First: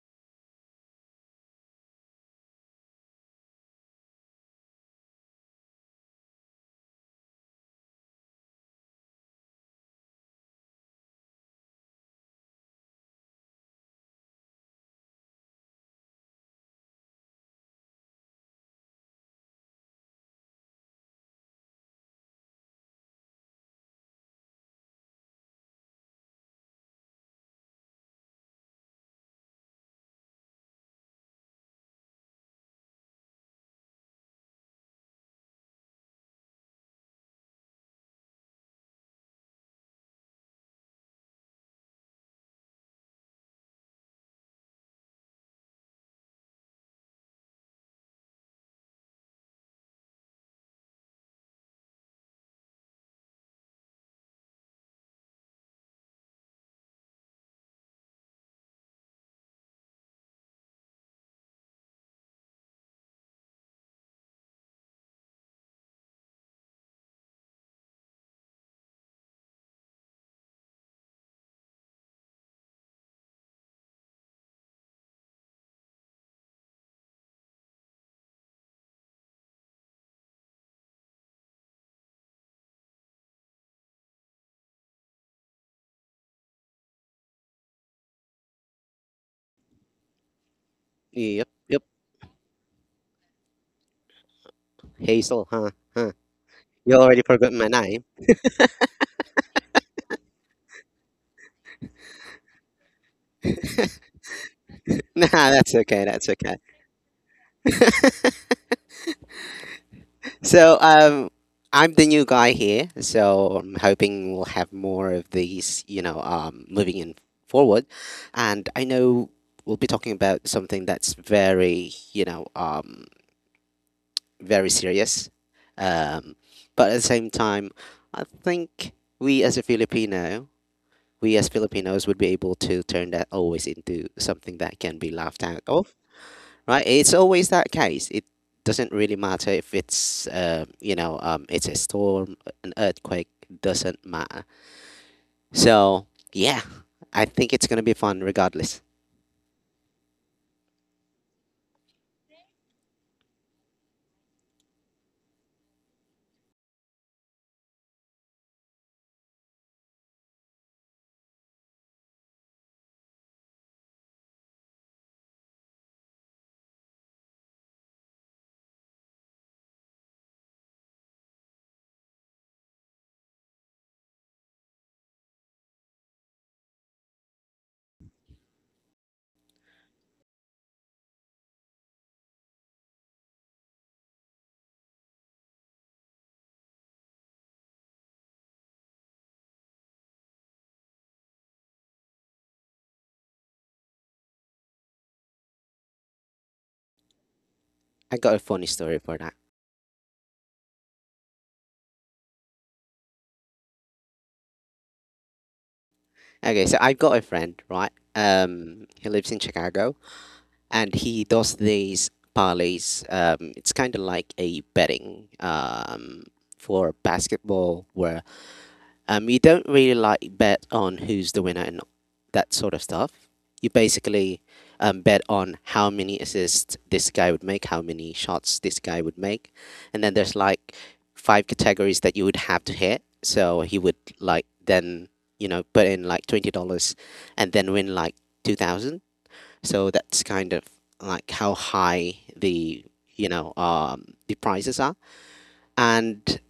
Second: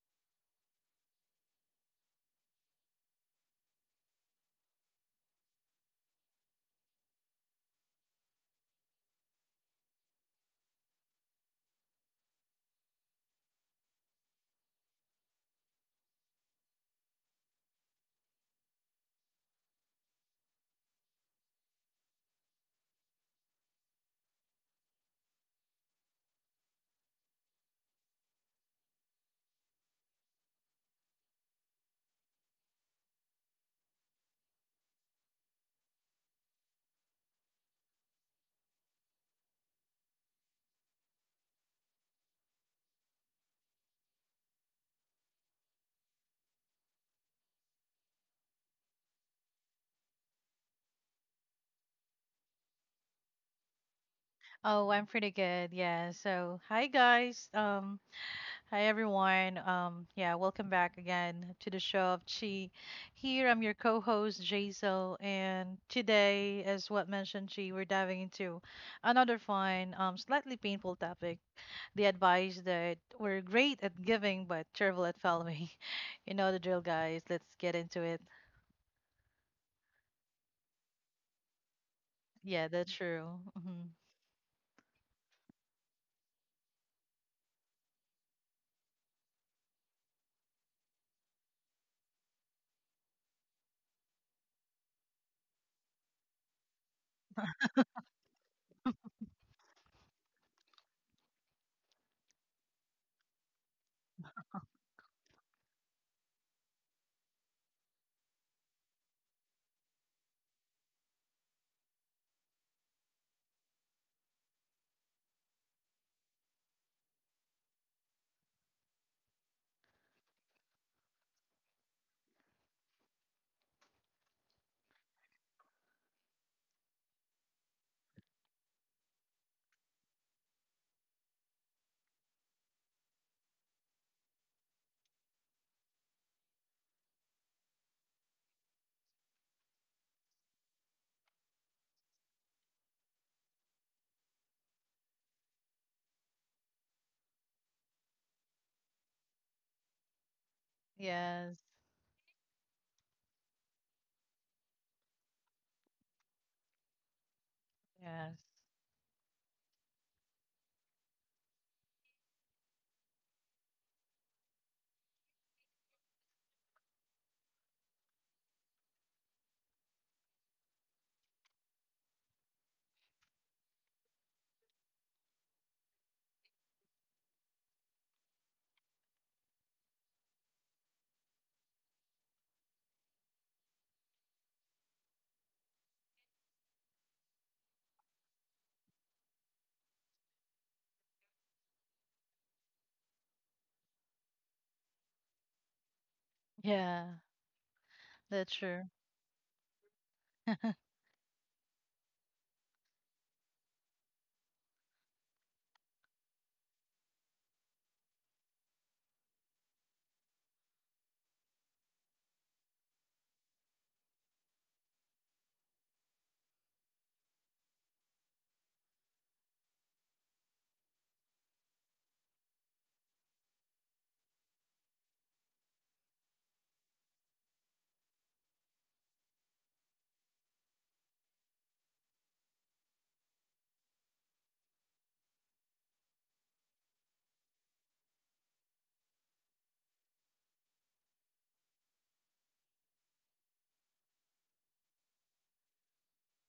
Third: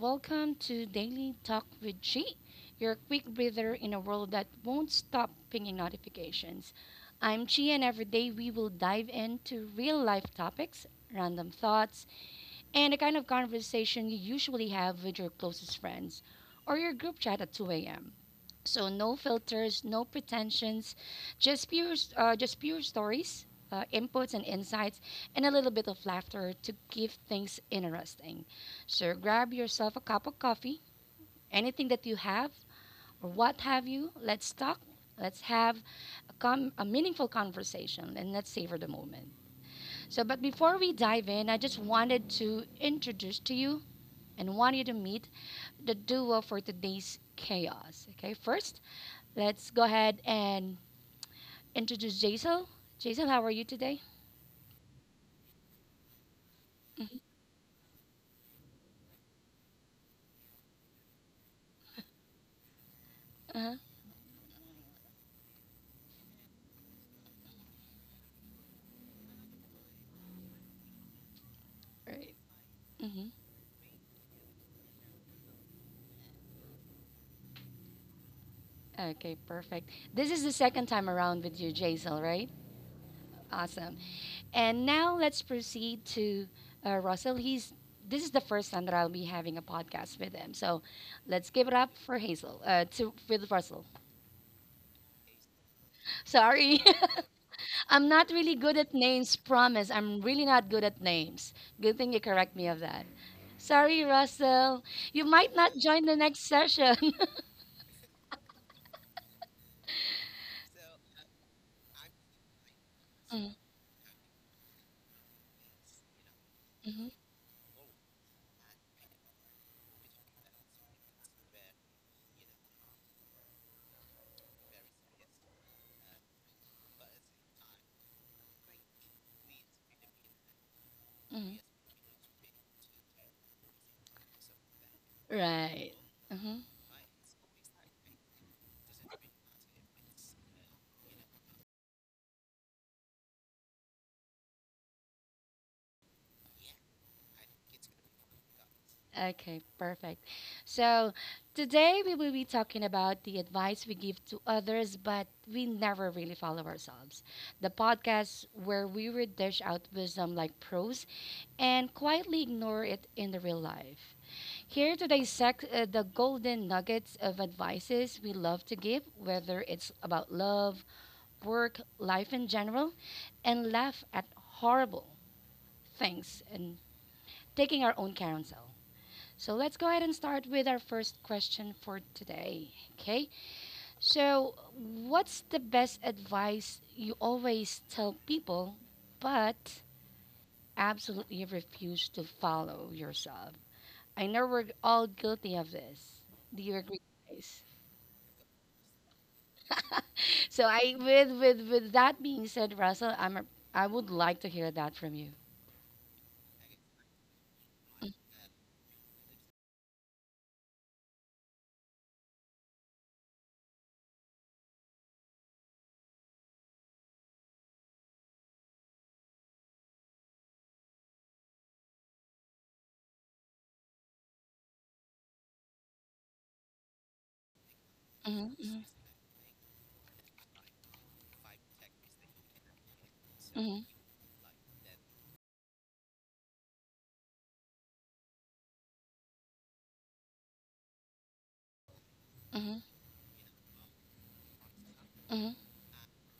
Welcome to Daily Talk with G, your quick breather in a world that won't stop pinging notifications. I'm Chi, and every day we will dive into real life topics, random thoughts, and the kind of conversation you usually have with your closest friends or your group chat at 2 a.m. So no filters, no pretensions, just pure stories, inputs and insights, and a little bit of laughter to give things interesting. So grab yourself a cup of coffee, anything that you have or what have you. Let's talk. Let's have a meaningful conversation and let's savor the moment. So, but before we dive in, I just wanted to introduce to you and want you to meet the duo for today's chaos. Okay, first, let's go ahead and introduce Jaisal. Jaisal, how are you today? Oh, I'm pretty good. Yeah. So, hi guys. Hi everyone. Yeah, Welcome back again to the show of Chi. Here, I'm your Uh-huh. co-host Jaisal, and today, as what mentioned, Chi, we're diving into another fun, slightly painful topic: the advice that Hmm. we're great at giving but terrible at following. You know the drill, guys. Let's get into it. Okay, perfect. This is the second time around with you, Jaisal, right? Yeah, that's true. Awesome. And now let's proceed to Russell. He's this is the first time that I'll be having a podcast with him. So Yep, let's give it yep. up for Hazel, to with Russell. Hazel, huh? Huh. Sorry. You already forgot my name. I'm not really good at names, promise. I'm really not good at names. Good thing you correct me of that. Sorry, Russell. Nah, You might that's not okay. join the That's next okay. session. So, I'm the new guy here, so Mm, I'm hoping we'll have more of these, moving mhm. in forward. And I know we'll be talking about something that's very serious. Um, but at the same time, I think we as a Filipino, we as Mhm. Filipinos would be able to turn that always into something that can be laughed at. Of Right. Hmm. Right? It's always that case. It doesn't really matter if it's you know it's a storm, an earthquake. Doesn't matter. So yeah, I think it's gonna be fun regardless. Okay, perfect. So Yes. today we will be talking about the advice we give to others, but we never really follow ourselves. The Yes. podcast where we would dish out wisdom like pros and quietly ignore it in the real life. Here to dissect the golden nuggets of advices we love to give, whether it's about love, work, life in general, and laugh at horrible things and taking our own counsel. So let's go ahead and start with our first question for today. Okay. So, what's the best advice you always tell people, but absolutely refuse to follow yourself? I know we're all guilty of this. Do you Yeah, agree, guys? I got a that's funny true. story for that. So, I with that being said, Russell, I would like to hear that from you. Okay, so I've got a friend, right? He lives in Chicago, and he does these parlays. It's kind of like a betting for basketball. Where You don't really like bet on who's the winner and that sort of stuff. You basically bet on how many assists this guy would make, how many shots this Mm-hmm, guy would make, and then there's like five categories that you would have to hit. So he mm-hmm, would like then put in like $20, and then win like 2000. So that's kind of like how high the mm-hmm, you know the prizes are, and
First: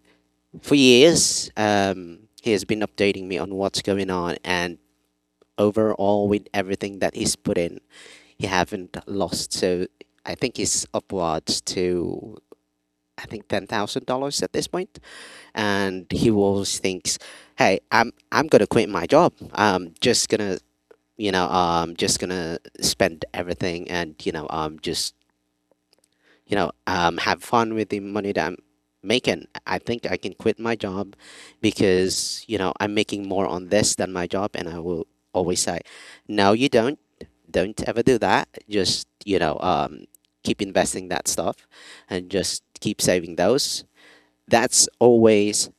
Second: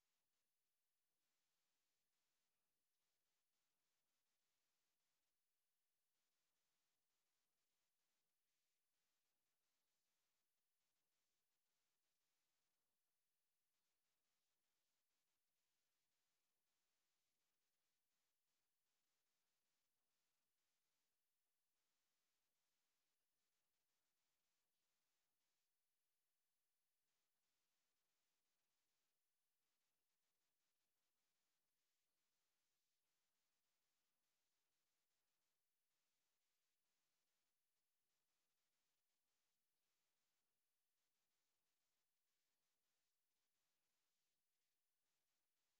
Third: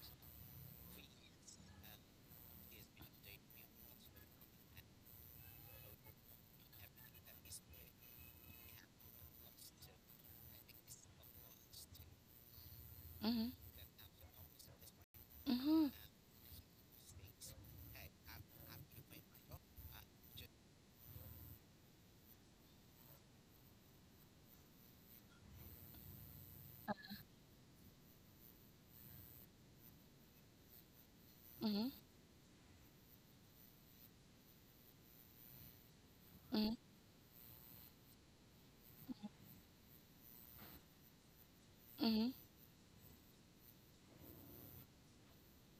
for years, he has been updating me on what's going on, and overall, with everything that he's put in, he haven't lost. So I think he's upwards to, I mm-hmm, think, $10,000 at this point, and he always thinks, "Hey, I'm gonna quit my job. I'm just gonna." Just gonna spend everything, and just have fun with the money that I'm making. I think I can quit my job mm-hmm, because, I'm making more on this than my job. And I will always say, no, you mm-hmm, don't. Don't ever do that. Just, keep investing that stuff and just keep saving those. That's always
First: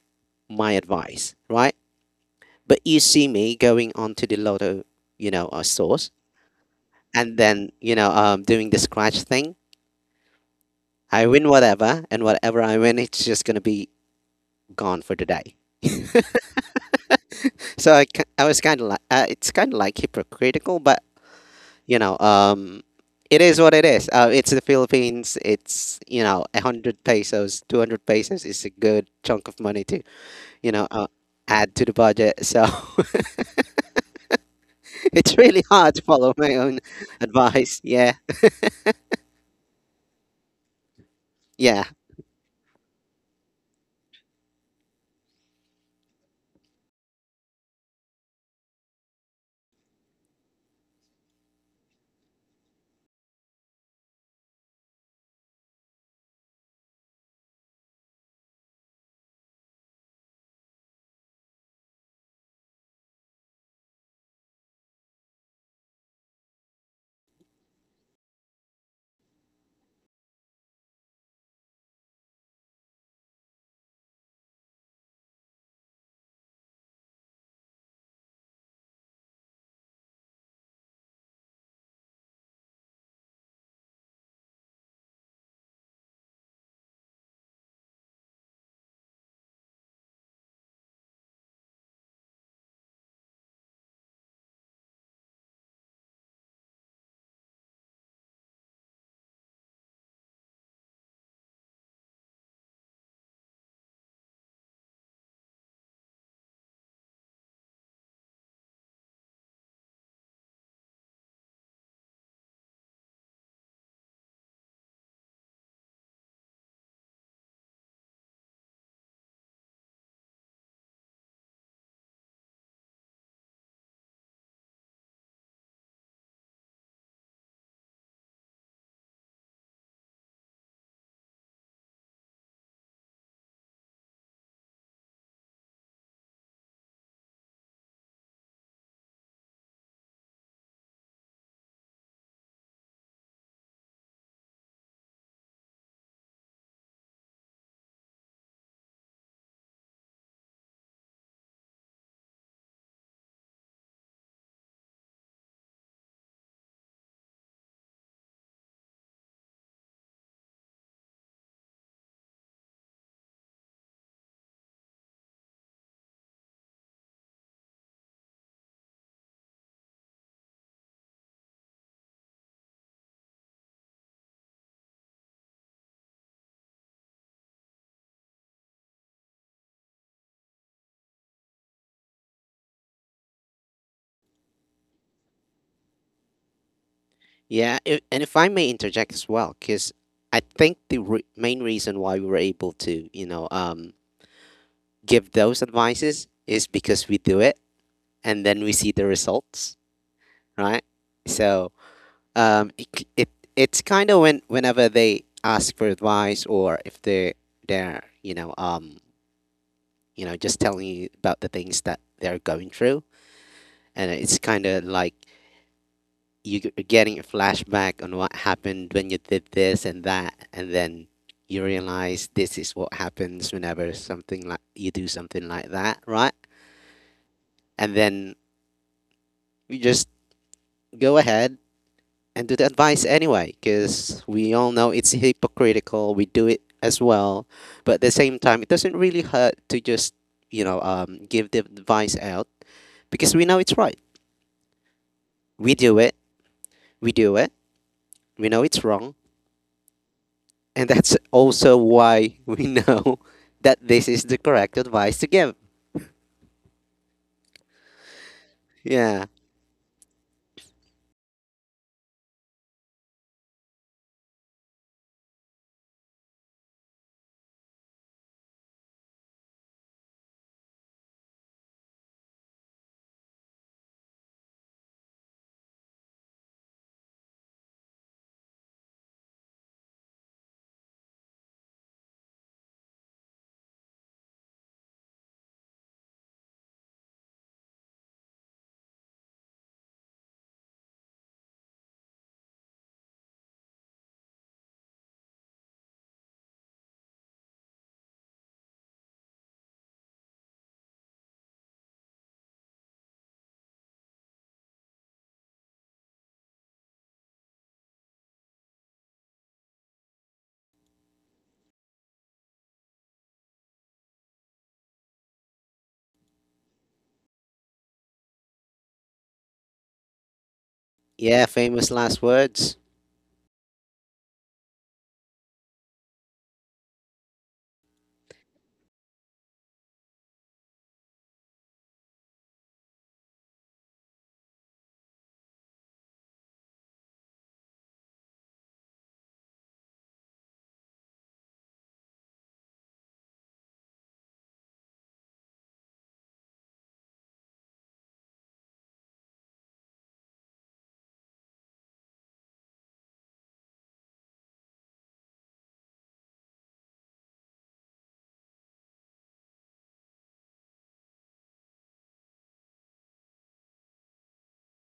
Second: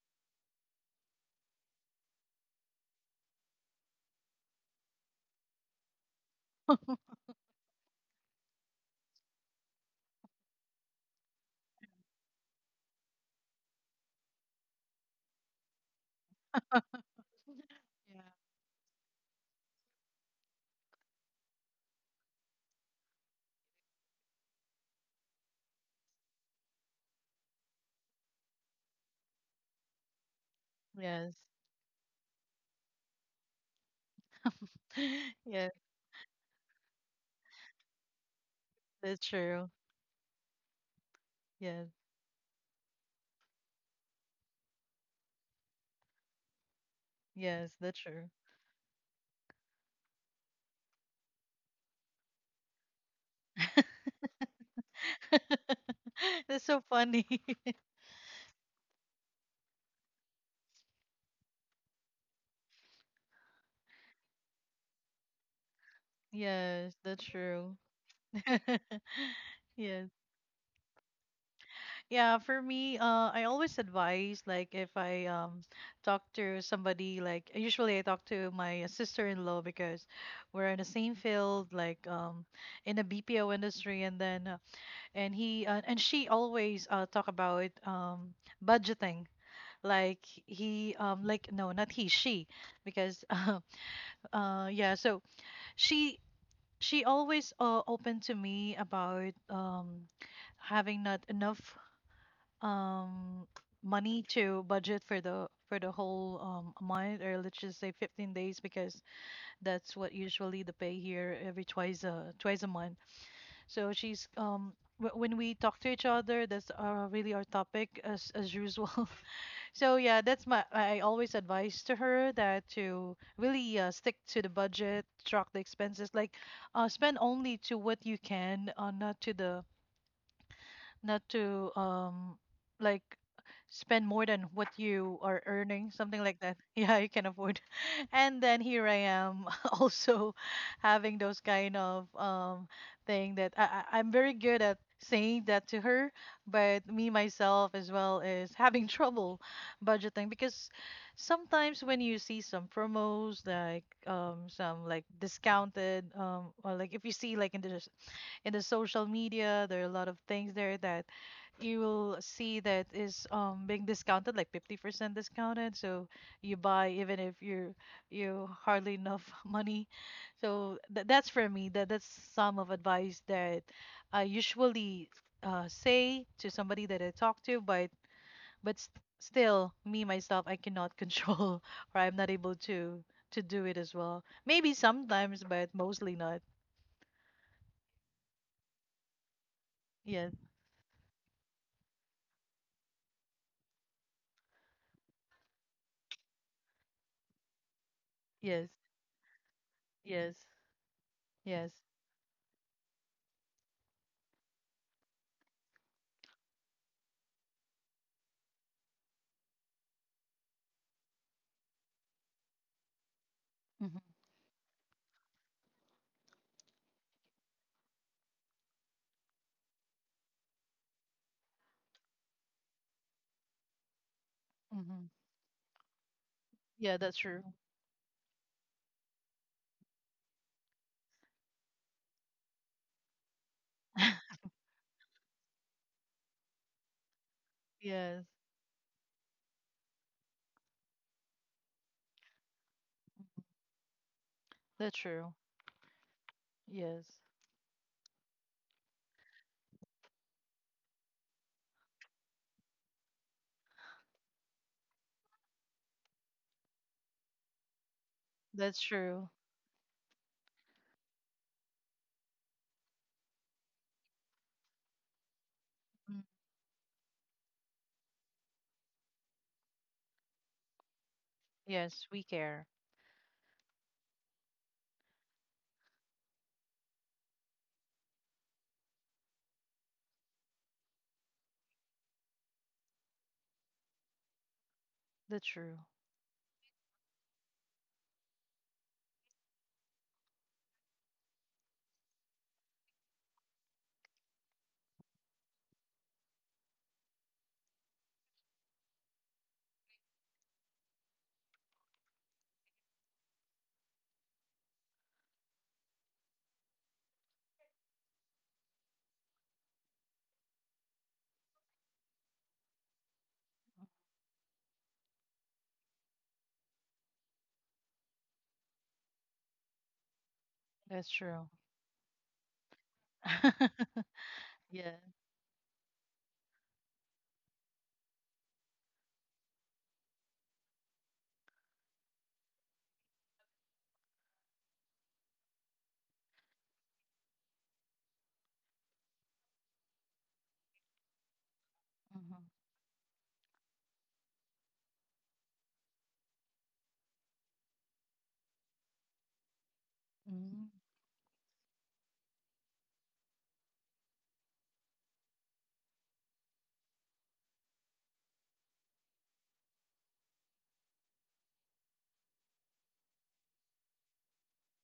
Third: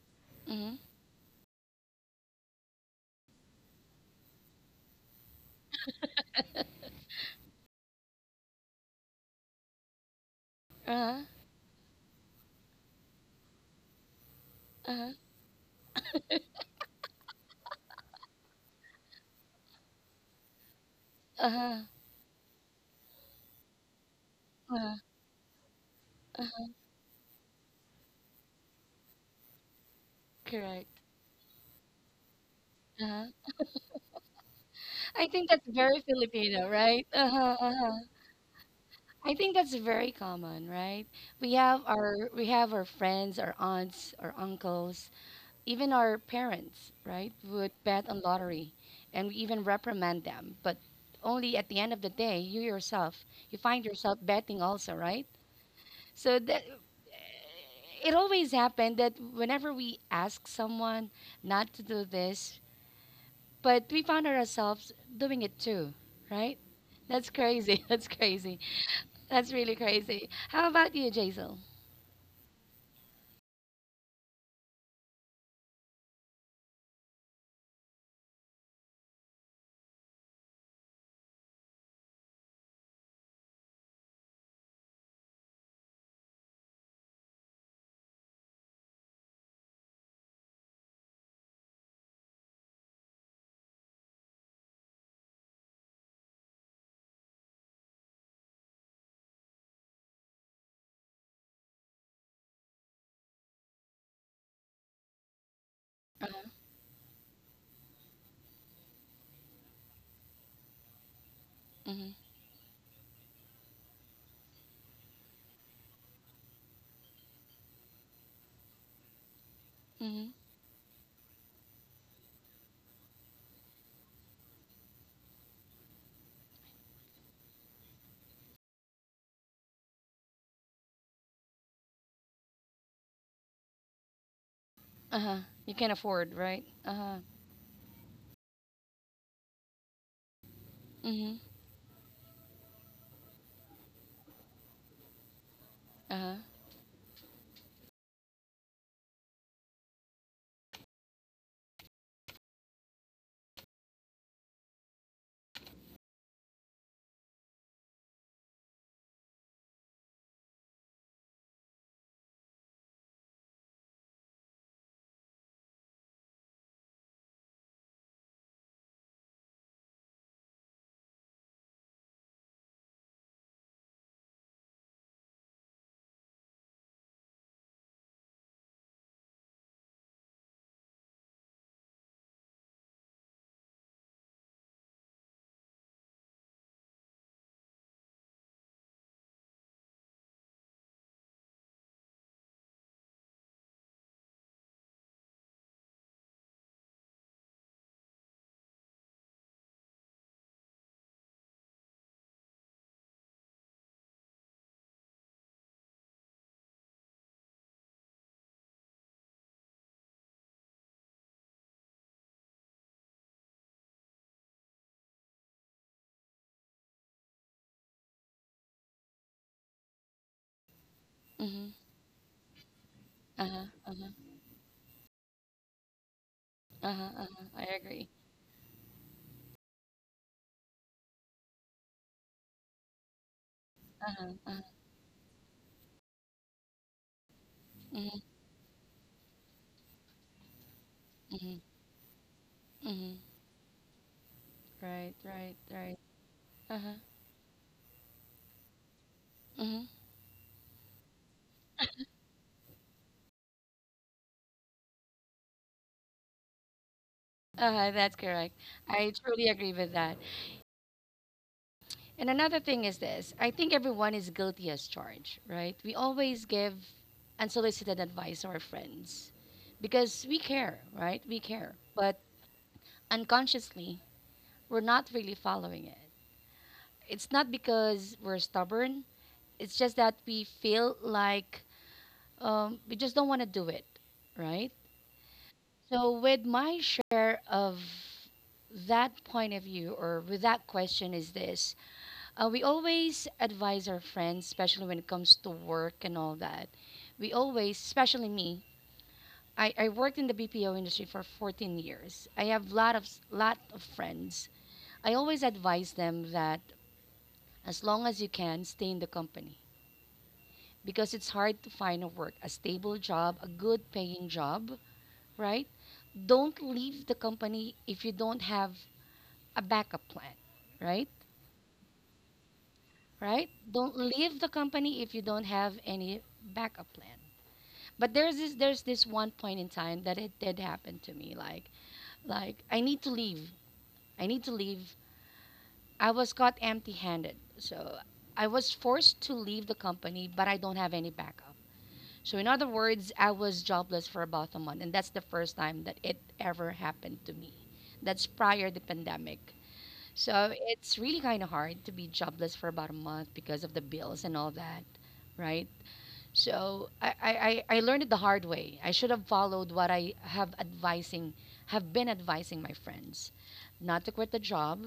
my mm-hmm. advice, right? But you see me going onto the lotto, stores, and then, doing the scratch thing. Uh huh. I win whatever, and whatever I win, it's just going to be gone Uh-huh. for the day. So I, Yeah. ki- I was kind of like, it's kind of like hypocritical, but Uh-huh. you know, um, it is what it is. It's the Uh-huh. Philippines. It's 100 pesos, 200 pesos is a good chunk of money to you know Correct. uh, Yes. add to the budget. So Uh-huh. I it's think really that's Yes, hard very to follow my Filipino, own right? Uh-huh. advice. Uh-huh. Yeah, that's I think true. that's very common, right? We have yeah, Yes, our we have our friends, our aunts, our uncles, even our parents, right? Would yes, that's bet on true. lottery and we even reprimand them, but only at the end of the day, you yourself, you find yourself betting also, right? So that That's so funny. it always happened that whenever we ask someone not to do this but we found ourselves doing it too, right? Yes, that's That's true. crazy. That's crazy. That's really Yes. crazy. How about you, Jaisal? Yeah, for me, I always advise, like, if I talk to somebody, like, usually I talk to my sister-in-law because we're in the same field, like in the BPO industry, and then and he and she always talk about budgeting, like he, like, no, not he, she, because yeah, so she she always, open to me about having not enough um money to budget for the whole month, or let's just say 15 days, because that's what usually the pay here, every Mhm. Twice a month. So when we talk to each other, that's really our topic, as usual. So yeah, Mhm. that's my, I always advise to her that to really stick to the budget, track the expenses, like, spend only to what you can, not to the not to like, spend more than what you Uh huh. are You can earning, not something afford, like that. right? Uh Yeah, you huh. can afford. And then here I am, also having those Mhm. kind of thing that I'm very good at saying that to her, Uh huh. but me myself as well is having trouble budgeting, because sometimes when you see some promos, like, some, like, discounted, or, like, if you see, like, in the social media, there are a lot of things there that you will see that is being discounted, like 50% discounted. So you buy even if you're, you hardly enough money. So that's for me. That's some of advice that I usually say to somebody that I talk to, but still me myself I cannot control, or I'm not able to do it as well. Maybe sometimes, but mostly not. yeah. I and if I may interject as well, because Yes, I think the main reason why we were able to give those advices is because we do it and then yes, we see the results, yes. right? Yes. So um, it, it it's kind of whenever they ask for advice or if they're just telling you about the things that they're going through, hmm and it's kind of like you're getting a flashback on what happened when you did this and that, and then you Mhm. realize this is what Uh happens huh. whenever Uh huh. something like you hmm do something like that, right? Yeah, Uh huh. that's Uh true. huh. I And agree. then you just go ahead and do the advice anyway, Uh because huh. we Uh all know it's hypocritical. We do it as well, but huh. at the Yes, Mhm. same time, it doesn't really hurt to just give the Mhm. advice out, Mhm. because we know it's right. that's Right. true. Right. we Right. do it Uh huh. Yes, we do it We know it's wrong, Mhm. and that's also why we know that this is the correct advice to give. Uh huh. That's correct. that's I true. Yeah truly agree with that. And another thing is this. I think everyone is guilty as charged, right? We Mm. always give unsolicited advice to our friends because we care, right? We care. Yes, But we care. unconsciously, we're not really following it. It's not because we're stubborn, it's just that we feel like we just don't want to do it, right? That's true. So, with my share of that point of view or with that question, is this we always advise our friends, especially when it comes to work and all that. We always, especially me, I worked in the BPO industry for 14 years. I have lot of friends. I always advise them that as long as you can, stay in the company because it's hard to find a work, a stable job, a good paying job, right? Don't leave the company if you don't have a backup plan, right? That's true. yeah, famous last words. Right? Don't leave the Yeah. company if you don't have any backup plan. But there's this one point in time that it did happen to me. Like I need to leave. I need to leave. I was caught empty-handed. So I was forced to leave the company, but I don't have any backup. So Mm-hmm. in other words, I was jobless for about a month, and that's the first time that it ever happened to me. That's prior the pandemic. So Mm-hmm. it's really kind of hard to be jobless for about a month because of the bills and all that, right? So I learned it the hard way. I should have followed what I have been advising my friends. Not to quit the job,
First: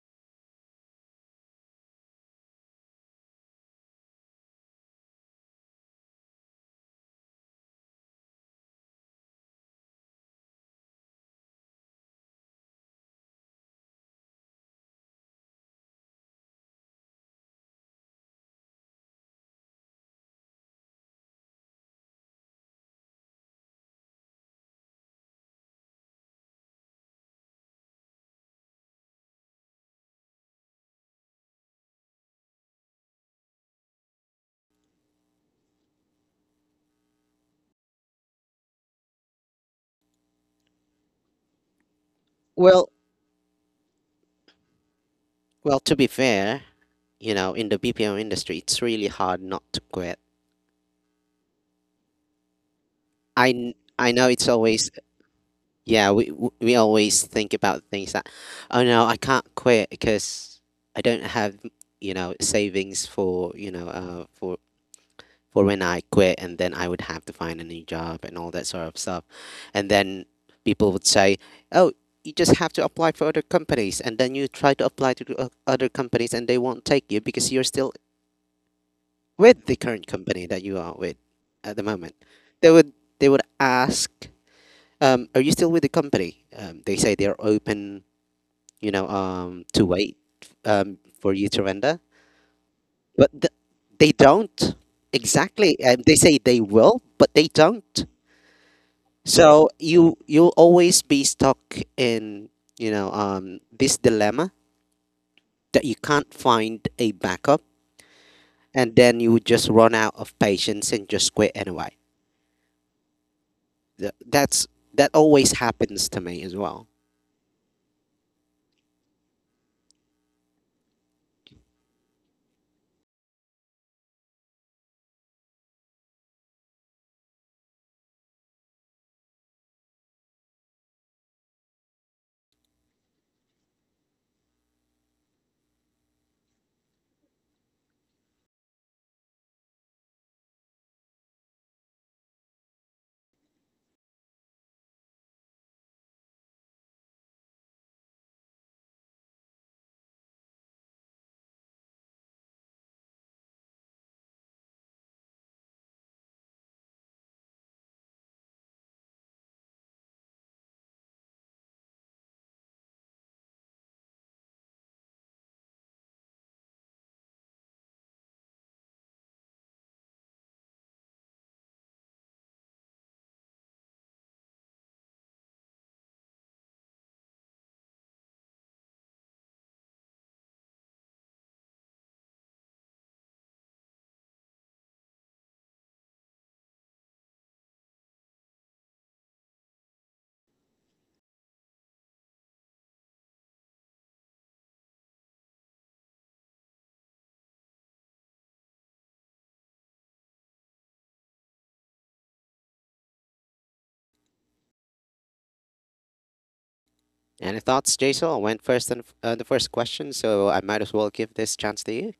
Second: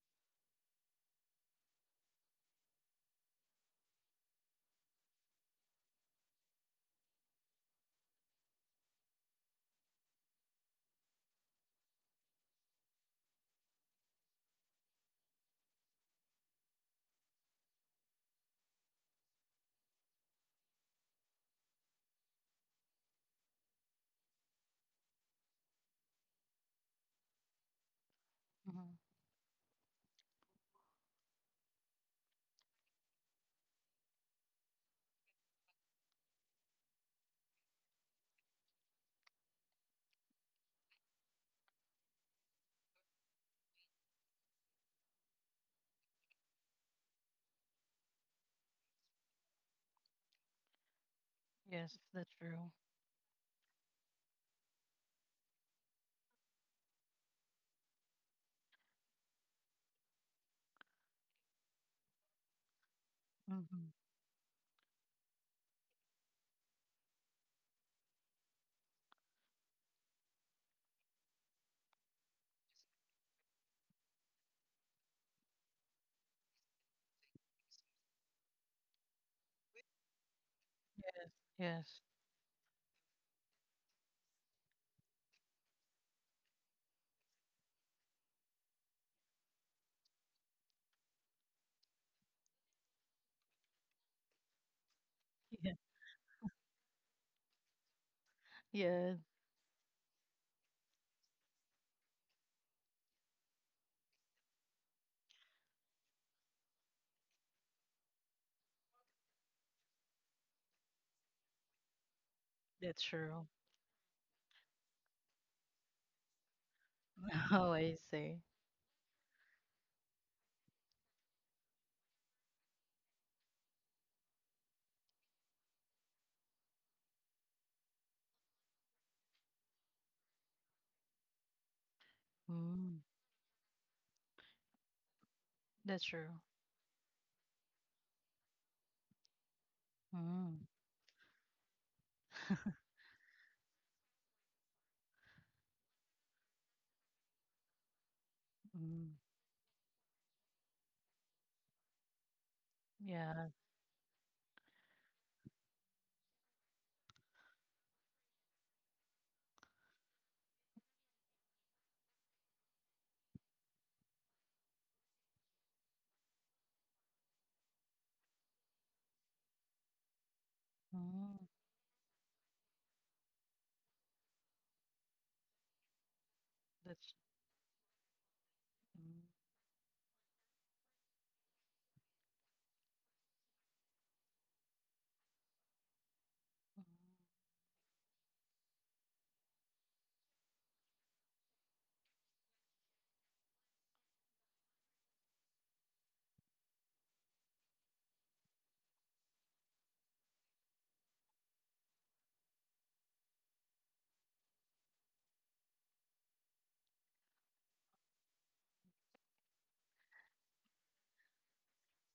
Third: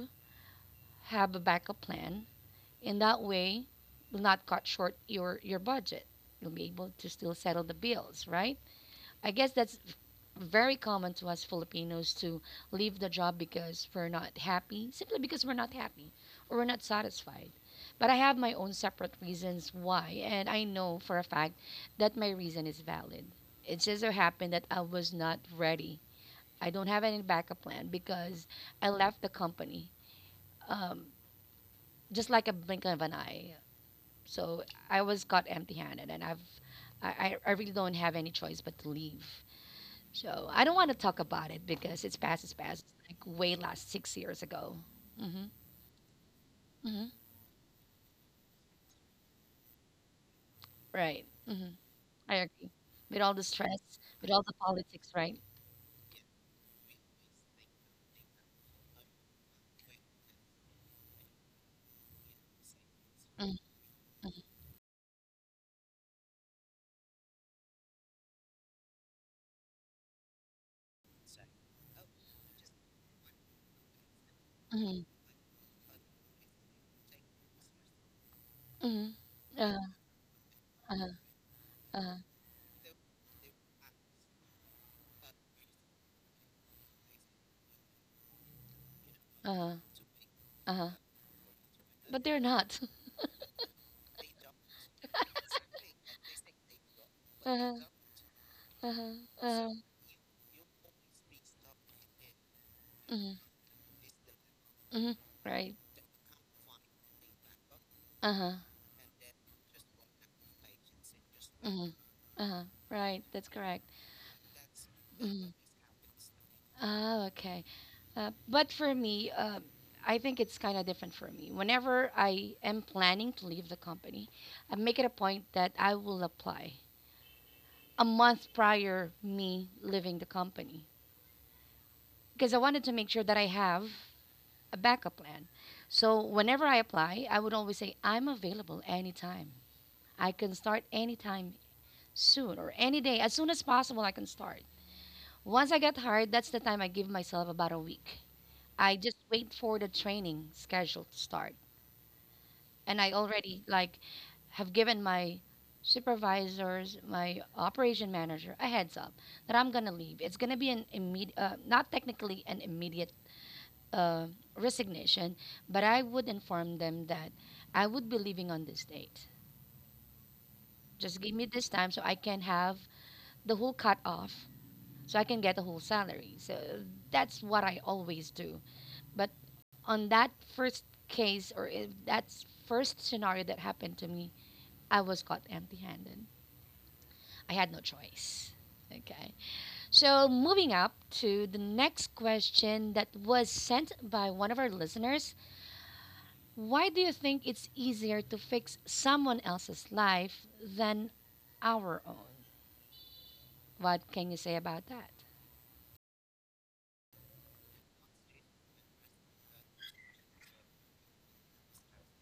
have a backup plan. In that way, will not cut short your budget. You'll be able to still settle the bills, right? I guess that's very common to us Filipinos to leave the job because we're not happy, simply because we're not happy or we're not satisfied. But I have my own separate reasons why, and I know for a fact that my reason is valid. It just so happened that I was not ready. I don't have any backup plan because I hmm left the company um, just like a blink of an eye. So I was caught empty handed, and I've I really don't have any choice but to leave. So I don't want to talk about it because it's past, well like way last 6 years ago. Hmm. well to be fair, Hmm. In the BPO industry, it's really hard not to quit. Right. Hmm. Yes, that's I true. agree. With all the i kn- stress, i know with all it's the always. politics, right? Yeah, we always think about things that, oh no, I can't quit because I don't have, savings for, Mm-hmm. For when I quit, and then I would have to find a new job and all that sort of stuff. And then people would say, "Oh, you just have to apply for other companies." And then you try to Hmm. apply to the other companies, and they won't take you because you're still Hmm. with the Uh-huh, current company that you are with uh-huh, Yes. at the Yes. moment. uh-huh, They would they would ask, are you still with the company? They say they're open, uh-huh, to wait, uh-huh. For you to render, But they're not. but they don't Yeah. exactly. They say they will, but they Uh-huh, don't. Yeah, uh-huh, So uh-huh. you'll always be stuck in, Hmm. This dilemma Hmm. Right. that you can't find a backup, Uh-huh. and then you would just run out of patience and just quit Hmm. anyway. Uh-huh. that's Right. true. That's correct. Th- that's that always Hmm. happens to me as well. Oh, okay. Oh, I see. But for me, I think it's kind of different for me. Whenever I am planning to leave the company, I make it a point that I will apply a month prior me leaving the company because I wanted to Mm, make sure that I have a backup plan. that's So true. whenever I apply, I would always say I'm available anytime. I can Mm, start anytime soon or any day as soon as possible I can start. Once I get hired, that's the time I give myself about a week. I mm, just wait for the training schedule to start. And I yeah. already like have given my supervisors, my operation manager a heads up that I'm gonna leave. It's gonna be an immediate, not technically an immediate uh, resignation, but I would inform them that I would be leaving on this date. Just give Mm, me this time so I can have the whole cut off, so I can get the whole salary. So that's. that's what I always do. Mm. But on that first case or if that's first scenario that happened to me, I was caught empty-handed. I had no choice. Okay. So moving up to the next question that was sent by one of our listeners. Why do you think it's easier to fix someone else's life than our own? What can you say about that? Any thoughts, Jason? I went first on, the first question, so I might as well give this chance to you.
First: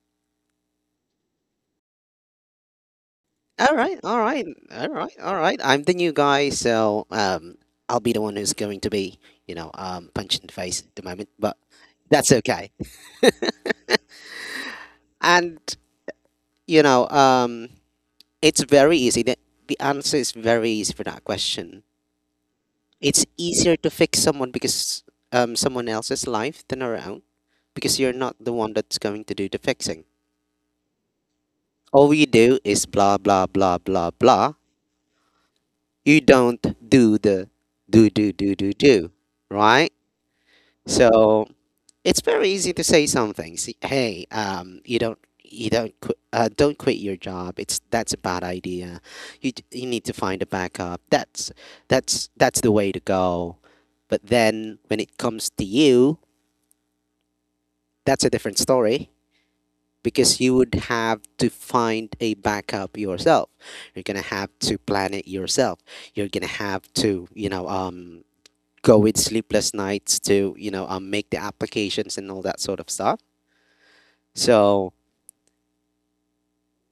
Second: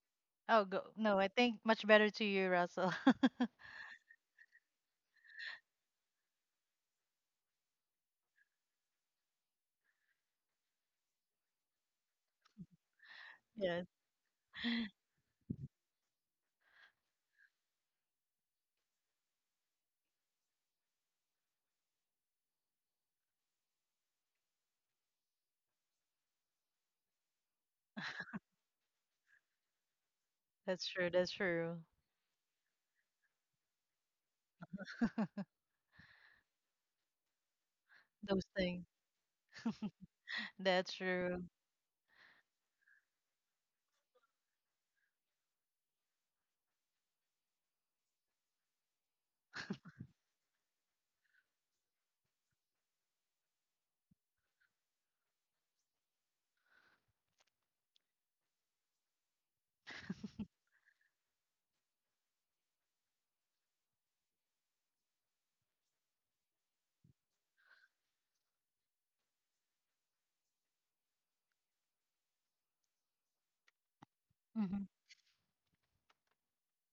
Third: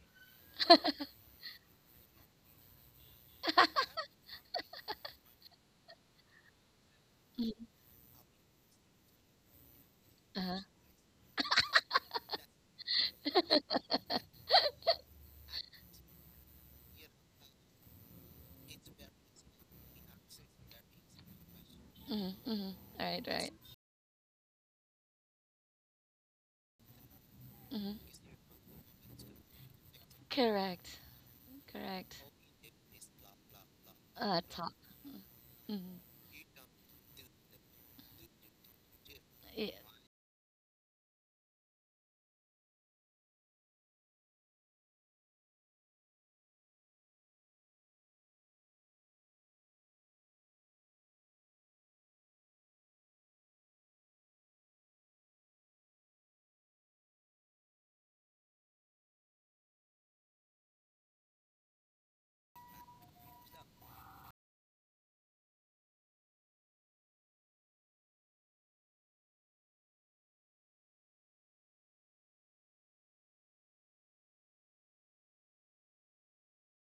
Oh, go. No, I think much better to you, Russell. All right, all right, all right, all right. I'm the new guy, so I'll be the one who's going to be, punched in the Uh-huh. face at the moment, but that's okay. Yes. And you know, um, it's very easy. The answer is very easy for that question. Mm-hmm. Mm-hmm. All right, It's right. easier to fix someone because, someone else's life than our own, because Mm-hmm. you're not the one that's going to do the fixing. That's Correct. true. That's true. All Correct. you do is blah blah blah blah Uh, blah. top. Mm-hmm. You don't do the do do Those do do things. do, Yeah, right? That's true. So it's very easy to say some things. Hey, you don't qu- don't quit your job. It's that's a bad idea. You need to find a backup. That's the way to go. But then when it comes to you, that's a different story, because you would have to find a backup yourself. You're gonna have to plan it yourself. You're gonna have to, go with sleepless nights to, make the applications and all that sort of stuff. Hmm So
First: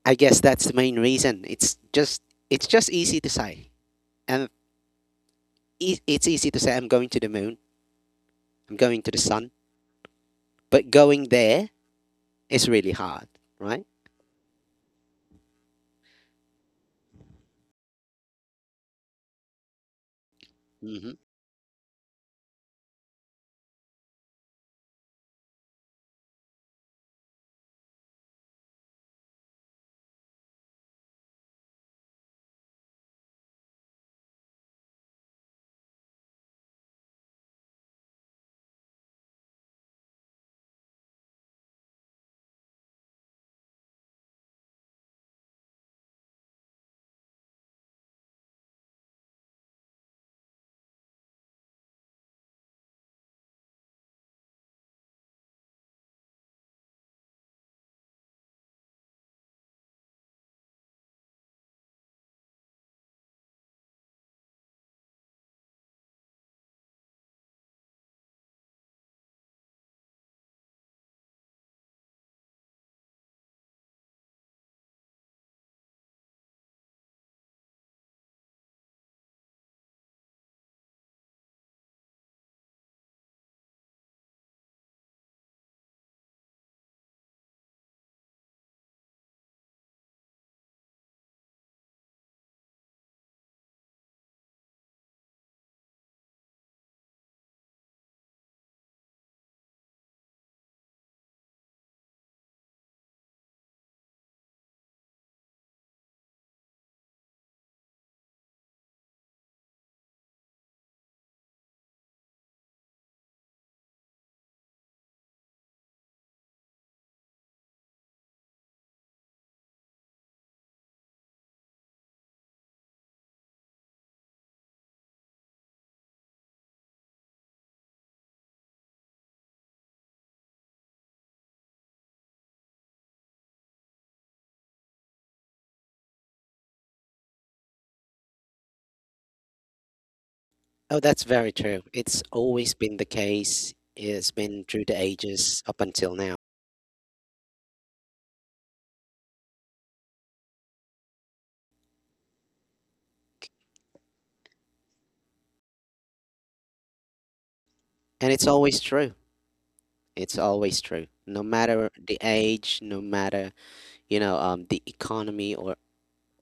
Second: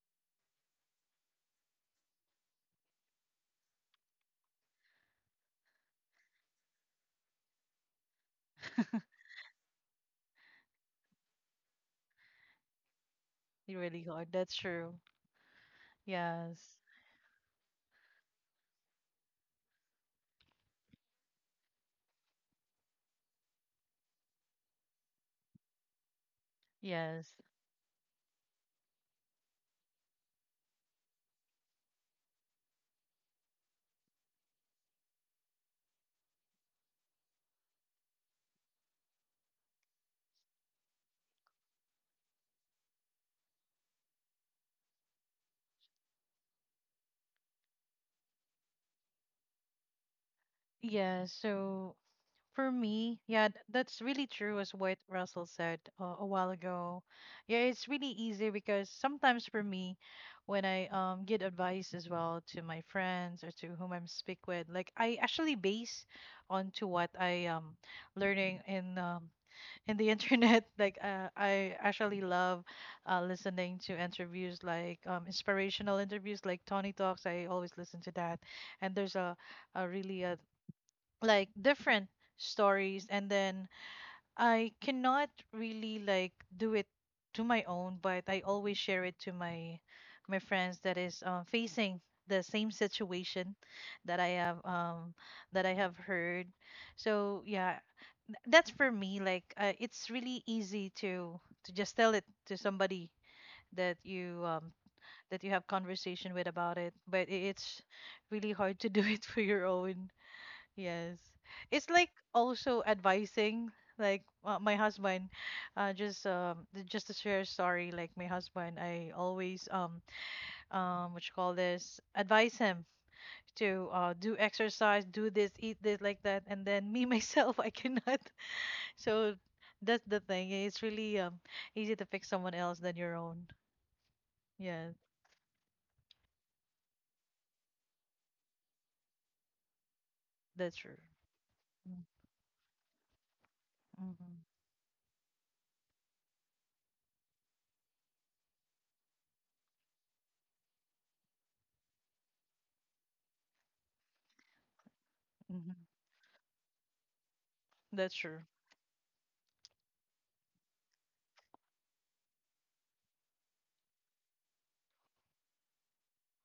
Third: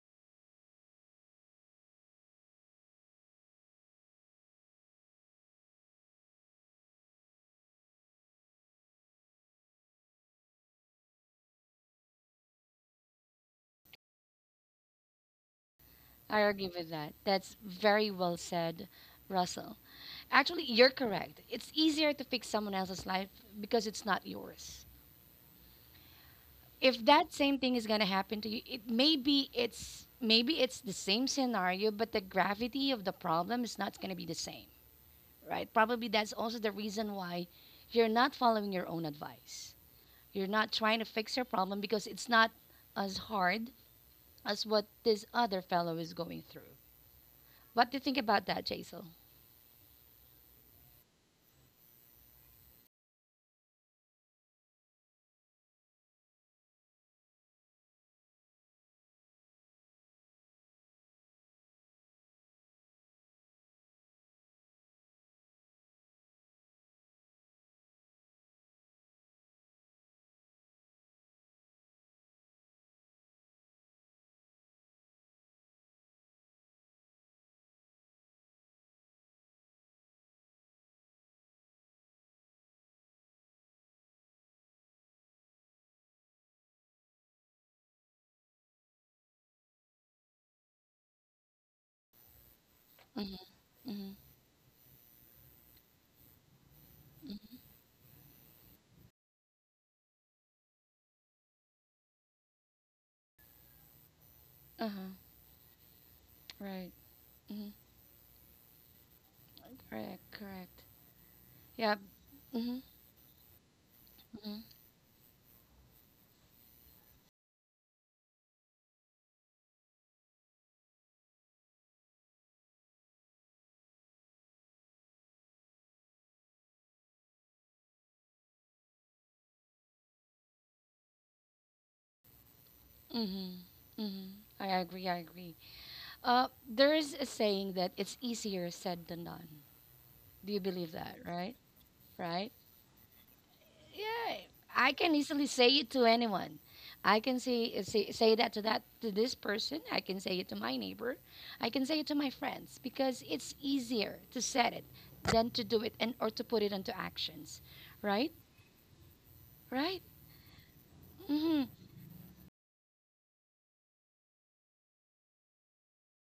I guess that's the main reason. It's just easy to say, and it's easy to say I'm going to the moon, I'm going to the sun, but going there is really hard, You right? really are. That's true. I agree Yes. with that. That's very well said, Russell. Actually, you're Mm-hmm. correct. It's easier to fix someone else's life because it's not yours. If Yes. that same thing is going to happen to you, it maybe it's the same scenario, but the gravity of the problem is not going to be the same, right? Probably that's also the reason why you're not following your own advice. You're not trying to fix your problem because it's not as hard as what this other fellow is going through. What do you think about that, Jaisal? Yeah. So for me, yeah, that's really true as what Russell said a while ago. Yeah, it's really easy because sometimes for me, when I get advice as well to my friends or to whom I'm speak with, like, I actually base onto what I learning in the internet. Like, I actually love listening to interviews, like, inspirational interviews like Tony Talks. I always listen to that, and there's a really like, different stories. And then I cannot really, like, do it to my own, but I always share it to my friends that is, facing the same situation that I have, that I have heard. So yeah, that's for me, like, it's really easy to just tell it to somebody that you um that you have conversation with about Right. it, but it's really hard to do it for your own. Correct. Correct. Yes. It's Yeah. like Mm-hmm. also advising, like, my husband, just just to share a story. Like, my husband, I always what you call this, advise him to, do exercise, do this, eat this, like that, and then me myself I cannot. So that's the thing. It's really easy to pick someone else than your own. Mm-hmm. Mm-hmm. I Yeah, agree. I agree. There is a saying that it's easier said than done. Do you that's believe true. Oh, that? that's very Right? true. Mm, It's Right? always been the case. It's Yeah. mm-hmm. been through I the can easily ages say up it to until now. anyone. I can say that to this person. I can say it to my neighbor. I can say it to my friends because it's easier to set it than to hmm do it and or to put it into actions. That's And Right? true. it's always true. Right? It's always true. No Mm-hmm. matter the age, no matter, the economy or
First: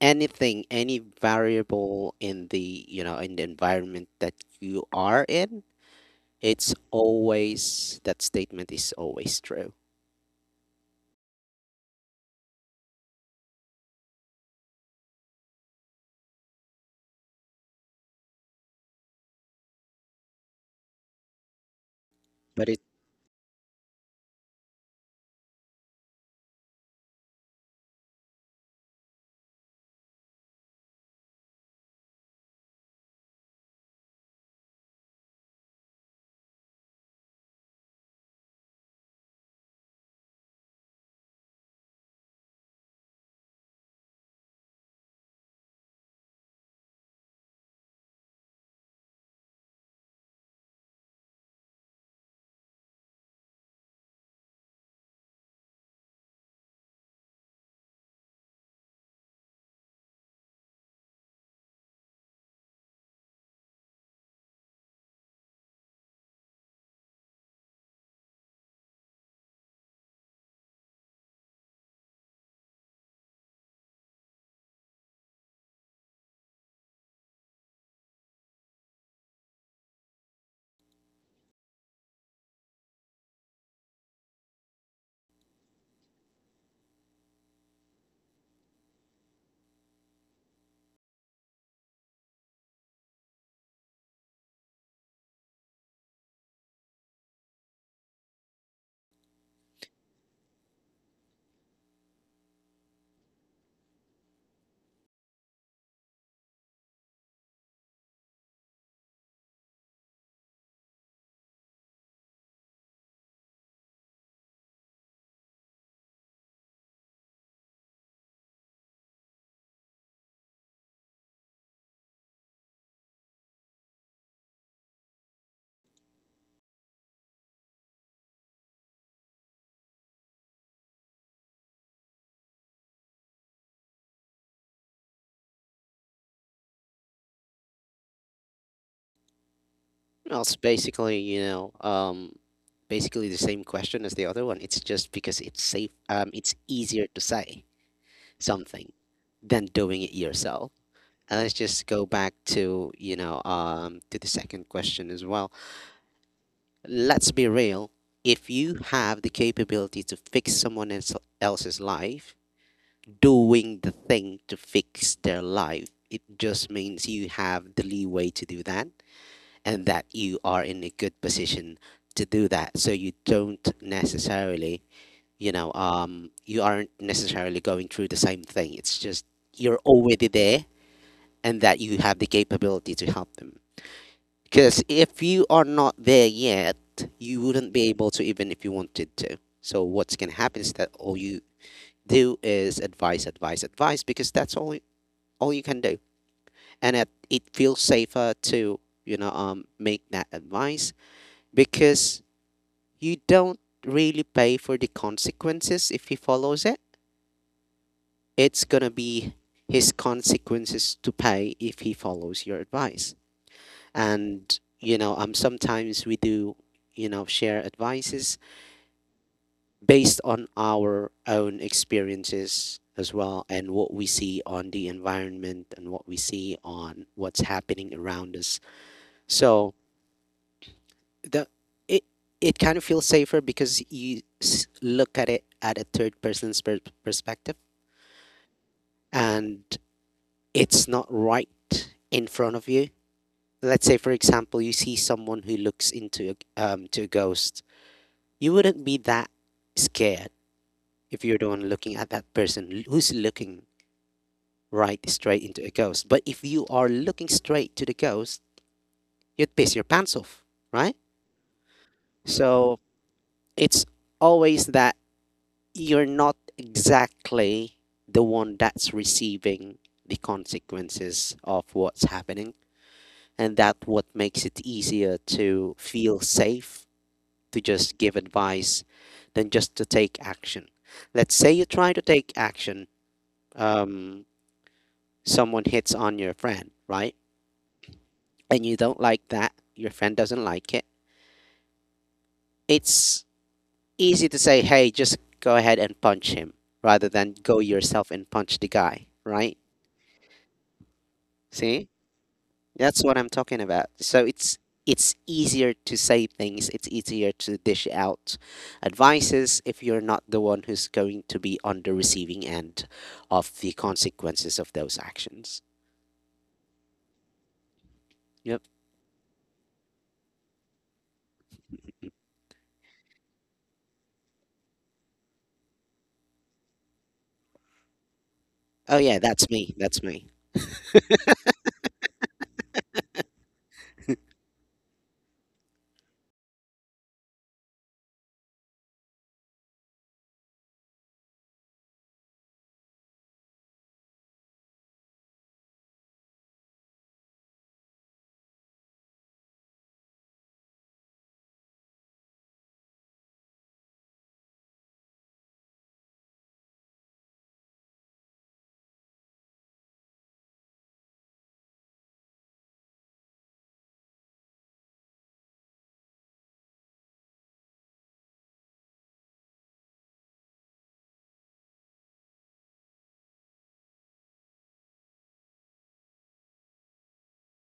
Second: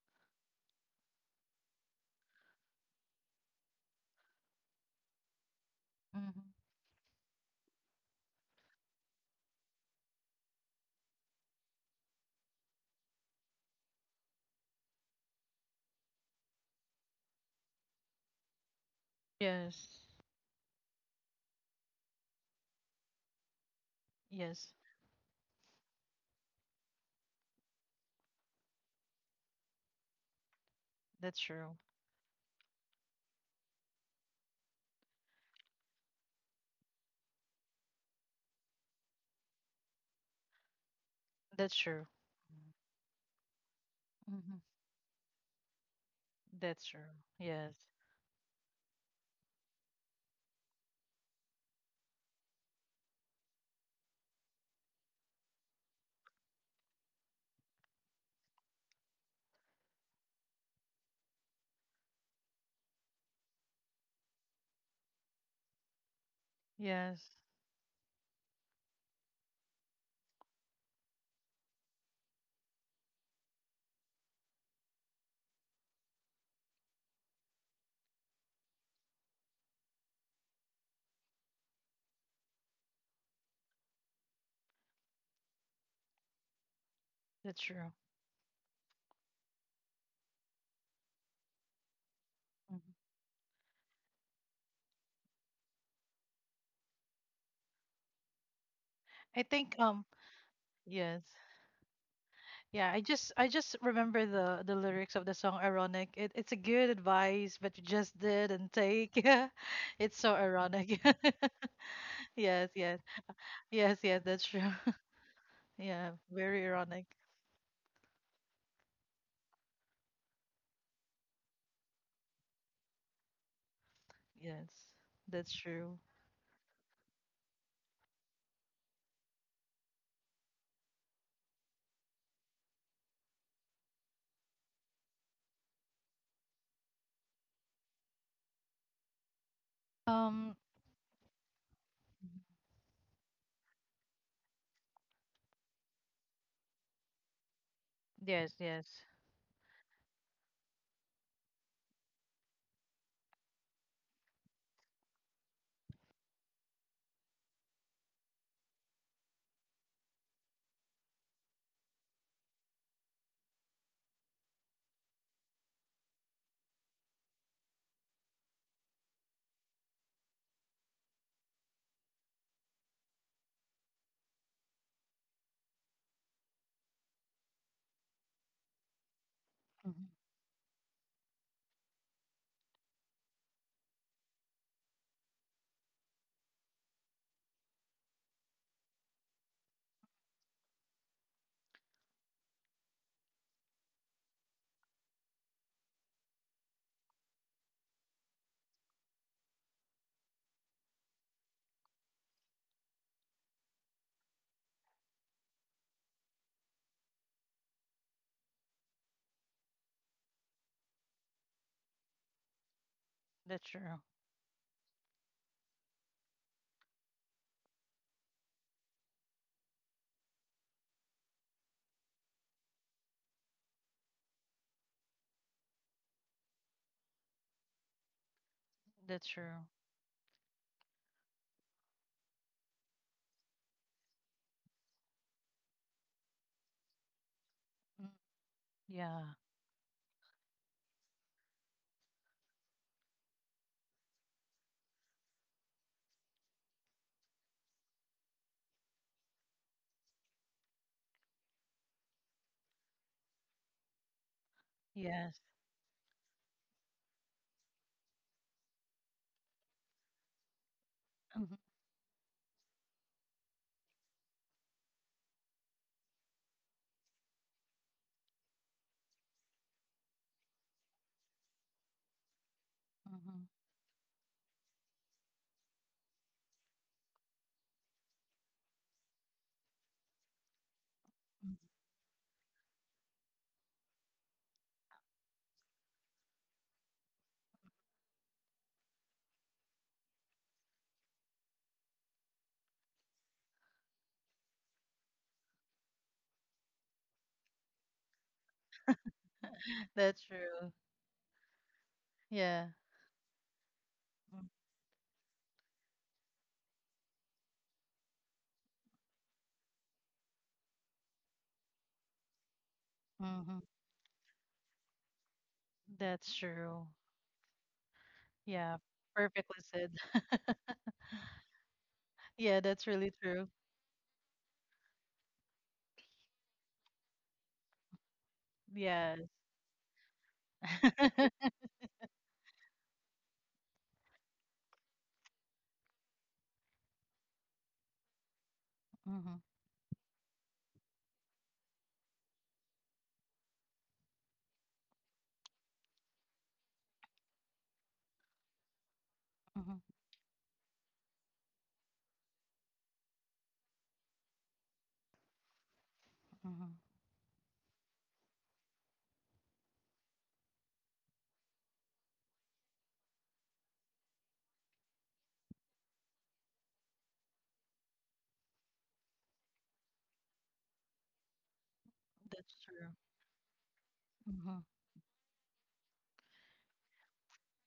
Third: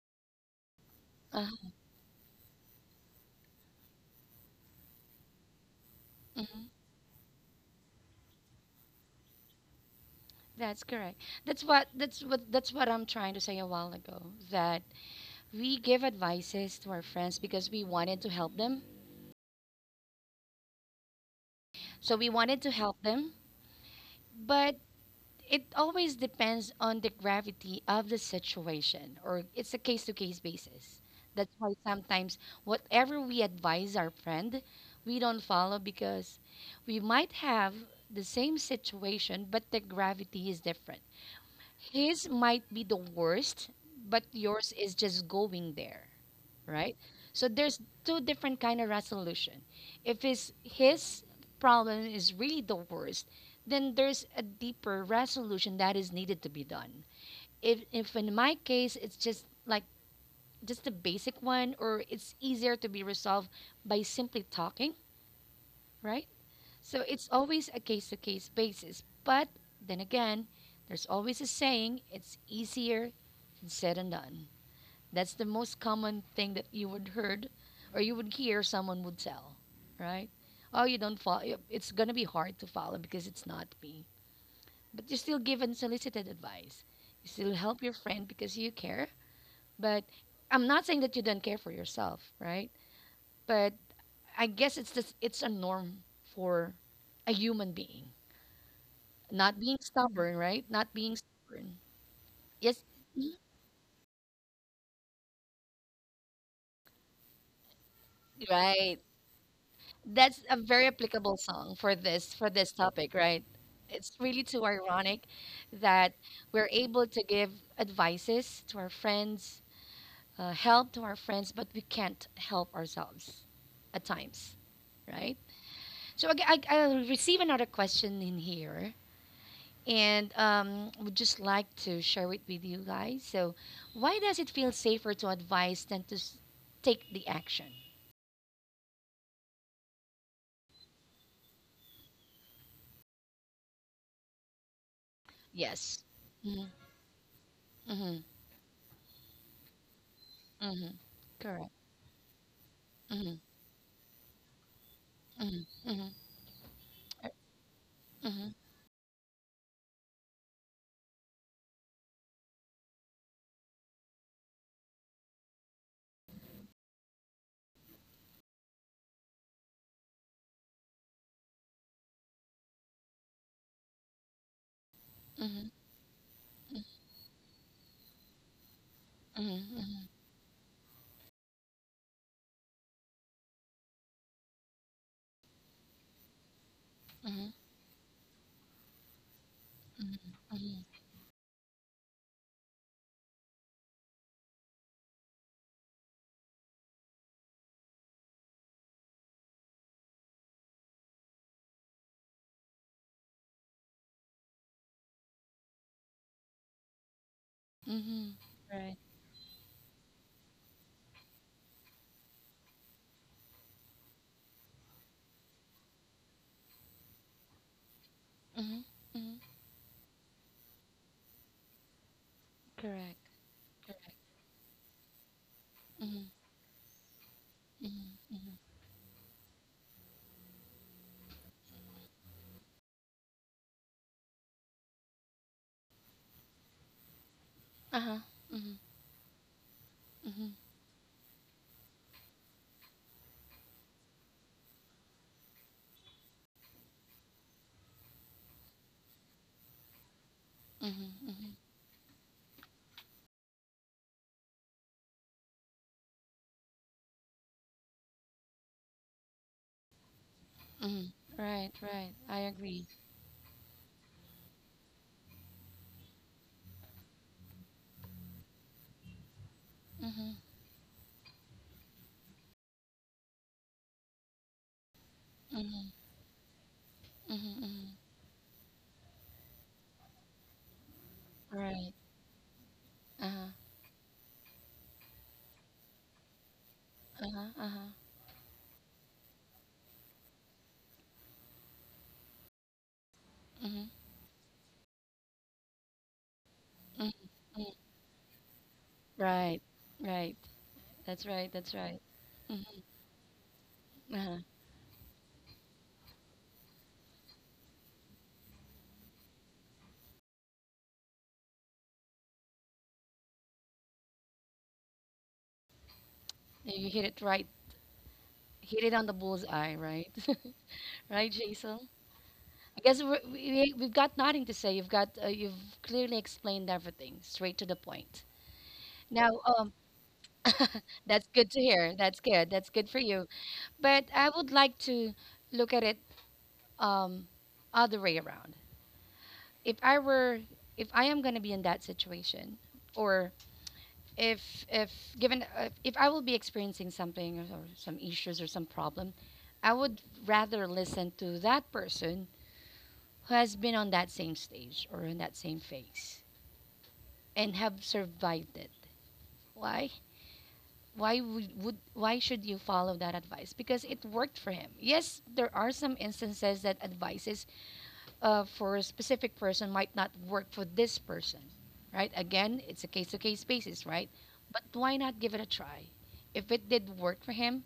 anything, any Uh, variable in the environment that you are in, Hmm it's always, that statement is always true. that's correct. That's what I'm trying to say a while ago that we give advices to our friends because we wanted to help them. Yes. So we wanted to But help them, but Yes. it always depends on the gravity of the situation or it's a case to case basis. That's That's why true. sometimes whatever we advise our friend, we don't follow because we might have the same situation, but the gravity is different. That's true. His might be the worst, but Mm-hmm. yours is just going there. That's Right? true. So Yes. there's two different kind of resolution. If his problem is really the worst, then there's a deeper resolution that is needed to be done. If in my case it's just like just the basic one, or it's easier to be resolved by simply talking, right? So Yes. it's always a case to case basis. But then again, there's always a saying, it's easier than said and done. That's the most common thing that you would heard, or you would hear someone would tell, right? Oh, you don't follow. It's gonna be hard to follow because it's not me. But you still give unsolicited advice. You still That's help true. your friend because you care. But I'm not saying that you don't care for yourself, right? Mhm. But I guess it's a norm for a human being. I Not think being stubborn, right? Not being Yes. stubborn. Yes, Yeah, I just, remember the lyrics of the song Ironic. It's a good advice, but you just didn't right. take. Yeah. It's so That's a very ironic. applicable song for this for Yes, this yes. topic, right? Yes, It's yes, really that's too true. ironic Yeah, that very we're able ironic. to give advices to our friends, help to our friends, but we can't help ourselves at times, Yes, right? that's true. So I receive another question in here, and would just like to share it with you guys. So, why does it feel safer to advise than to take the action? well, it's Um, basically, basically the same question as the other one. It's just because it's safe, Yes. It's Mm-hmm, easier to say mm-hmm, yes, something yes, than doing it yourself. mm-hmm. And let's Correct. just go back to the second question as well. Mm-hmm, mm-hmm. Let's be real. If Mhm, you have the capability to fix someone else's life, doing the thing to fix their life, it just means you have the leeway to do that, and that you are in a good position to do that. So you don't necessarily, you know, mhm, you aren't necessarily going through the same thing. It's just you're mhm, mhm, already there, and that you have the capability to help them. Because if you are not there yet, you wouldn't be able to, even if you wanted to. So what's gonna happen mhm, is that mhm, all you do is advise, advise, advise, because that's all you can do, and it feels safer to, make that advice, because you don't really pay for the consequences if he follows it. mhm. It's gonna Right. be his consequences to pay if he follows your advice. that's true. And sometimes we do, share advices Mhm, mhm. based on our own experiences as Correct. well, and what we Correct. see on the environment, and what we Mhm, see on what's happening mhm, around mhm. us. That's true. So the it it kind of feels safer because you look at it at a third person's perspective, Mm, Uh-huh. Mhm, yeah, and mhm, it's not right in front of you. Let's say, for example, you see someone who looks to a ghost. You wouldn't be that scared mhm, if you're the mhm, one looking at that person who's looking right yes, straight into a ghost. But if you are looking straight to the ghost, you'd piss your pants off, right? mhm. mhm, Right, right. I So agree. it's always that you're not exactly the one that's receiving the Mhm, consequences of what's happening. mhm, And that what makes it easier to mhm, feel safe, mhm, to just mhm. give advice than just to take action. Let's say you Right. try to take action, Uh-huh. um, someone hits on your friend, right? Uh-huh. Uh-huh. And you don't like that, your friend doesn't like it. It's Mhm, easy to say, hey, just go ahead and punch him rather mhm. than go yourself and punch the guy, right? Right. that's Right. true. That's right. That's See? right. Yeah, That's what I'm talking about. So Uh-huh. it's easier to say things, it's easier to dish out advices if you're not the one who's going to be on the receiving end mm, of mm-hmm. the consequences of those actions. That's You true. hit it right. Yep. Yeah, Hit it on the perfectly bullseye, said. right? Right, Jason? Yeah, I that's guess we, really true. we we've got nothing to say. You've got you've clearly explained everything, straight to the point. Oh yeah, Yes. Now, that's me. um, That's me. that's good to hear. That's good. That's good for you. But I would like to look at it, um, other way around. Mm-hmm, If I were, if I am going to be in that situation, or if if given if I will be experiencing something, or some issues or some problem, I mm-hmm, would rather listen to that person who has been on that same stage or in that same phase, mm-hmm. and have survived it. Why? Why would why should you follow that advice? Because it worked for him. Yes, there are some instances that advices for a specific person might not work for this person, right? That's Again, it's a true. case to case basis, right? Mm-hmm, But why not give it a try? If it did work for him,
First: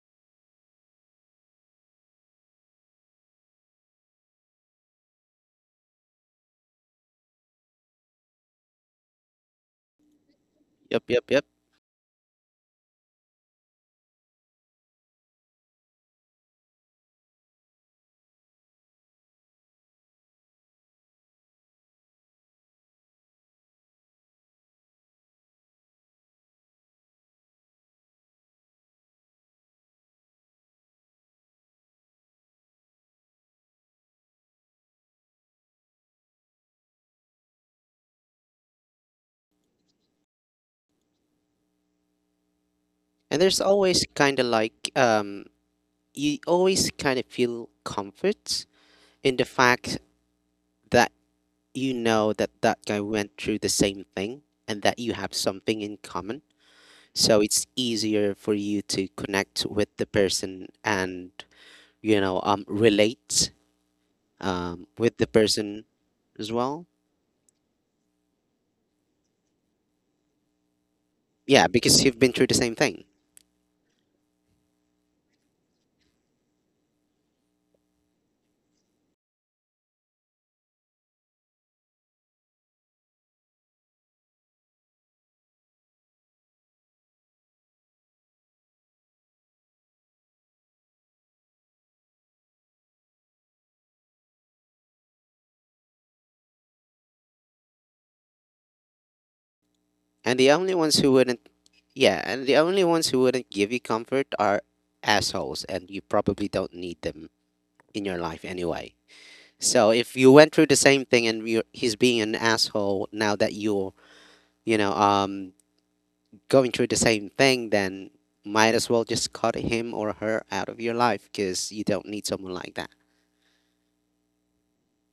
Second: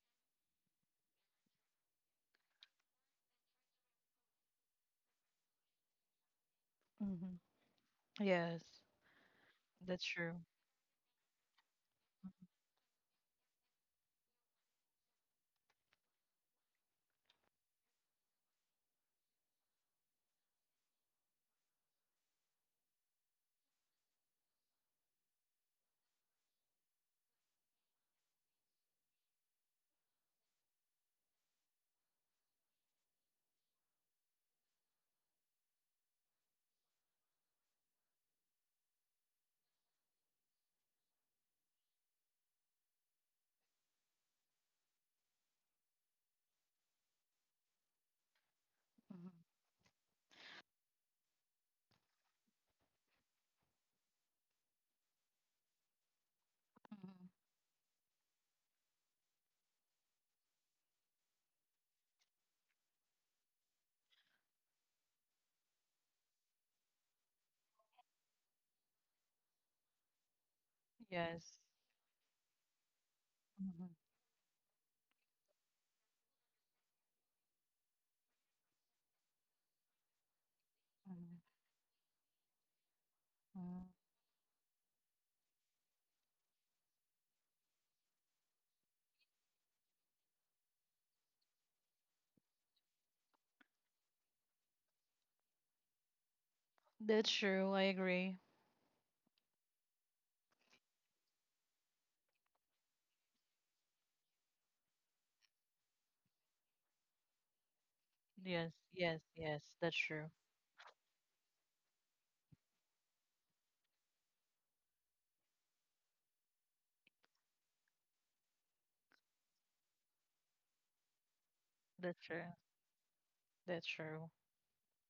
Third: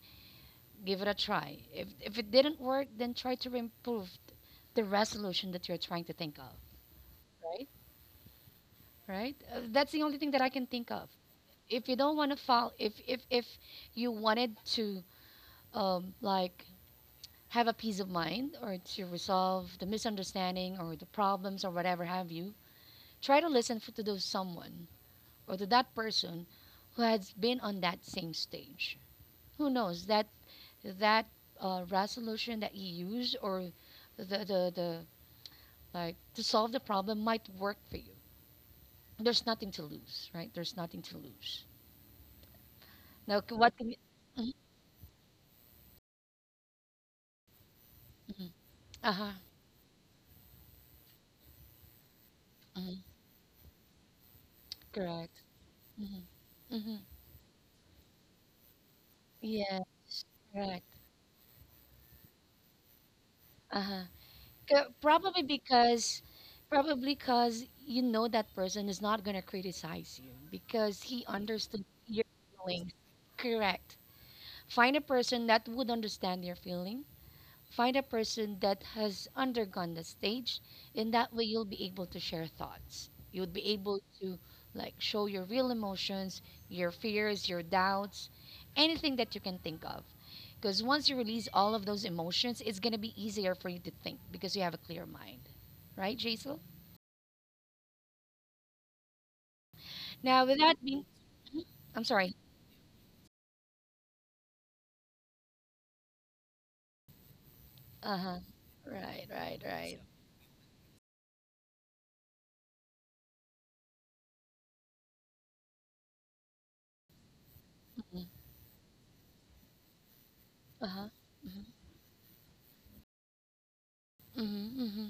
give it a try. If it didn't work, then try to improve the resolution that you're trying to think of, mm-hmm. right? Yes, Right? That's the that's only thing true. that I can think Yep, of. yep, yep. If you don't want to fall, if you wanted to um like have a peace of mind, or to resolve the misunderstanding or the problems or whatever have you, try to listen to those someone or to that person who has been on that same stage, who knows that that resolution that you use, or the like, to solve the problem might work for you. There's nothing to lose. Right, there's nothing to lose. And Now there's what can you. always kind of like you always kind of feel Mhm. comfort Mm-hmm, Uh-huh. in the fact that you know that that guy went through the same thing and that you have Correct. something in common. Mhm. mm-hmm. So it's easier for you to connect with the Yes, person correct. and relate Uh-huh. Co- with the Probably person because, as well. probably because you know that person is not going to criticize you because he Yes. Yeah, understood because you've your been through the same feelings. thing. Mhm, Correct. Find a person that would understand your feeling. Find a person that has undergone the stage. In that mhm, way, you'll be able to share thoughts. You'll be mhm. able to like show your real emotions, your fears, your doubts, anything that you can think of. Because once you release all of those emotions, it's going to be easier for you to think because you have a clear mind. Right, Jaisal? That's true. I agree. And Now, the with only that ones being, who wouldn't I'm Yeah, sorry. and the only ones who wouldn't give you comfort are assholes and you probably don't need them in your Uh huh. life Yes, anyway. yes, Right, yes. right, So That's right. if you true. went through the same thing and he's being an asshole now that you're, you know, um, going through the same thing, then might as well just cut him or her out of Uh your huh. life because you don't That's need true. someone like that. That's true. Mm-hmm, mm-hmm.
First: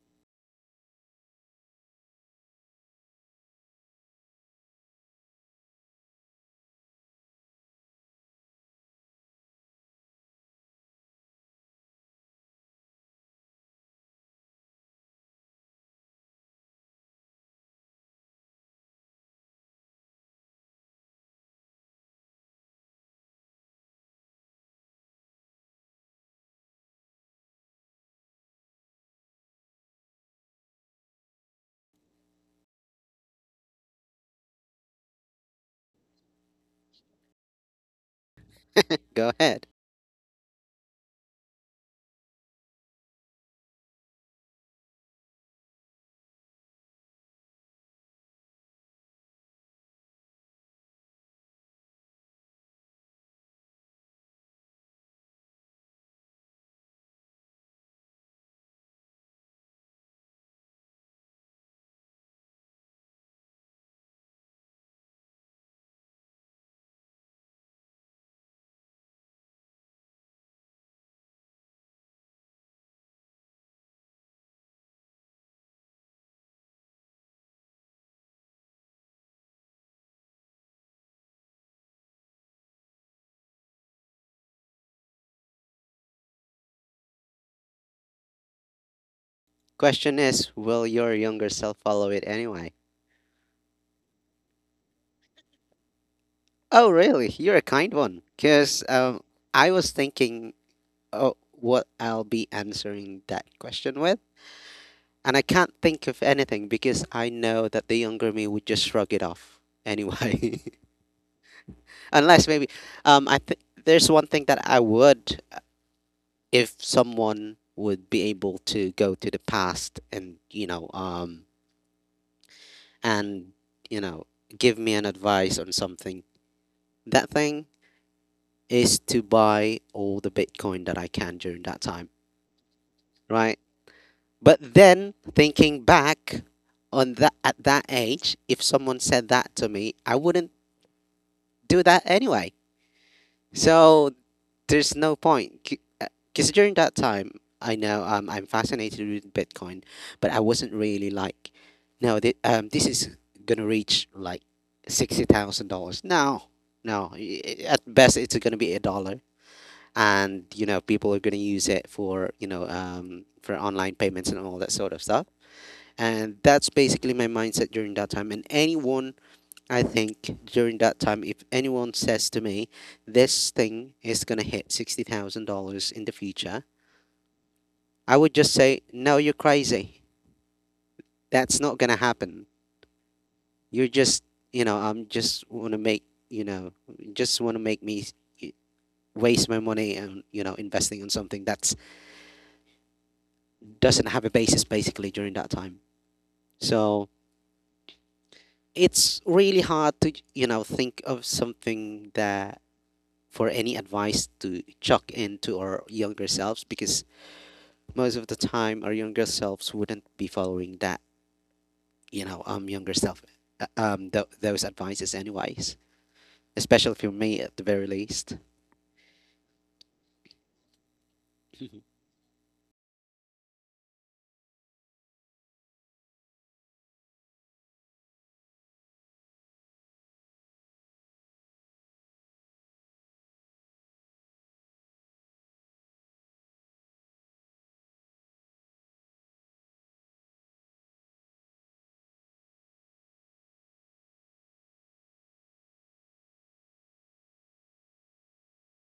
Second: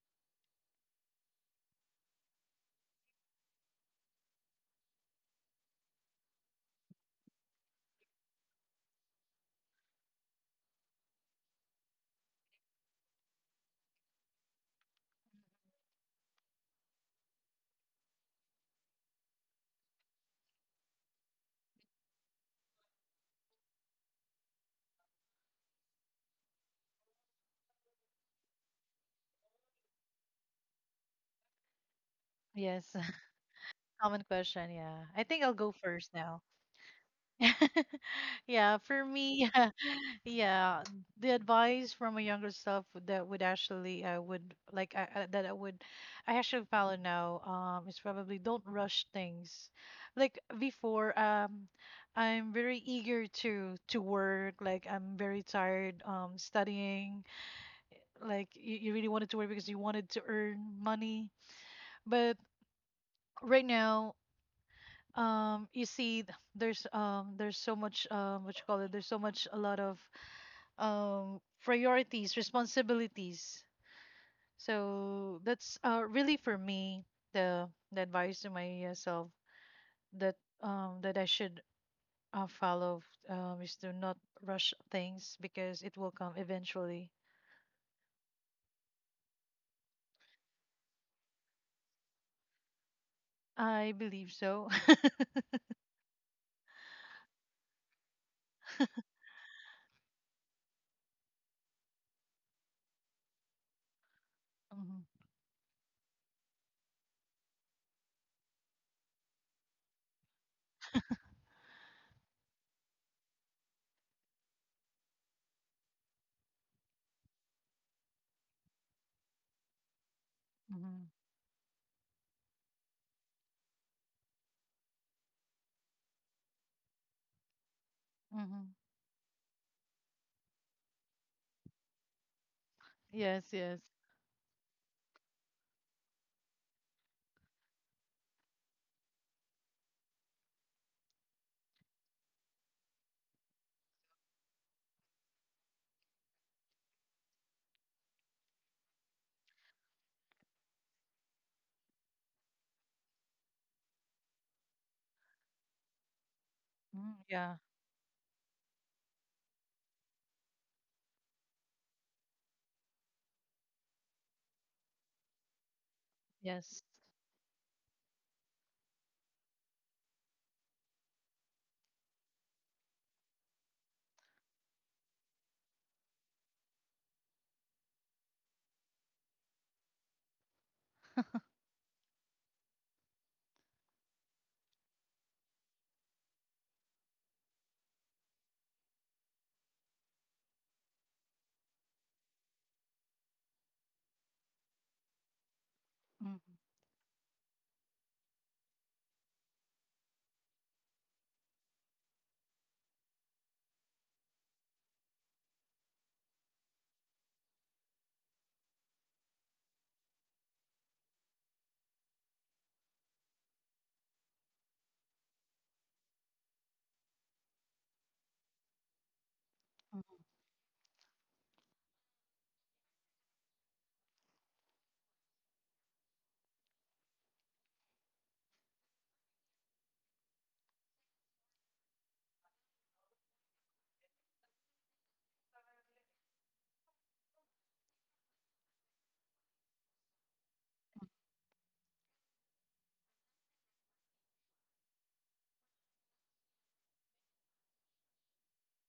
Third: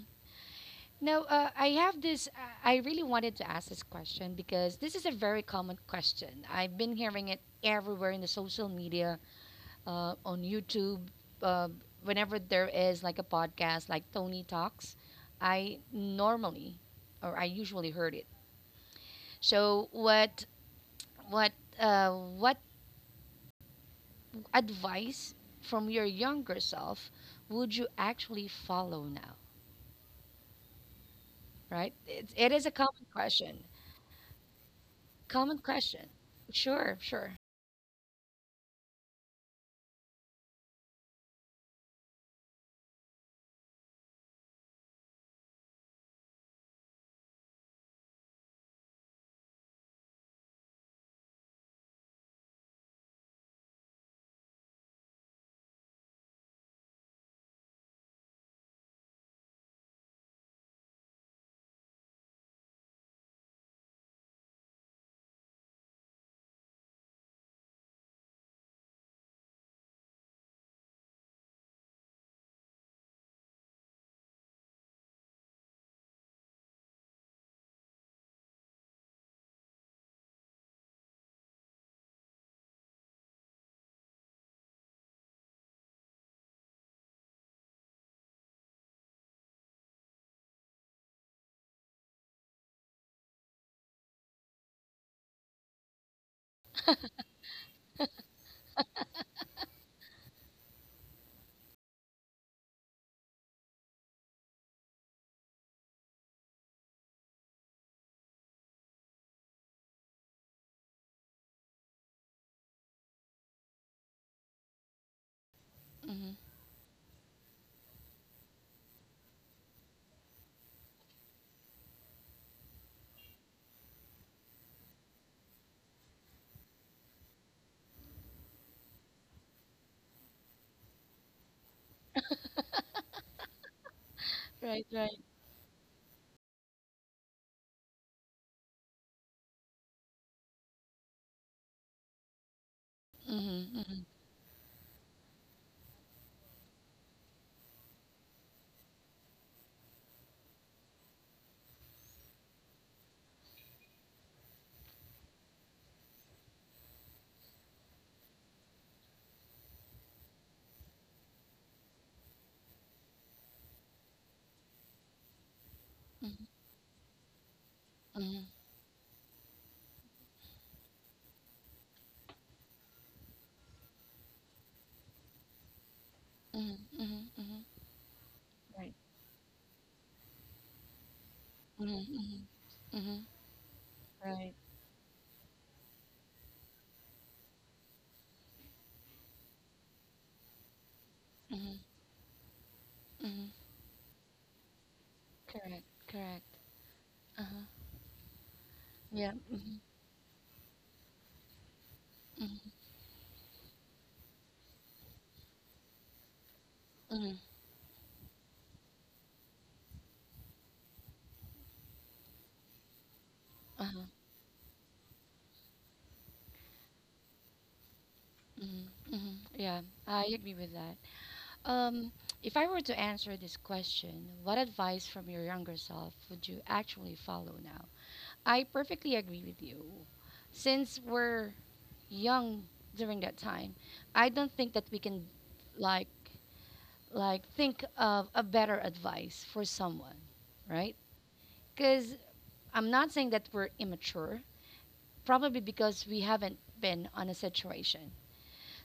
Now, I have this. I really wanted to ask this question because this is a very common question. I've been hearing it everywhere in the social media, on YouTube, uh, whenever there is like a podcast like Tony Talks. I normally, or I usually heard it. So, What uh, what advice from your younger self would you actually follow now? Right? It is a Yes. common question. Common question. Yeah. I think Common I'll go question. first now. Sure, sure. Yeah, for Go me, ahead. yeah, yeah, the advice from a younger self would- that would actually I would like, that I would, I actually follow now is probably, don't rush things. Like before, I'm very eager to work. Like, I'm very tired studying. Like, you really wanted to work because you wanted to earn money, but right now you see there's, there's so much, what you call it, there's so much a lot of priorities, responsibilities, so that's really for me the advice to myself that that I should follow is to not rush things, because it will come eventually. Question is, will your younger self follow it anyway? I believe so. Oh, really? You're a kind one. Because I was thinking, oh, what I'll be answering that question with. hmm And I can't think of anything because I know that the younger me would just shrug it off anyway. Unless maybe I think there's one thing that I would if someone would be able to go to the past and hmm and you know give me an advice on something. That thing hmm is to buy all the Bitcoin that I can during that time, yes, right? yes. But Right, right. then thinking back on that at that age, if someone said that to me, I wouldn't do that anyway. Mm-hmm, So there's no point. Cause during that time, I know I'm fascinated with Bitcoin, but I wasn't really like, no, this is gonna reach like $60,000. No, Mm, no. Yeah. At best, it's gonna be a dollar, and you know people are gonna use it for for online payments and all that sort of stuff. And mm-hmm, that's Yes. basically my mindset during that time. And mm-hmm, anyone I think during that time, if anyone says to me, this thing is going to hit $60,000 in the future, mm-hmm, mm-hmm. I would just say, Right. no, you're crazy. That's not going to Mm-hmm, happen. mm-hmm. You're just, Right. you know, I'm just want to make, you know, just want to make me eh, waste my money and, you know, investing on something that Mm-hmm, mm-hmm. doesn't have a basis basically during that time. Correct, correct. hmm So Uh-huh. it's Yeah. really Mm-hmm, hard to, you know, think of something that for any advice to chuck into our younger selves because mm-hmm, mm-hmm. most of the time our younger selves wouldn't be following that you know um younger self Uh-huh. Those advices anyways, especially for me at the very least. Mm-hmm, mm-hmm. Yeah, I agree with that. Um, if I were to answer this question, what advice from your younger self would you actually follow now? I perfectly agree with you. Since we're young during that time, I don't think that we can like like think of a better advice for someone, right? Cuz I'm not saying that we're immature, probably because we haven't been on a situation.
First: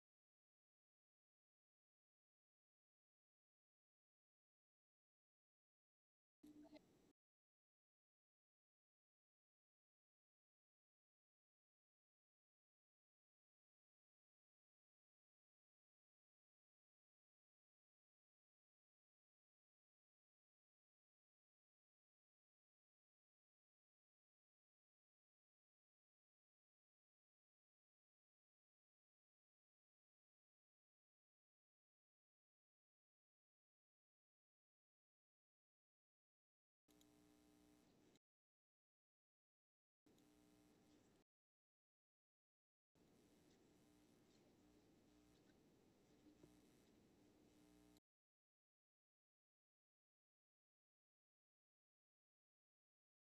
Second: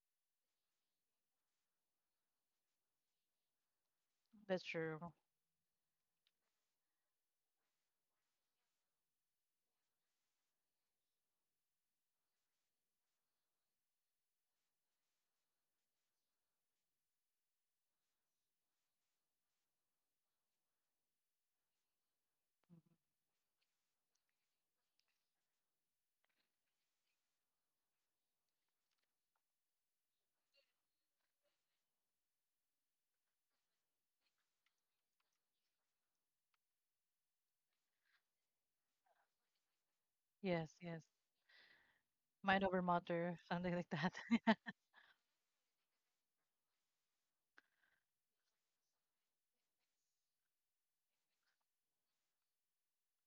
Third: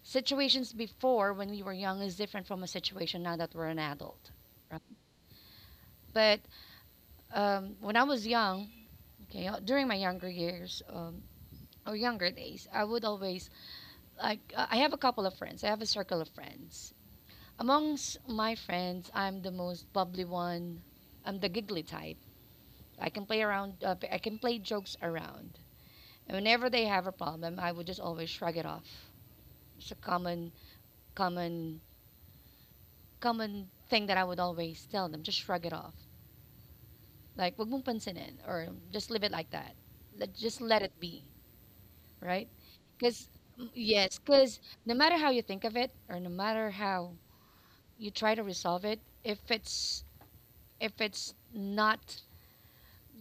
Situations before when we were young is different from a situation now that we're an adult. that's Right? true. But when I was young, okay, during my younger years or younger days, I would always like I have a couple of friends. I have a circle of friends. Amongst my friends, I'm the most bubbly one. I'm the giggly type. I can play around. I can play jokes around. And whenever they have a problem, I would just always shrug it off. It's a common, common thing that I would always tell them. Just shrug it off. Like, wag mong pansinin, or just leave it like that. Let, just Yes, let it yes. be. Right? Mind over Because matter, something like that. yes, because no matter how you think of it, or no matter how you try to resolve it, if it's not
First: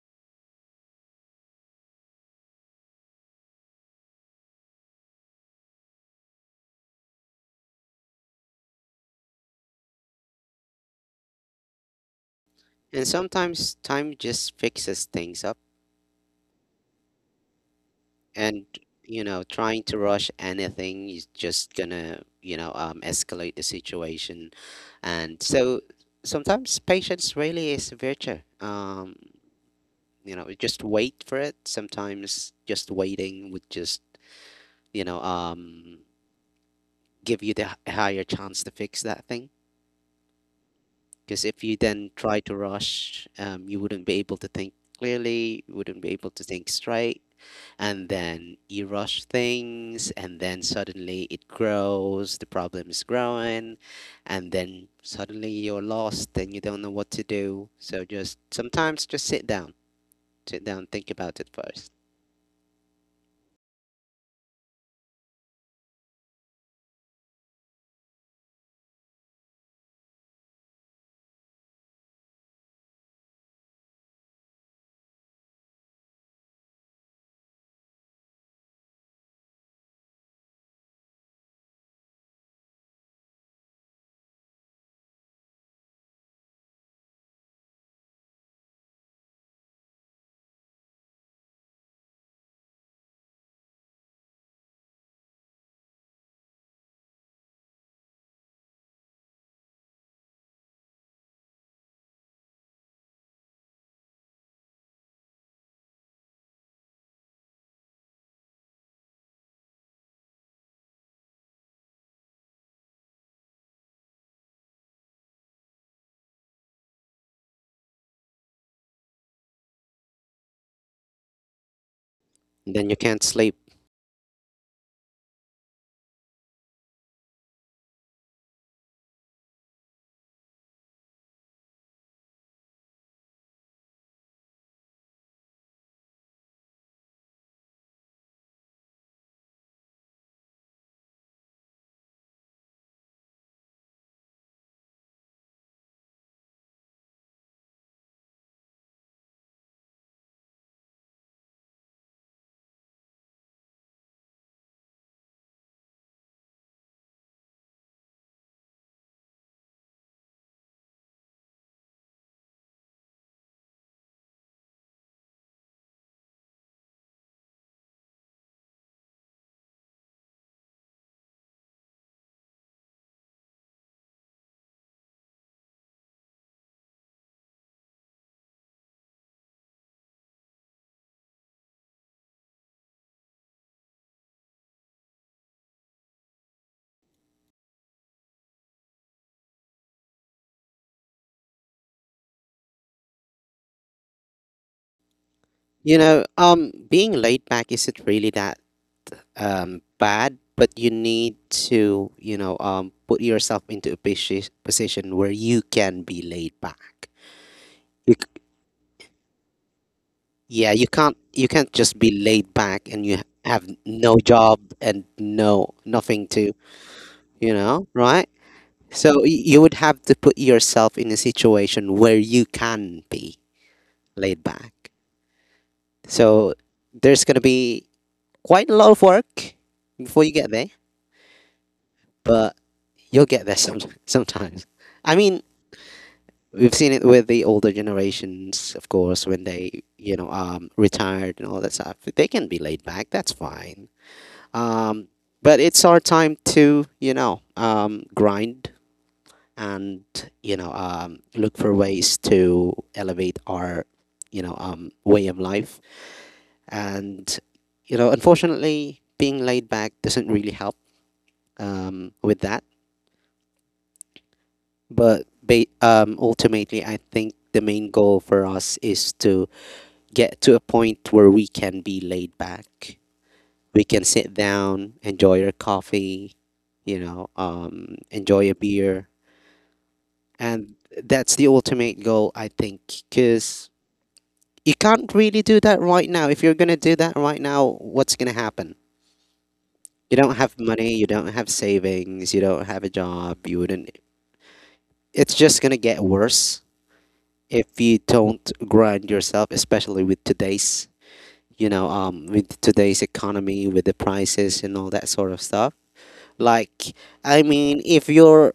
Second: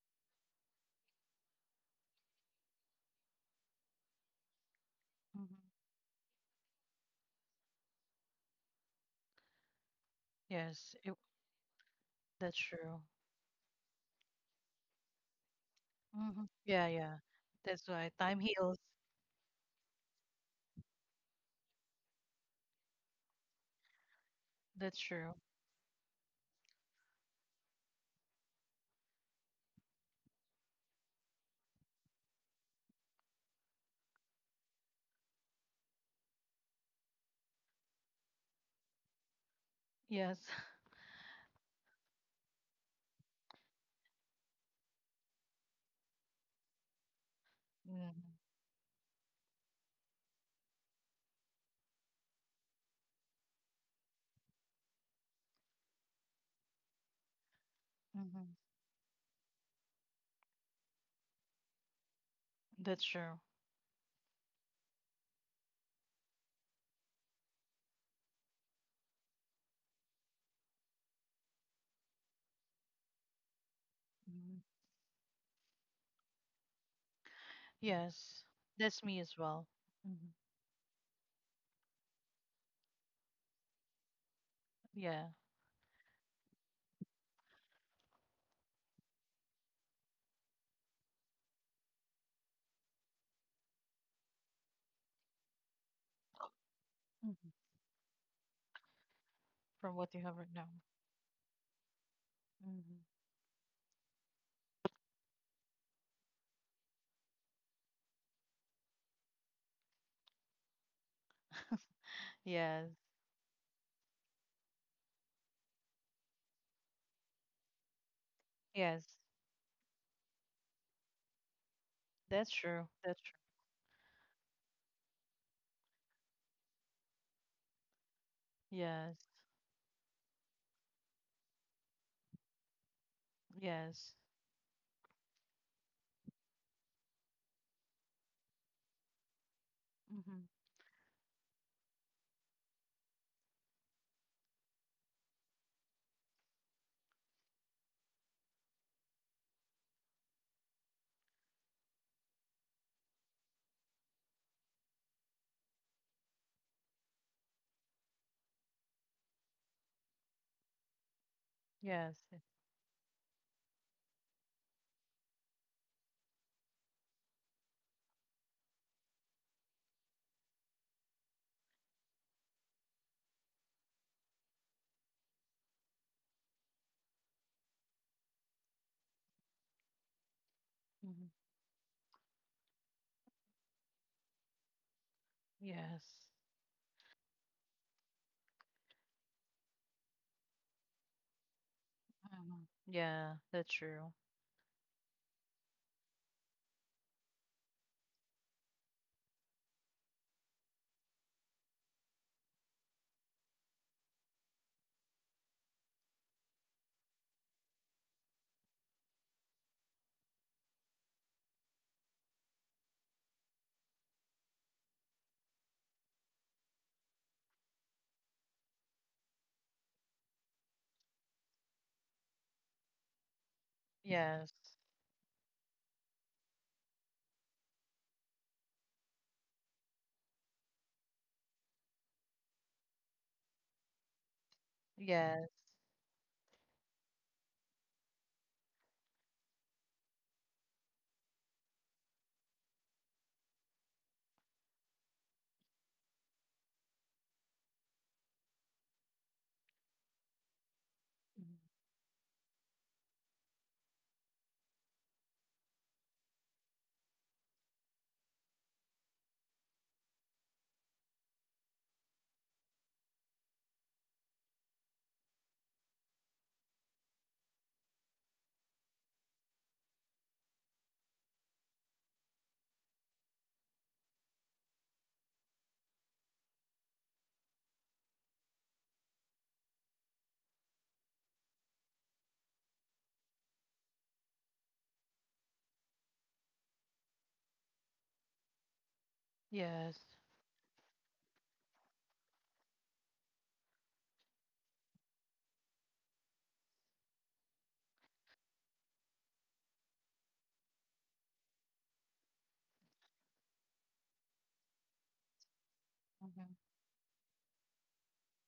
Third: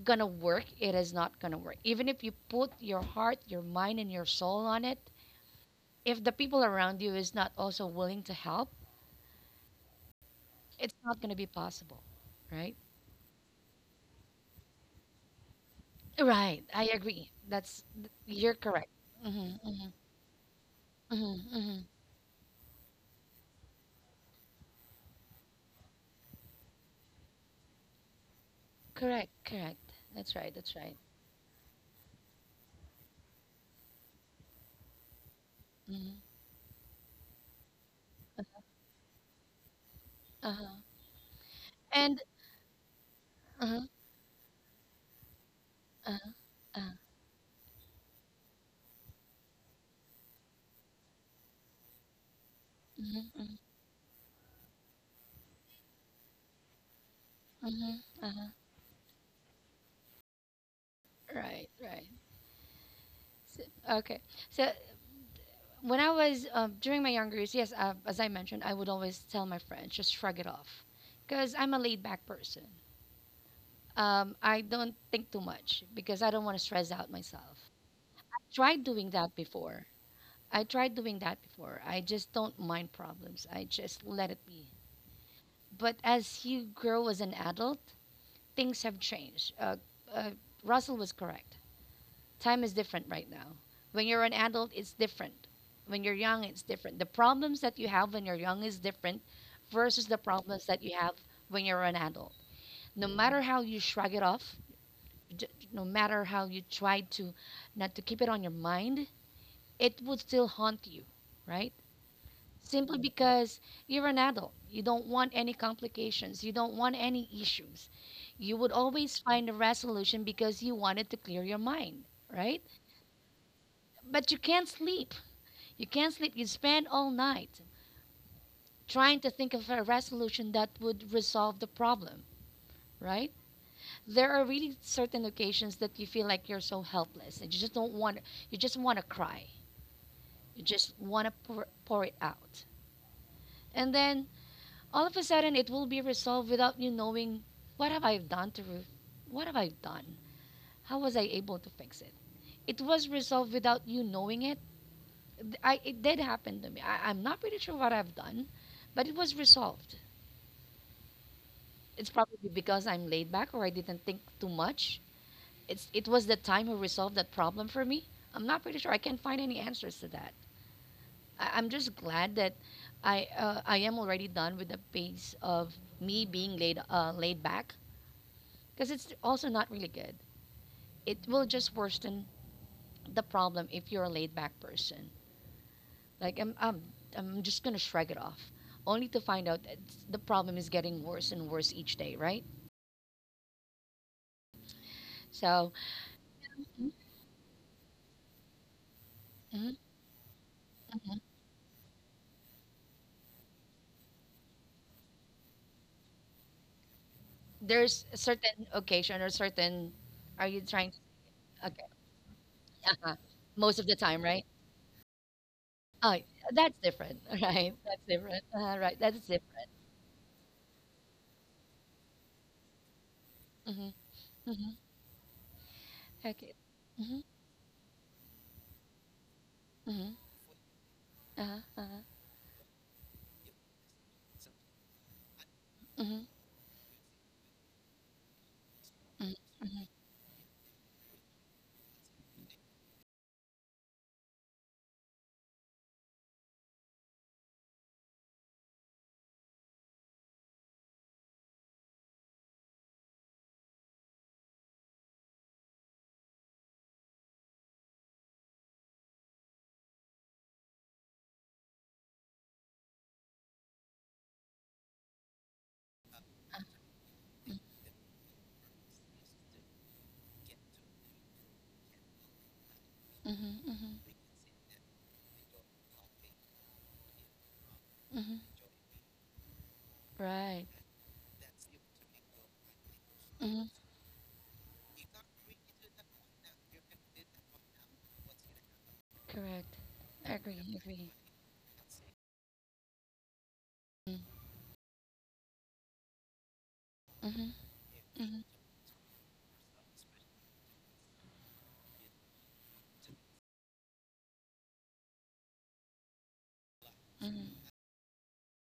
gonna work, it is not gonna work. Even if you put your heart, your mind, and your soul on it, Mhm. if the people around you is not also willing to help, it's Yes, it, not gonna be possible, that's right? true. And sometimes time just fixes things up, Hmm Right, I Yeah, yeah. agree. That's why time You're and heals. correct. you know Hmm, hmm, trying to rush anything is hmm, hmm. just gonna escalate the situation. That's true. And so sometimes patience really is a virtue. Correct, correct. That's You right. know, That's just right. wait for it. Sometimes just waiting would just you know um Hmm. give you the higher chance to fix that thing. Yes. Uh huh. Because if you And then try to rush, uh huh. You wouldn't be able to think clearly, you wouldn't Uh be able to huh. think straight, and hmm then you rush things, and then suddenly it grows, the problem is Mhm, growing, and then suddenly you're lost and you don't know what to mhm, do. So uh-huh. just hmm sometimes just sit down, think about it Right, first, right. That's true. So, okay. So when I was during my younger years, yes, as I mentioned, I would always tell my friends just shrug it off, because I'm a laid back person. I Hmm don't think too much because I don't want to stress out myself. Yes. Tried doing That's me that as well. before. Hmm I tried doing that before. I just don't mind problems. I just let it be. Yeah. But as you grow as an adult, things have changed. Uh, Russell was correct. Time is different right now. When you're an adult, it's different. When you're young, it's different. The problems hmm that you have when you're young is different versus From the what you have problems right now. that you have when you're an adult. No Hmm matter how you shrug it off, no matter how you try to not to keep it on your mind, it would still haunt you, right? Simply Yes. because you're an adult. You don't want any complications. You don't want any issues. You would always Yes. find a resolution because you wanted to clear your mind, That's right? and true. then you That's can't true. sleep. But you can't sleep. You can't sleep. You spend all night trying Yes. to think of a resolution that would resolve the problem, right? Yes. There are really certain occasions that you feel like you're so helpless, and you just don't want, you just want to cry. hmm You just want to pour it out. And then all of a sudden it will be resolved without you knowing. What have I done to Ruth? What have I done? How was I able to fix it? It was resolved without you knowing it. I it did happen to me. I'm not pretty sure what I've done, but it was resolved. It's Yes. probably because I'm laid back or I didn't think too much. It was the time who resolved that problem for me. I'm not pretty sure. I can't find any answers to that. I'm just glad that I am already done with the pace of me being laid laid back, because it's also not really good. It hmm will just worsen the problem if you're a laid back person. Like Yes. I'm just gonna shrug it off, only to find out that the problem is getting worse and worse each day. Right? hmm Yeah, that's true. So. You know, being laid back isn't really that bad, but you need to, you know, put yourself into a position where you can be laid back. There's a You, c- certain occasion or certain, are you yeah, trying you to, can't you can't okay, just be laid back and uh-huh. you have Most of the time, no right? job and no Oh, nothing to, that's different. you Right, know, that's right? different. Right, that is So you different. would have to put yourself in a situation where you can be Mm-hmm. laid Yes. Mm-hmm. back. Okay. So Mm-hmm. there's gonna be quite a lot of work Mm-hmm. before you get there, Uh-huh. Uh-huh. but you'll get there some, sometimes. I mean, Yes. Mm-hmm. We've seen it with the older generations, of course, when they, you know, retired and all that stuff. They can be laid back. That's fine. Um, but it's our time to, you know, grind and, you know, Mhm. look for ways to elevate our, you know, way of life. And, you know, unfortunately, being laid back doesn't really help with that. But ultimately, I think the main goal for us is to get to a point where we can be laid back. Mm-hmm. Mm-hmm. We can sit down, enjoy our coffee, you know, Mm-hmm. enjoy a beer. Right. And that's the ultimate goal, I think, Mm-hmm. because you can't really do that right now. If you're going to do that right now, what's going to happen? Correct. Yes. You don't Agree, have money, agree. you don't have savings, you don't have a job, you wouldn't. Mm-hmm. It's just going to get worse Mm-hmm. if you Mm-hmm. don't grind yourself, especially with with today's economy, with the prices and all that sort of stuff. Mhm. Like, Mm-hmm. If you're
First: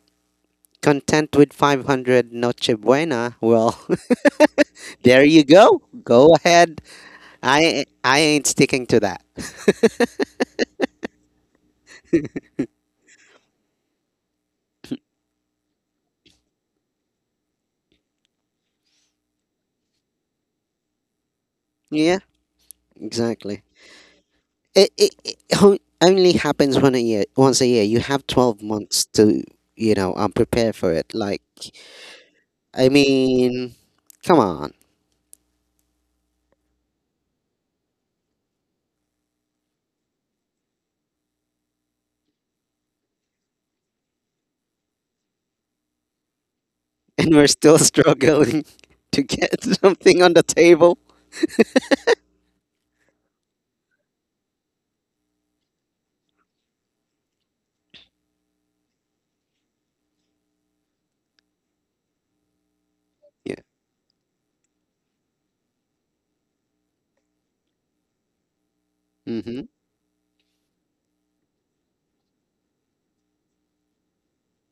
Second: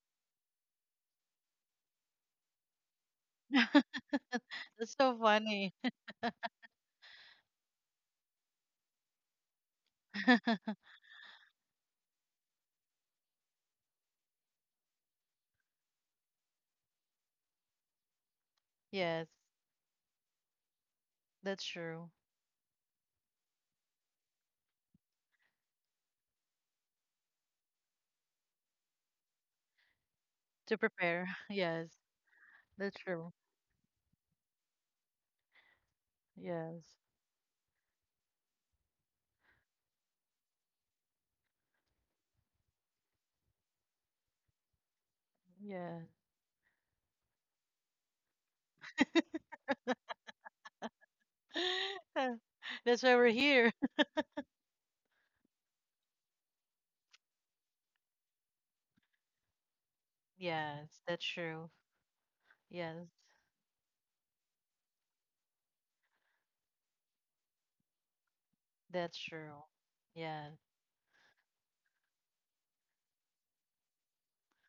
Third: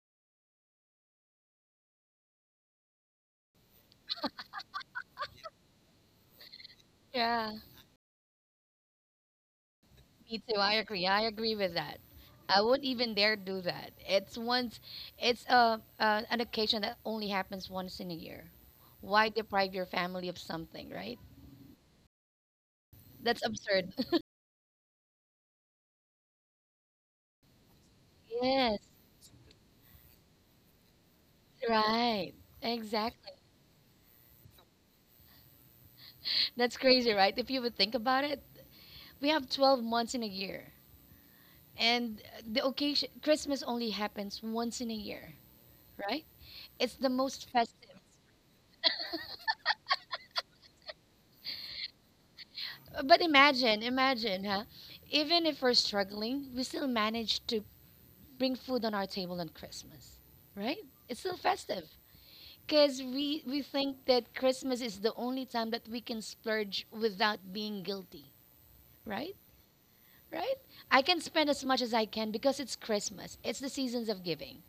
content with 500 Noche Buena, well, That's so there you funny. go. Go ahead. Yeah. I ain't sticking to that. Me too. I agree. I agree with that. I wouldn't even dare do that. It's once, it's a an occasion that only happens once in a year. Why Yes, deprive your family of something, right? that's true. Yeah, That's exactly. absurd. Only happens one a year, once a year. You have 12 Yes, months to, you know, prepare To for it. prepare. Like, Yes, right. I that's Exactly. true. mean, come on. That's Yes. crazy, right? If you would think about it, we have 12 months in a year. And the occasion, Christmas only happens once in a year, Yes. right? It's the And we're most still festive. struggling to get something on the table. That's why But we're here. imagine, imagine, huh? Even if we're struggling, we still manage to bring food on our table on Christmas, right? Yes, It's that's still true. festive because Yes, we Yeah. we think that Christmas is the only time that we can splurge without being guilty, that's right? true. hmm Yeah, Right? I can spend as much as I can because it's Christmas. It's the seasons of giving,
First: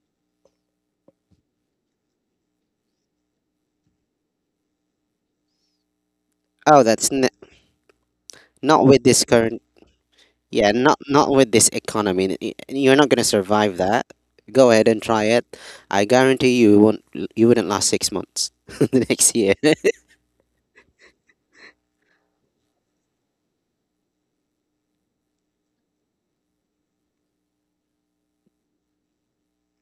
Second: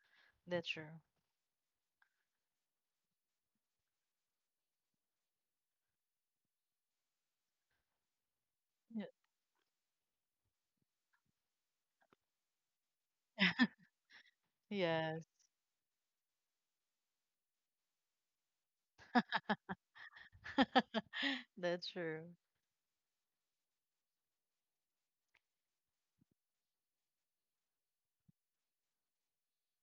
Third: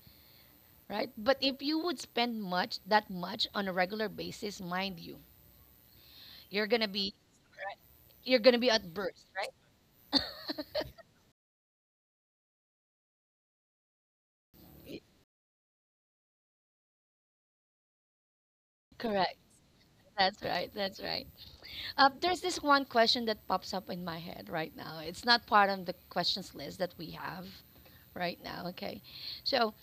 that's true. right? But if you would spend much that much on a regular basis, mind you, you're Oh, gonna be you're gonna be not at with Yeah. this burst, right? current. Yeah, not with this economy. You're not gonna survive that. Go ahead and Yes. try it. I guarantee you won't. You wouldn't last 6 months the next Correct. year. That's right. That's right. That's true. There's this one question that pops up in my head right now. It's not part of the questions list that we have right now. Okay. So,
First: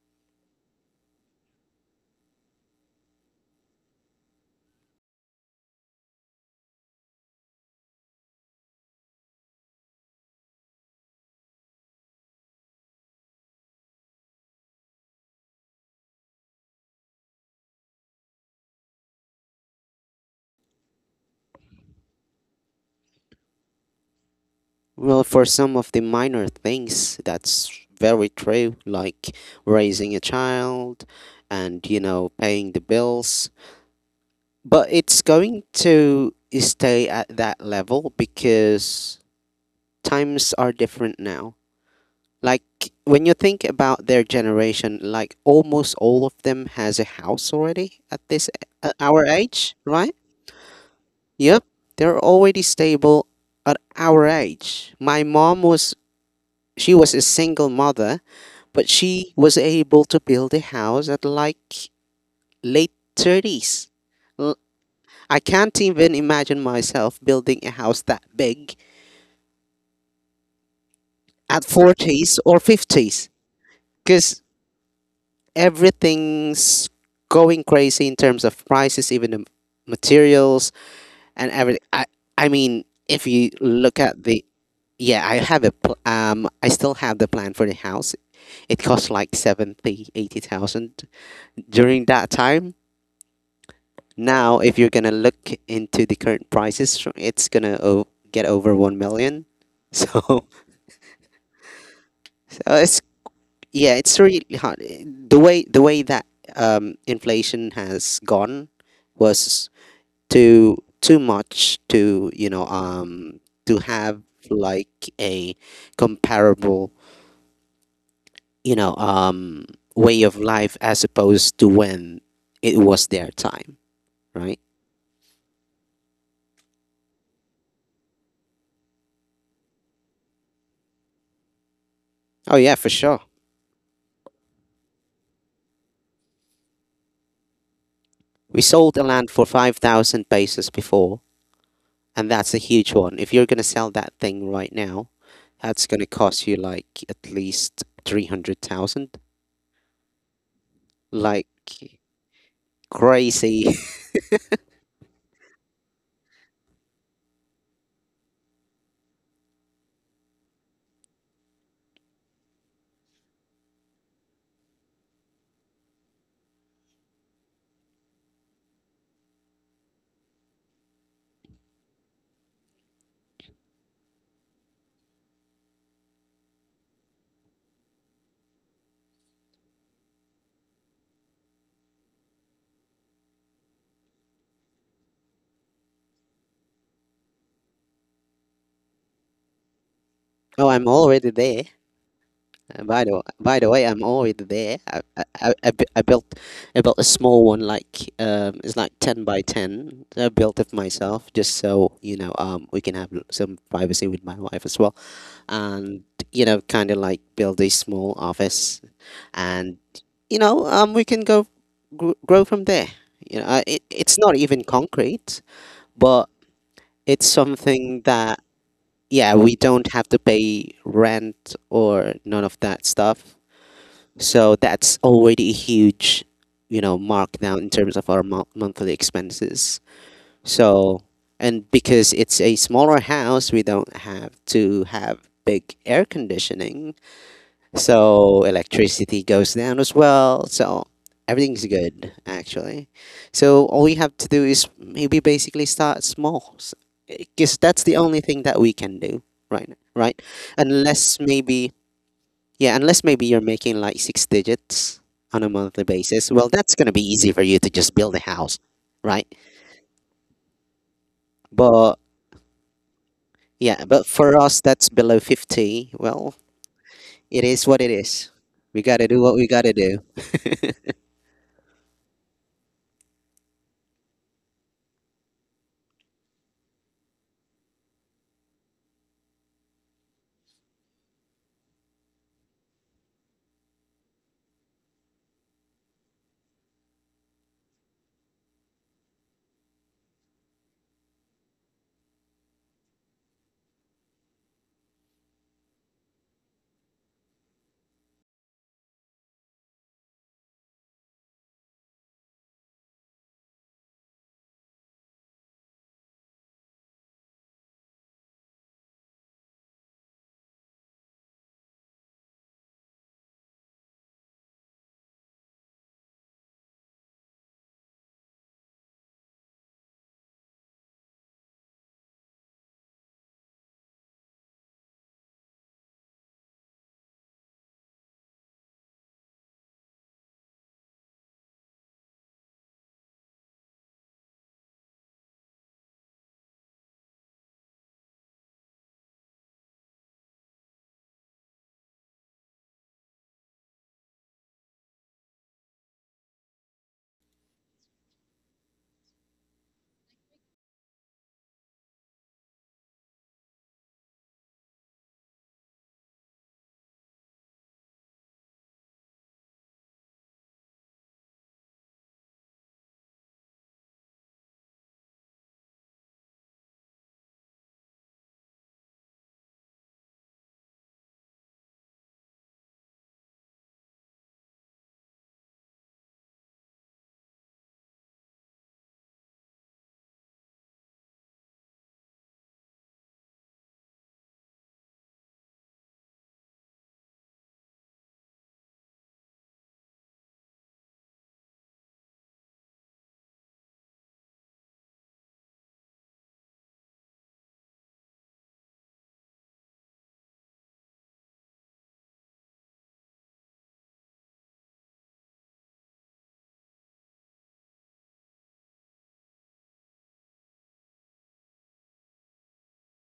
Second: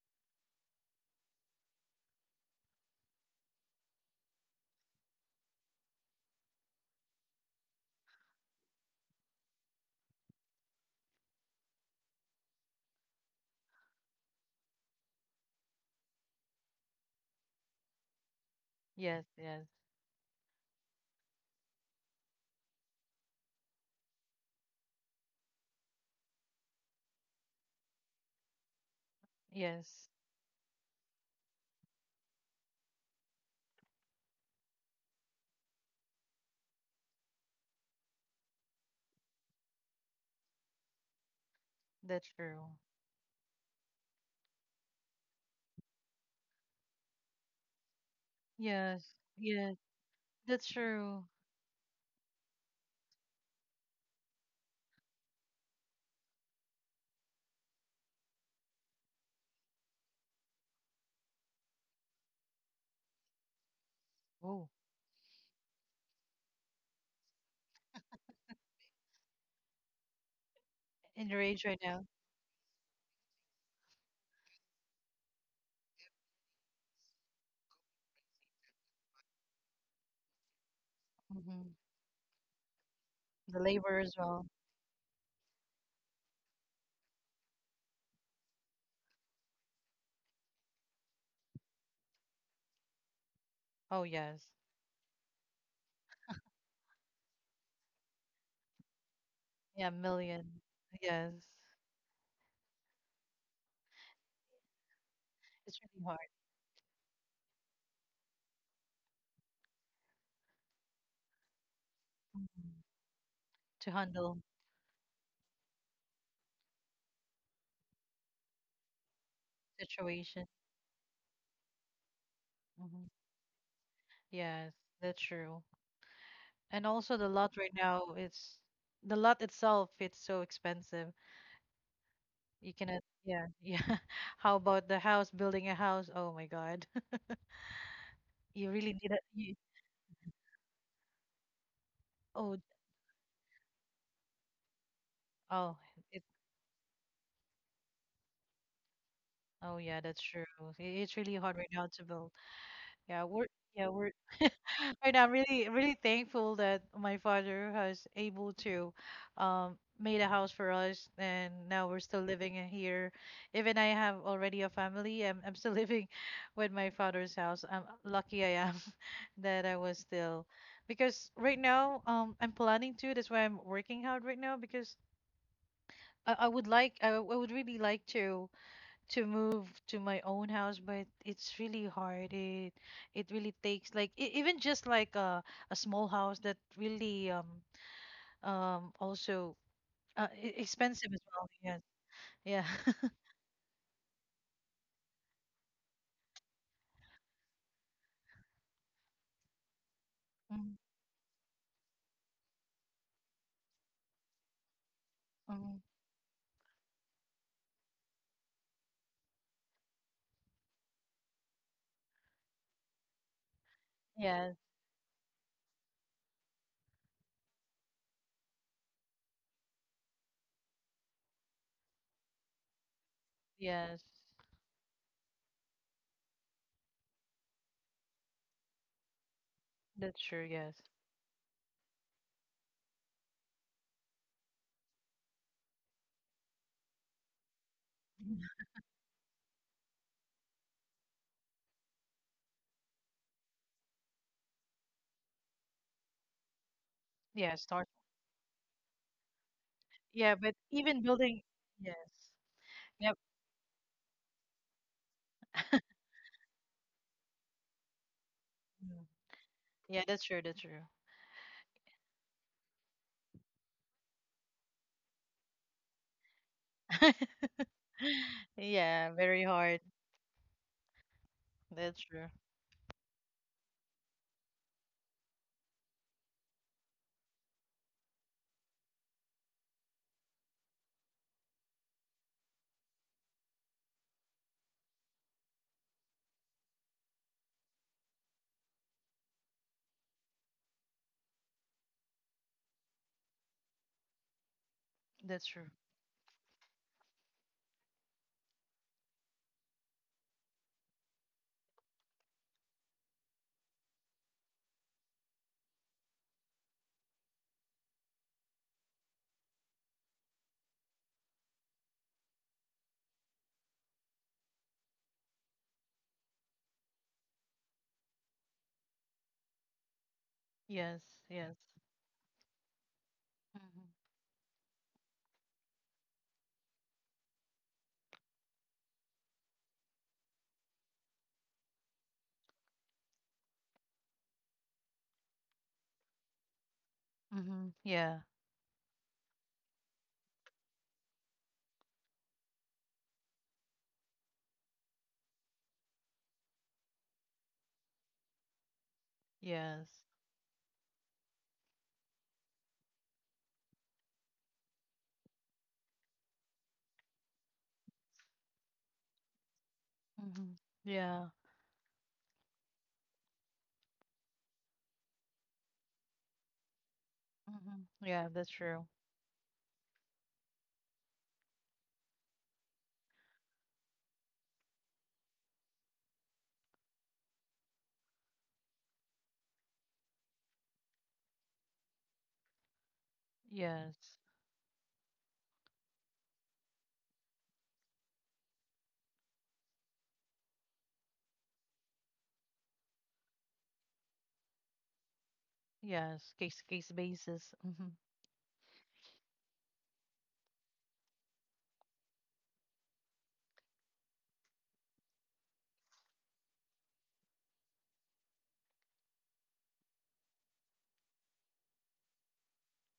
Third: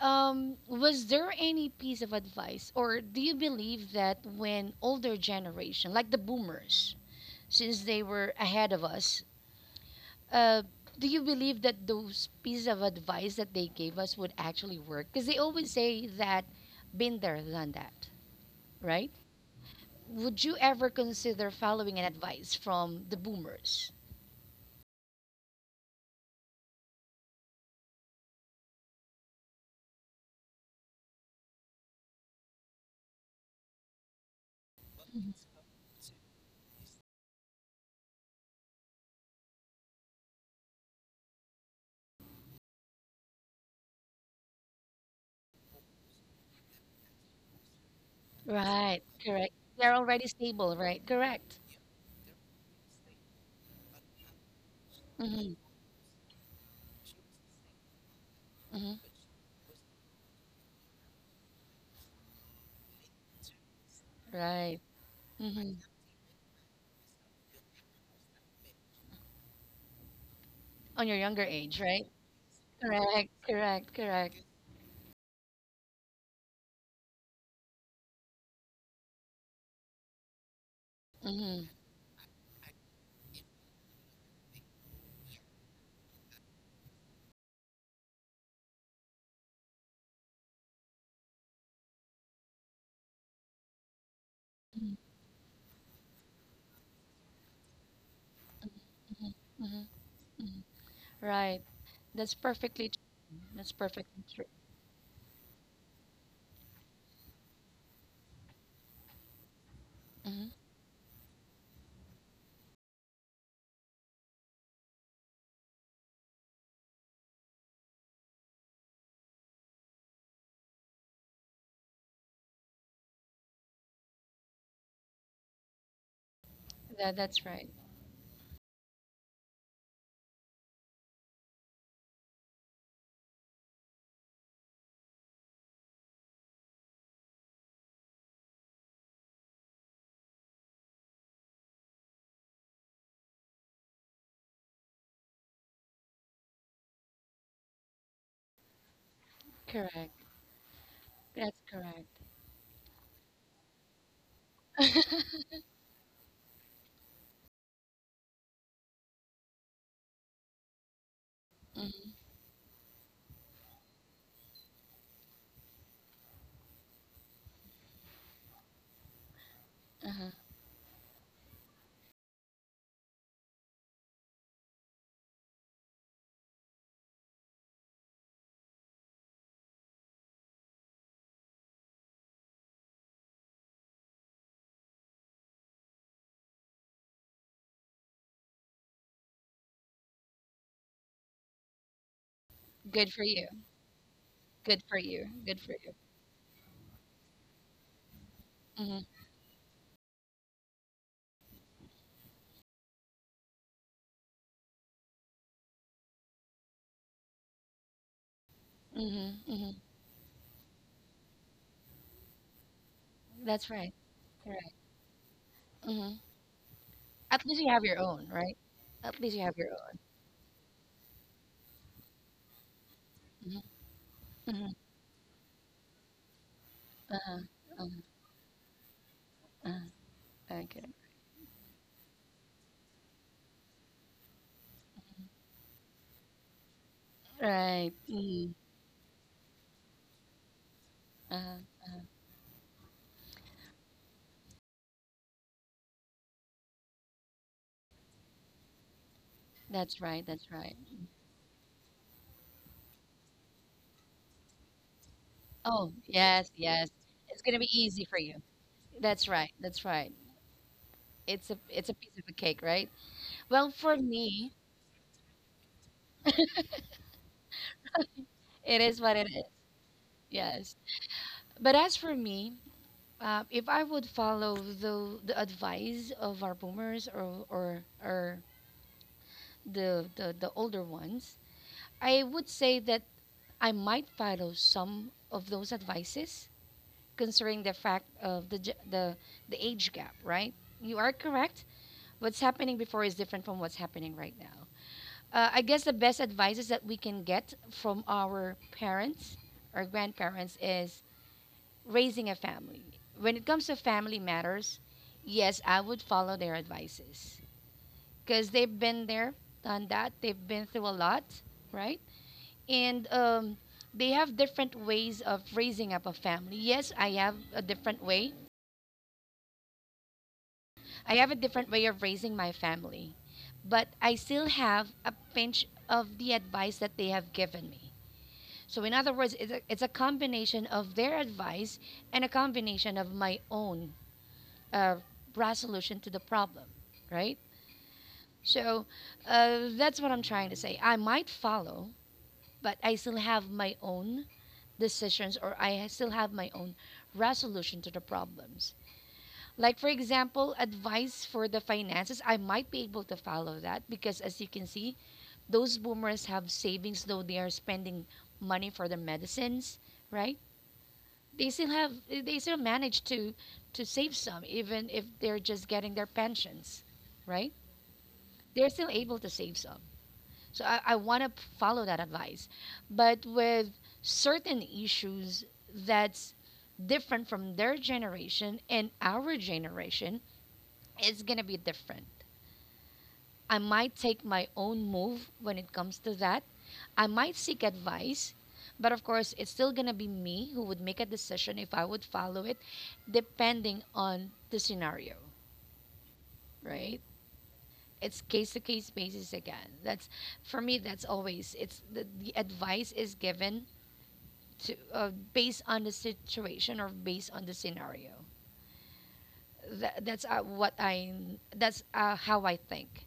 was there any piece of advice, or do you believe that when older generation, like the boomers, since they were ahead of us, uh, do you believe that those pieces of advice that they gave us would actually work? Because they always say that, been there, done that, right? Yes, yes, Would you ever consider following an advice from the boomers? Well, for some of the minor things, that's very true, like yes, raising a child and, you know, paying the bills. But it's going to stay at that level because times are different now. that's true. Like when you think about their generation, like almost all of them has a house already at this at Right, Yes, our correct. age, yes, They're right? already that's stable, right? true. Correct. Yep, they're already stable at our age. My Mm-hmm, mom was She was a single mother, but mm-hmm, she was able to build a house at like late 30s. L- Oh, right. I Mm-hmm. can't even imagine myself building a house that big On your in the younger at rage age, right right? now. 40s or Correct, 50s correct, correct. because everything's going crazy in terms of prices, even the materials and Mm-hmm, Mm-hmm. everything. I mean, if you The look labor as at the well. Yeah, I have a I still have the plan for the house. It cost like 70, 80,000 during that time. Oh, yes. Now, if you're gonna look into the current prices, so it's gonna get over 1 million. Yeah, So, million. Yes. right. That's so perfectly it's true. That's Yeah, it's perfectly true. really hard. The way the It's way really hard. that inflation has gone was too much to Mhm. To To have handle like a comparable you know um way of situation. life as opposed to when it was Hmm their time, right? Yes, that's true. And That, also the that's lot right. right now, it's the lot itself, it's so expensive. Oh yeah, You for cannot, sure. yeah, yeah. How about the house, building a house? Oh my God. We You sold really a need a, land for you, 5000 pesos before, and that's a oh, huge one. If you're going to sell that thing right now, oh, that's going to it, cost you like at least 300,000. oh yeah, Correct. that's true. I- It's really Like That's hard right now to correct. build. Yeah, we're, crazy. yeah, we're right now. I'm really really thankful that my father has able to made a house for us, and now we're still living in here. Even I have already a family, I'm, still living with my father's house. I'm lucky I am, that I was still, because right now I'm planning to. That's why I'm working hard right now, because I would like, I would really like to move to my own house, but it's really hard. It it really takes like, even just like a small house, that really also, Oh, I'm expensive as already well. there. Yes. Yeah. Good for you. By the way, I'm already there. Good for you. Good for you. I built a small one like it's like Mm-hmm, 10 by 10. I built it Mm, myself just so you know we can have some privacy with my wife as well, mm. and you know kind of like build a small office, mm-hmm, mm-hmm. and we can grow from there. You know That's it, right. it's not Yes, even Correct. concrete, Mm-hmm. but it's At least you have your something own, that right? At least yeah you have we your don't own. have to pay rent or none of that stuff, Mm-hmm, yes, so mm-hmm. that's already a huge, you know, Uh-huh, markdown in uh-huh, terms of our monthly expenses. that's true. uh-huh. Yes. Okay. So, and because it's a smaller house, we don't have to have big air conditioning. Right. So Mm-hmm. electricity goes down as well. So Uh-huh. everything's good, actually. So all we have to do is maybe basically start small because Yeah, that's start. the only thing that we can do right now, That's right? right. Yeah, That's but right. even Unless building. maybe Yes. Yeah, unless Yep. maybe you're making like six digits on a monthly Oh, basis. yes, Well, that's going yes. to be easy It's for gonna you be to just easy for build a you. house, Mm. That's right? right. That's right. Yeah, that's true, that's true. It's a But piece of a cake, right? Well, Yeah, for but for me, us that's below 50, well, it is what it is. it We is got to what Yeah, do it what is. we very got to hard. do. Yes. But as That's for true, me, if I would follow the advice of our boomers or the older ones, I would say that I might follow some of those advices, considering the fact of the ge- the age gap, right? You are correct what's happening before is different from what's happening right now. That's I true. guess the best advices that we can get from our parents or grandparents is raising a family. When it comes to family matters, yes, I would follow their advices because they've been there, done that. They've been through a lot, right? And they have different ways of raising up a family. Yes, Yes, I have a yes. different way of raising my family, but hmm I still have a pinch of the advice that they have given me. So, in other words, it's a combination of their advice and a combination of my own uh, resolution to the problem, right? hmm yeah. So, that's what I'm trying to say. I might follow, but I still have my own decisions or I still have my own resolution to the problems. Like, for Yes. example, advice for the finances, I might be able to follow that because, as you can see, those boomers have savings, though they are spending money for their medicines, right? hmm Yeah. They still have, they still manage to save some, even if they're just getting their pensions, right? hmm Yeah, that's They're still true. able to save some. So I want to follow that advice, but with certain issues that's different from their generation and our generation it's going to be different. I might Yes. take my own move when it comes to that. I might seek advice, but of course, it's still going to be me who would make a decision if I would follow it, depending on the scenario, Yes. Case right? case basis. Hmm It's case to case basis again. That's for me. That's always it's the advice is given to based on the situation or based on the scenario. That, that's what I. That's how I think.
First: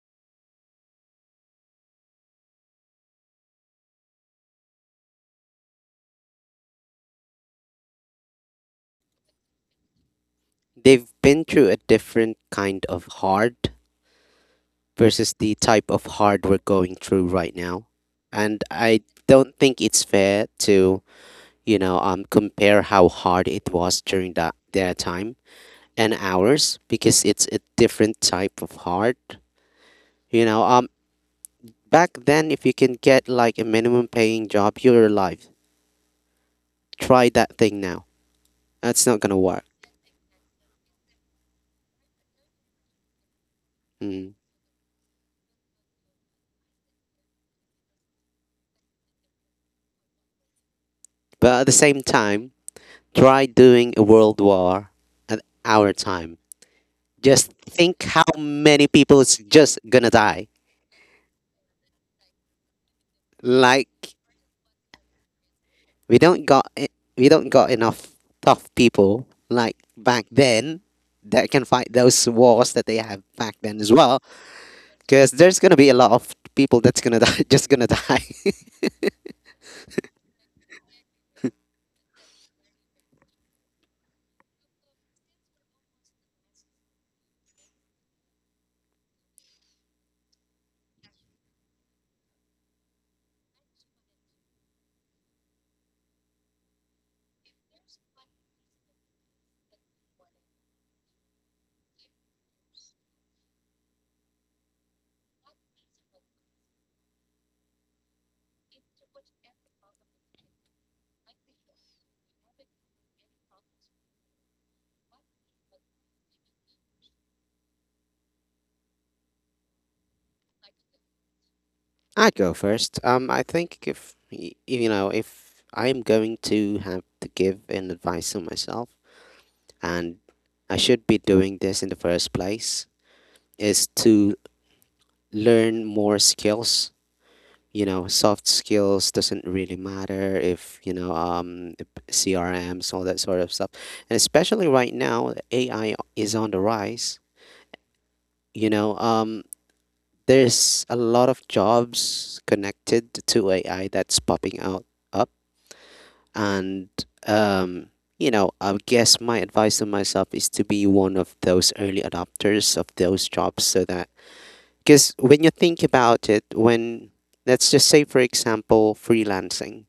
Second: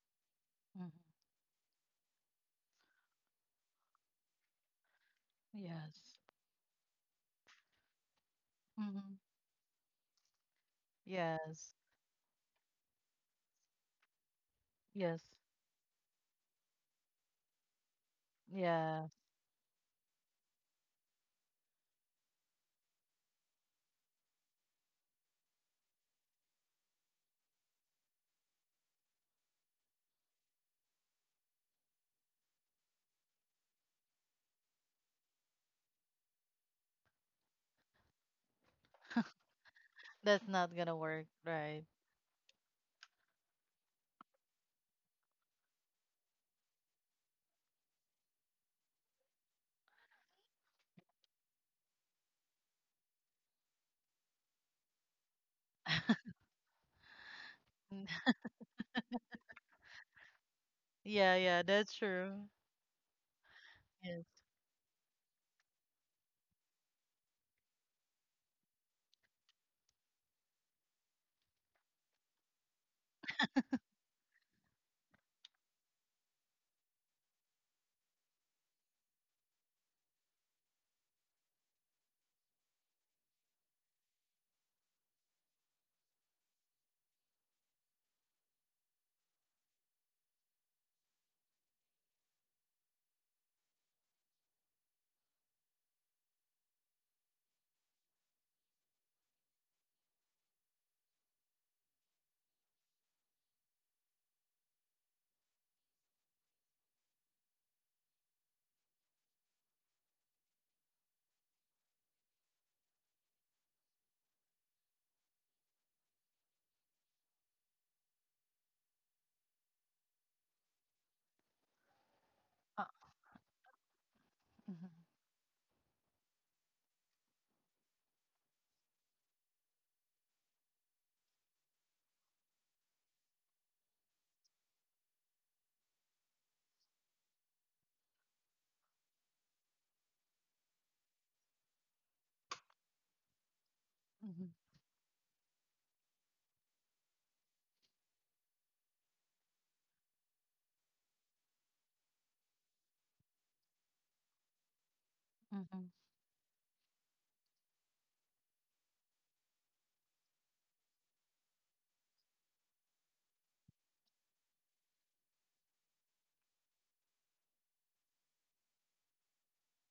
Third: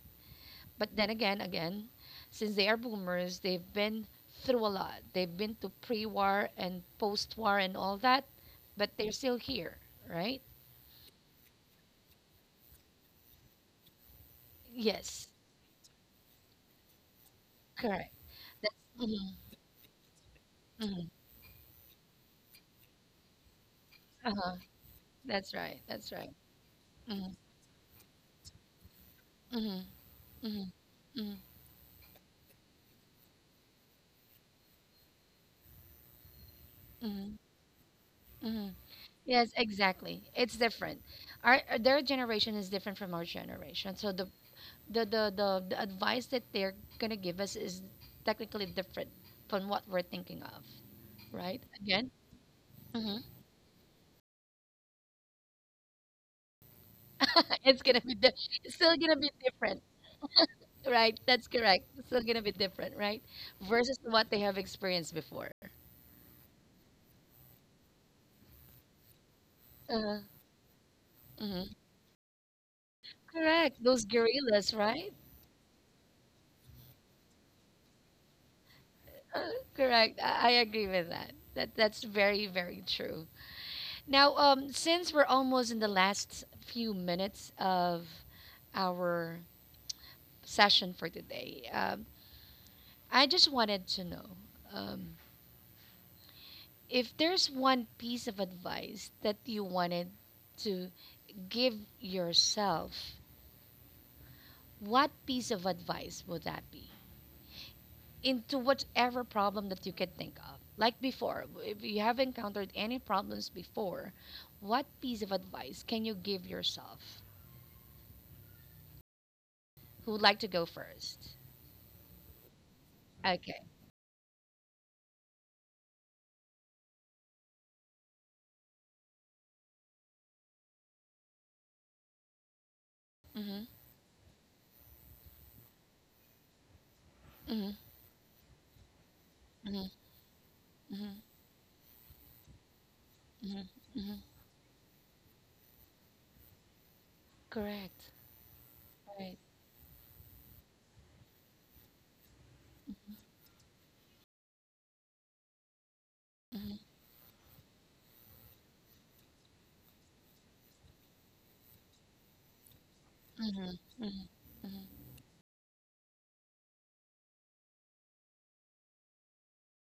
hmm But then again, since they are boomers, they've been through a lot. They've been to Yes. pre-war and post-war and all that, but they're hmm still here, right? They've been through Yes. a different kind of hard Yes. Yes, versus the type of hard we're going through right now. correct. And That's I Yeah. mhm, don't think it's fair to, mhm, you know, compare how hard it was during that uh-huh. their time That's right. That's and right. ours because Mhm, it's a different type of heart. mhm, You know, mhm, mhm, back then, if you can get like a minimum paying job, you're alive. Try mhm, that thing now. mhm. That's not gonna Yes, work. exactly. That's It's not gonna different. work, Our right? their generation is different from our generation. So Mm. the advice that they're gonna give us is technically different from what we're thinking of. But at Right? the same Again, time, hmm. try doing a world war at our time. Just it's think Mm. gonna be how di- it's many still people gonna is be just different, gonna die. right? Yeah, That's yeah, correct. that's It's still true. gonna be different, right? Versus Like what Yes. they have experienced before. We don't got enough tough people like Uh, back then that can mhm. fight those wars that they have back then Correct. as Those well. gorillas, right? Because there's gonna be a lot of people that's gonna die, just gonna die. Uh, correct. I agree with that. That's very very true. Now, since we're almost in the last few minutes of our session for today, I just wanted to know. Um, if there's one piece of advice that you wanted to give yourself, what piece of advice would that be? Into whatever problem that you could think of. Like before, if you have encountered any problems before, what piece of advice can you give yourself? Who would like to go first? I go Uh, first. I Okay. think if y- you know, mm-hmm. if I'm going to have to give an advice to myself, and I should be doing this in the first place, Mm-hmm. is to learn more skills. Mm-hmm. You know, soft skills doesn't really Mm-hmm. matter if you Mm-hmm. know CRMs, all that sort of Mm-hmm. stuff, Hmm. and Mm-hmm. especially right now, AI is on the rise. Correct. You know, Right. There's a lot of jobs connected to AI that's popping out up, Mm-hmm. Mm-hmm. and um, you know, I guess my advice to myself is to be one of those early adopters of those jobs, so Mm-hmm. that Mm-hmm. because when you think about it, when let's just say, for example, freelancing,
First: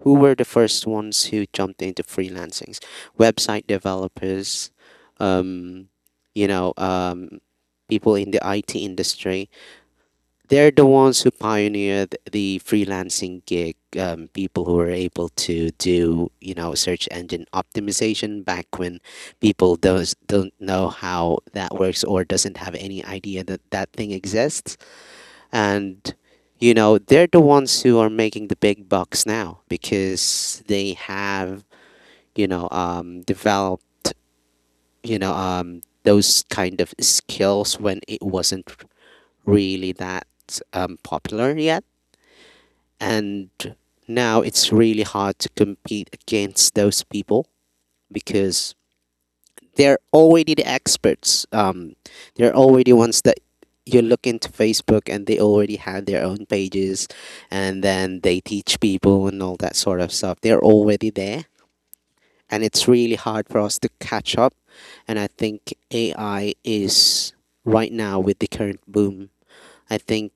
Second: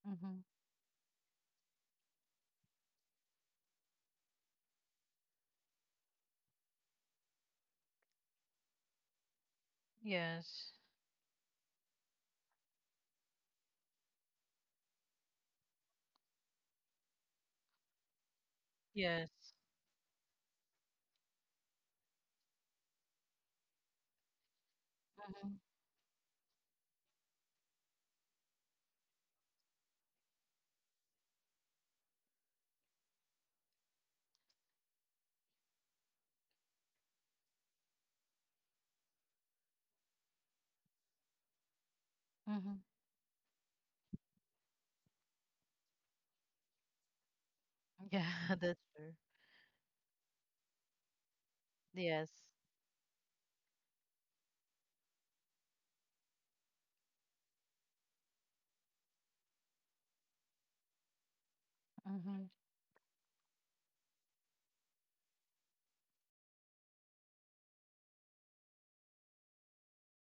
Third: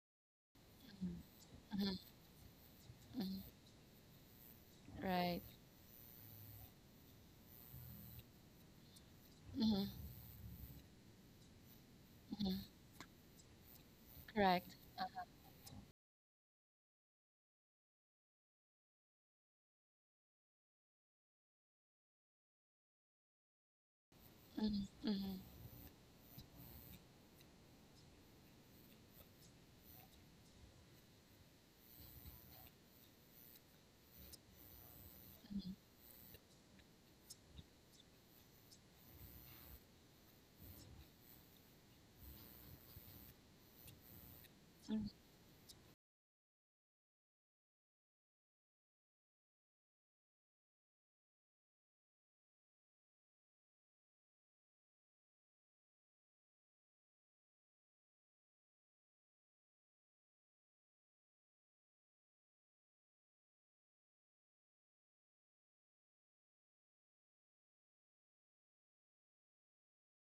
who were the hmm first ones who jumped into freelancing? Website developers, Right. um, you know, people in the IT industry, Mm-hmm. they're yes. the ones who pioneered the freelancing gig. People who Correct. were able to do you know search engine optimization back when Yes. people those don't know how that works or doesn't have any idea that that thing exists. Mm-hmm. And you know they're the ones who are making the big bucks now because they have you know developed you know those kind of skills when it wasn't really that popular yet. Mm-hmm. And now it's really hard to compete against those people Yeah, because that's true. they're already the experts. Yes. They're already ones that you look into Facebook and they already have their own pages and then they teach people and all that sort of stuff. They're already there. Mm-hmm. And it's really hard for us to catch up. And I think AI is right now with the current boom. I think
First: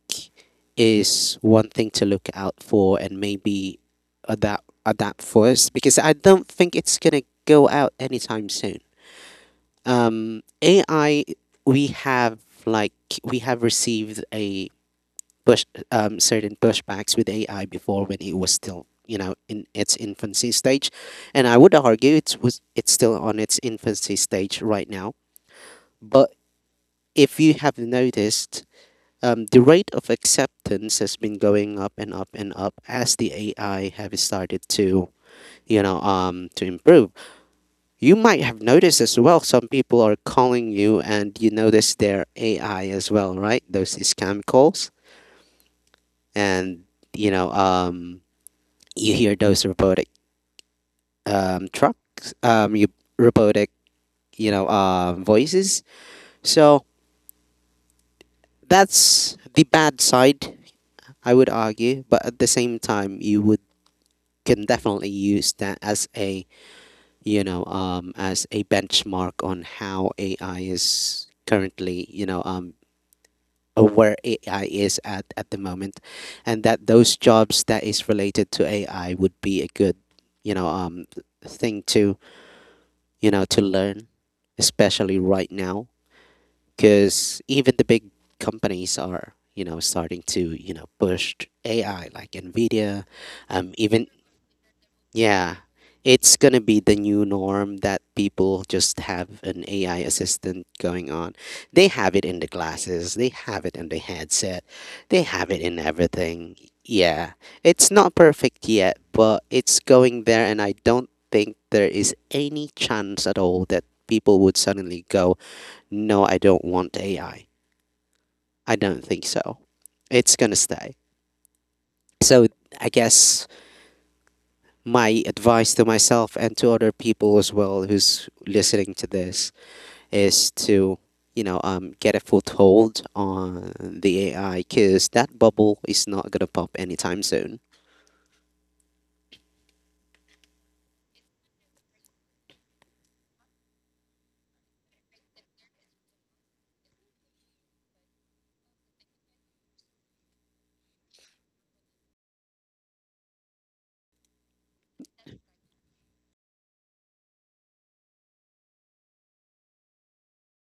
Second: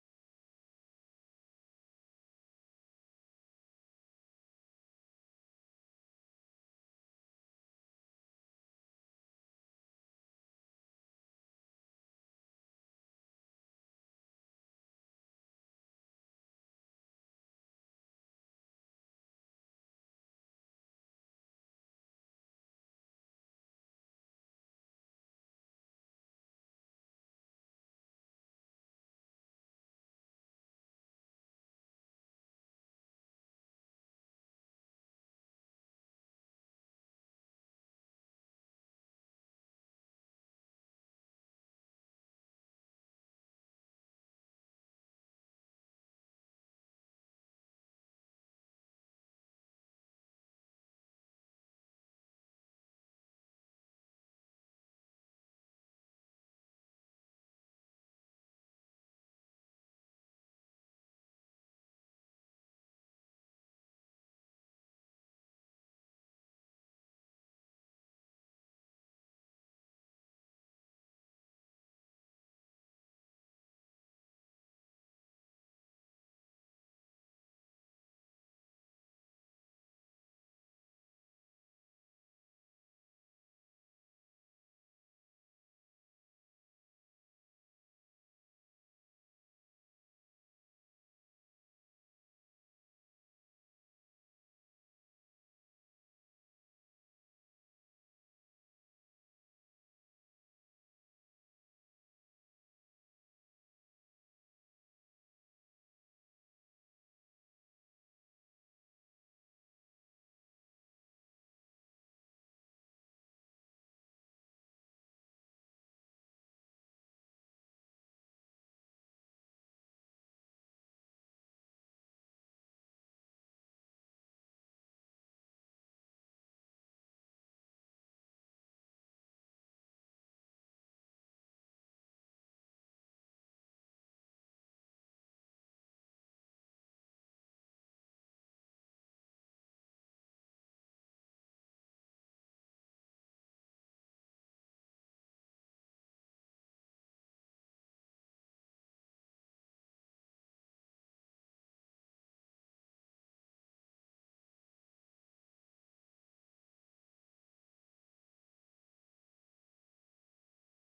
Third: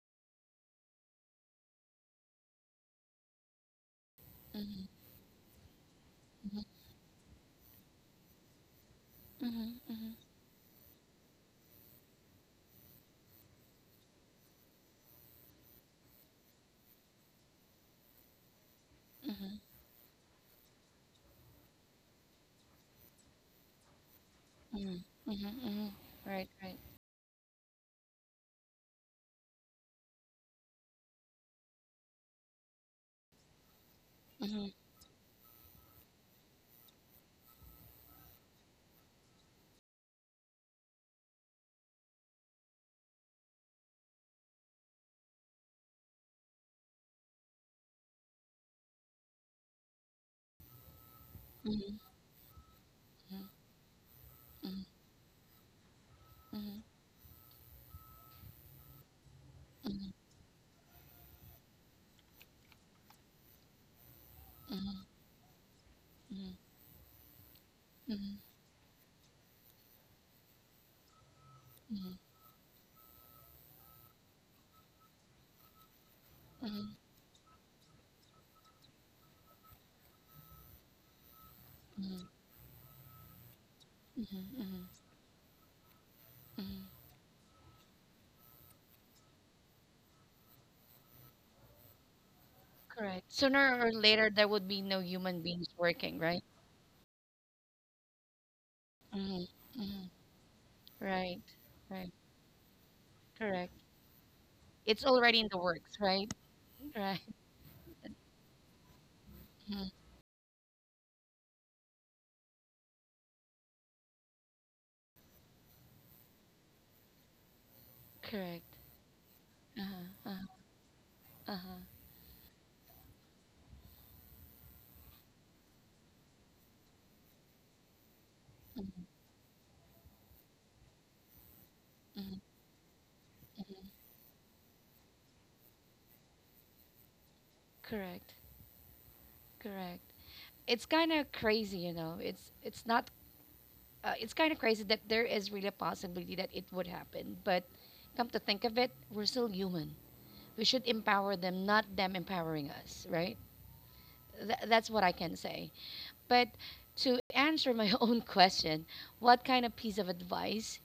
is one thing to look out for and maybe adapt Mm-hmm. adapt first because I don't Mm-hmm. think it's gonna go out anytime soon. Mm-hmm. AI we have like we have received a push certain pushbacks with AI before when it was still you know Mm-hmm. in its infancy stage, and I would argue it's still on its infancy stage right Mhm, now. mhm, mhm. But Right, right. if you have noticed, the rate of acceptance has been going up and up and up as the AI have started to you know to improve. You might have noticed as well some people are calling you and you notice their AI as well, right? Those scam calls and you know you hear those robotic trucks you robotic you know voices. So that's the bad Mhm, side I would argue, but at the same time you would can mhm, definitely use that as a mhm, you know mhm, as a benchmark on how AI is currently you know or where AI is at the moment, and mhm, that those jobs that is related to AI would be a good you know thing to you know to learn, mhm, mhm. especially right now, because even the big companies are you know starting to you know push AI like Nvidia, Correct. Sooner or even later, there would be no human yeah, beings working, it's right? gonna be the new norm that people just have Mhm, an AI mhm. assistant going on. Right, They right. have it in the glasses, they have it Correct. in the headset, It's they already have in the it in works, right? everything. Right. Yeah, it's not perfect yet, but it's Mhm. going there, and I don't think there is any chance at all that people would suddenly go, no, I don't want AI. I Correct. don't think so. Uh-huh, It's uh-huh, gonna stay. uh-huh. So I guess my advice to myself and to other people as well who's listening to this is to you know get a foothold on the AI because that bubble is not gonna pop anytime soon. Correct. Correct. It's kind of crazy, you know. It's not. It's kind of crazy that there is really a possibility that it would happen, but come to think of it, we're still human. We should empower them, not them empowering us, right? That's what I can say. But to answer my own question, what kind of piece of advice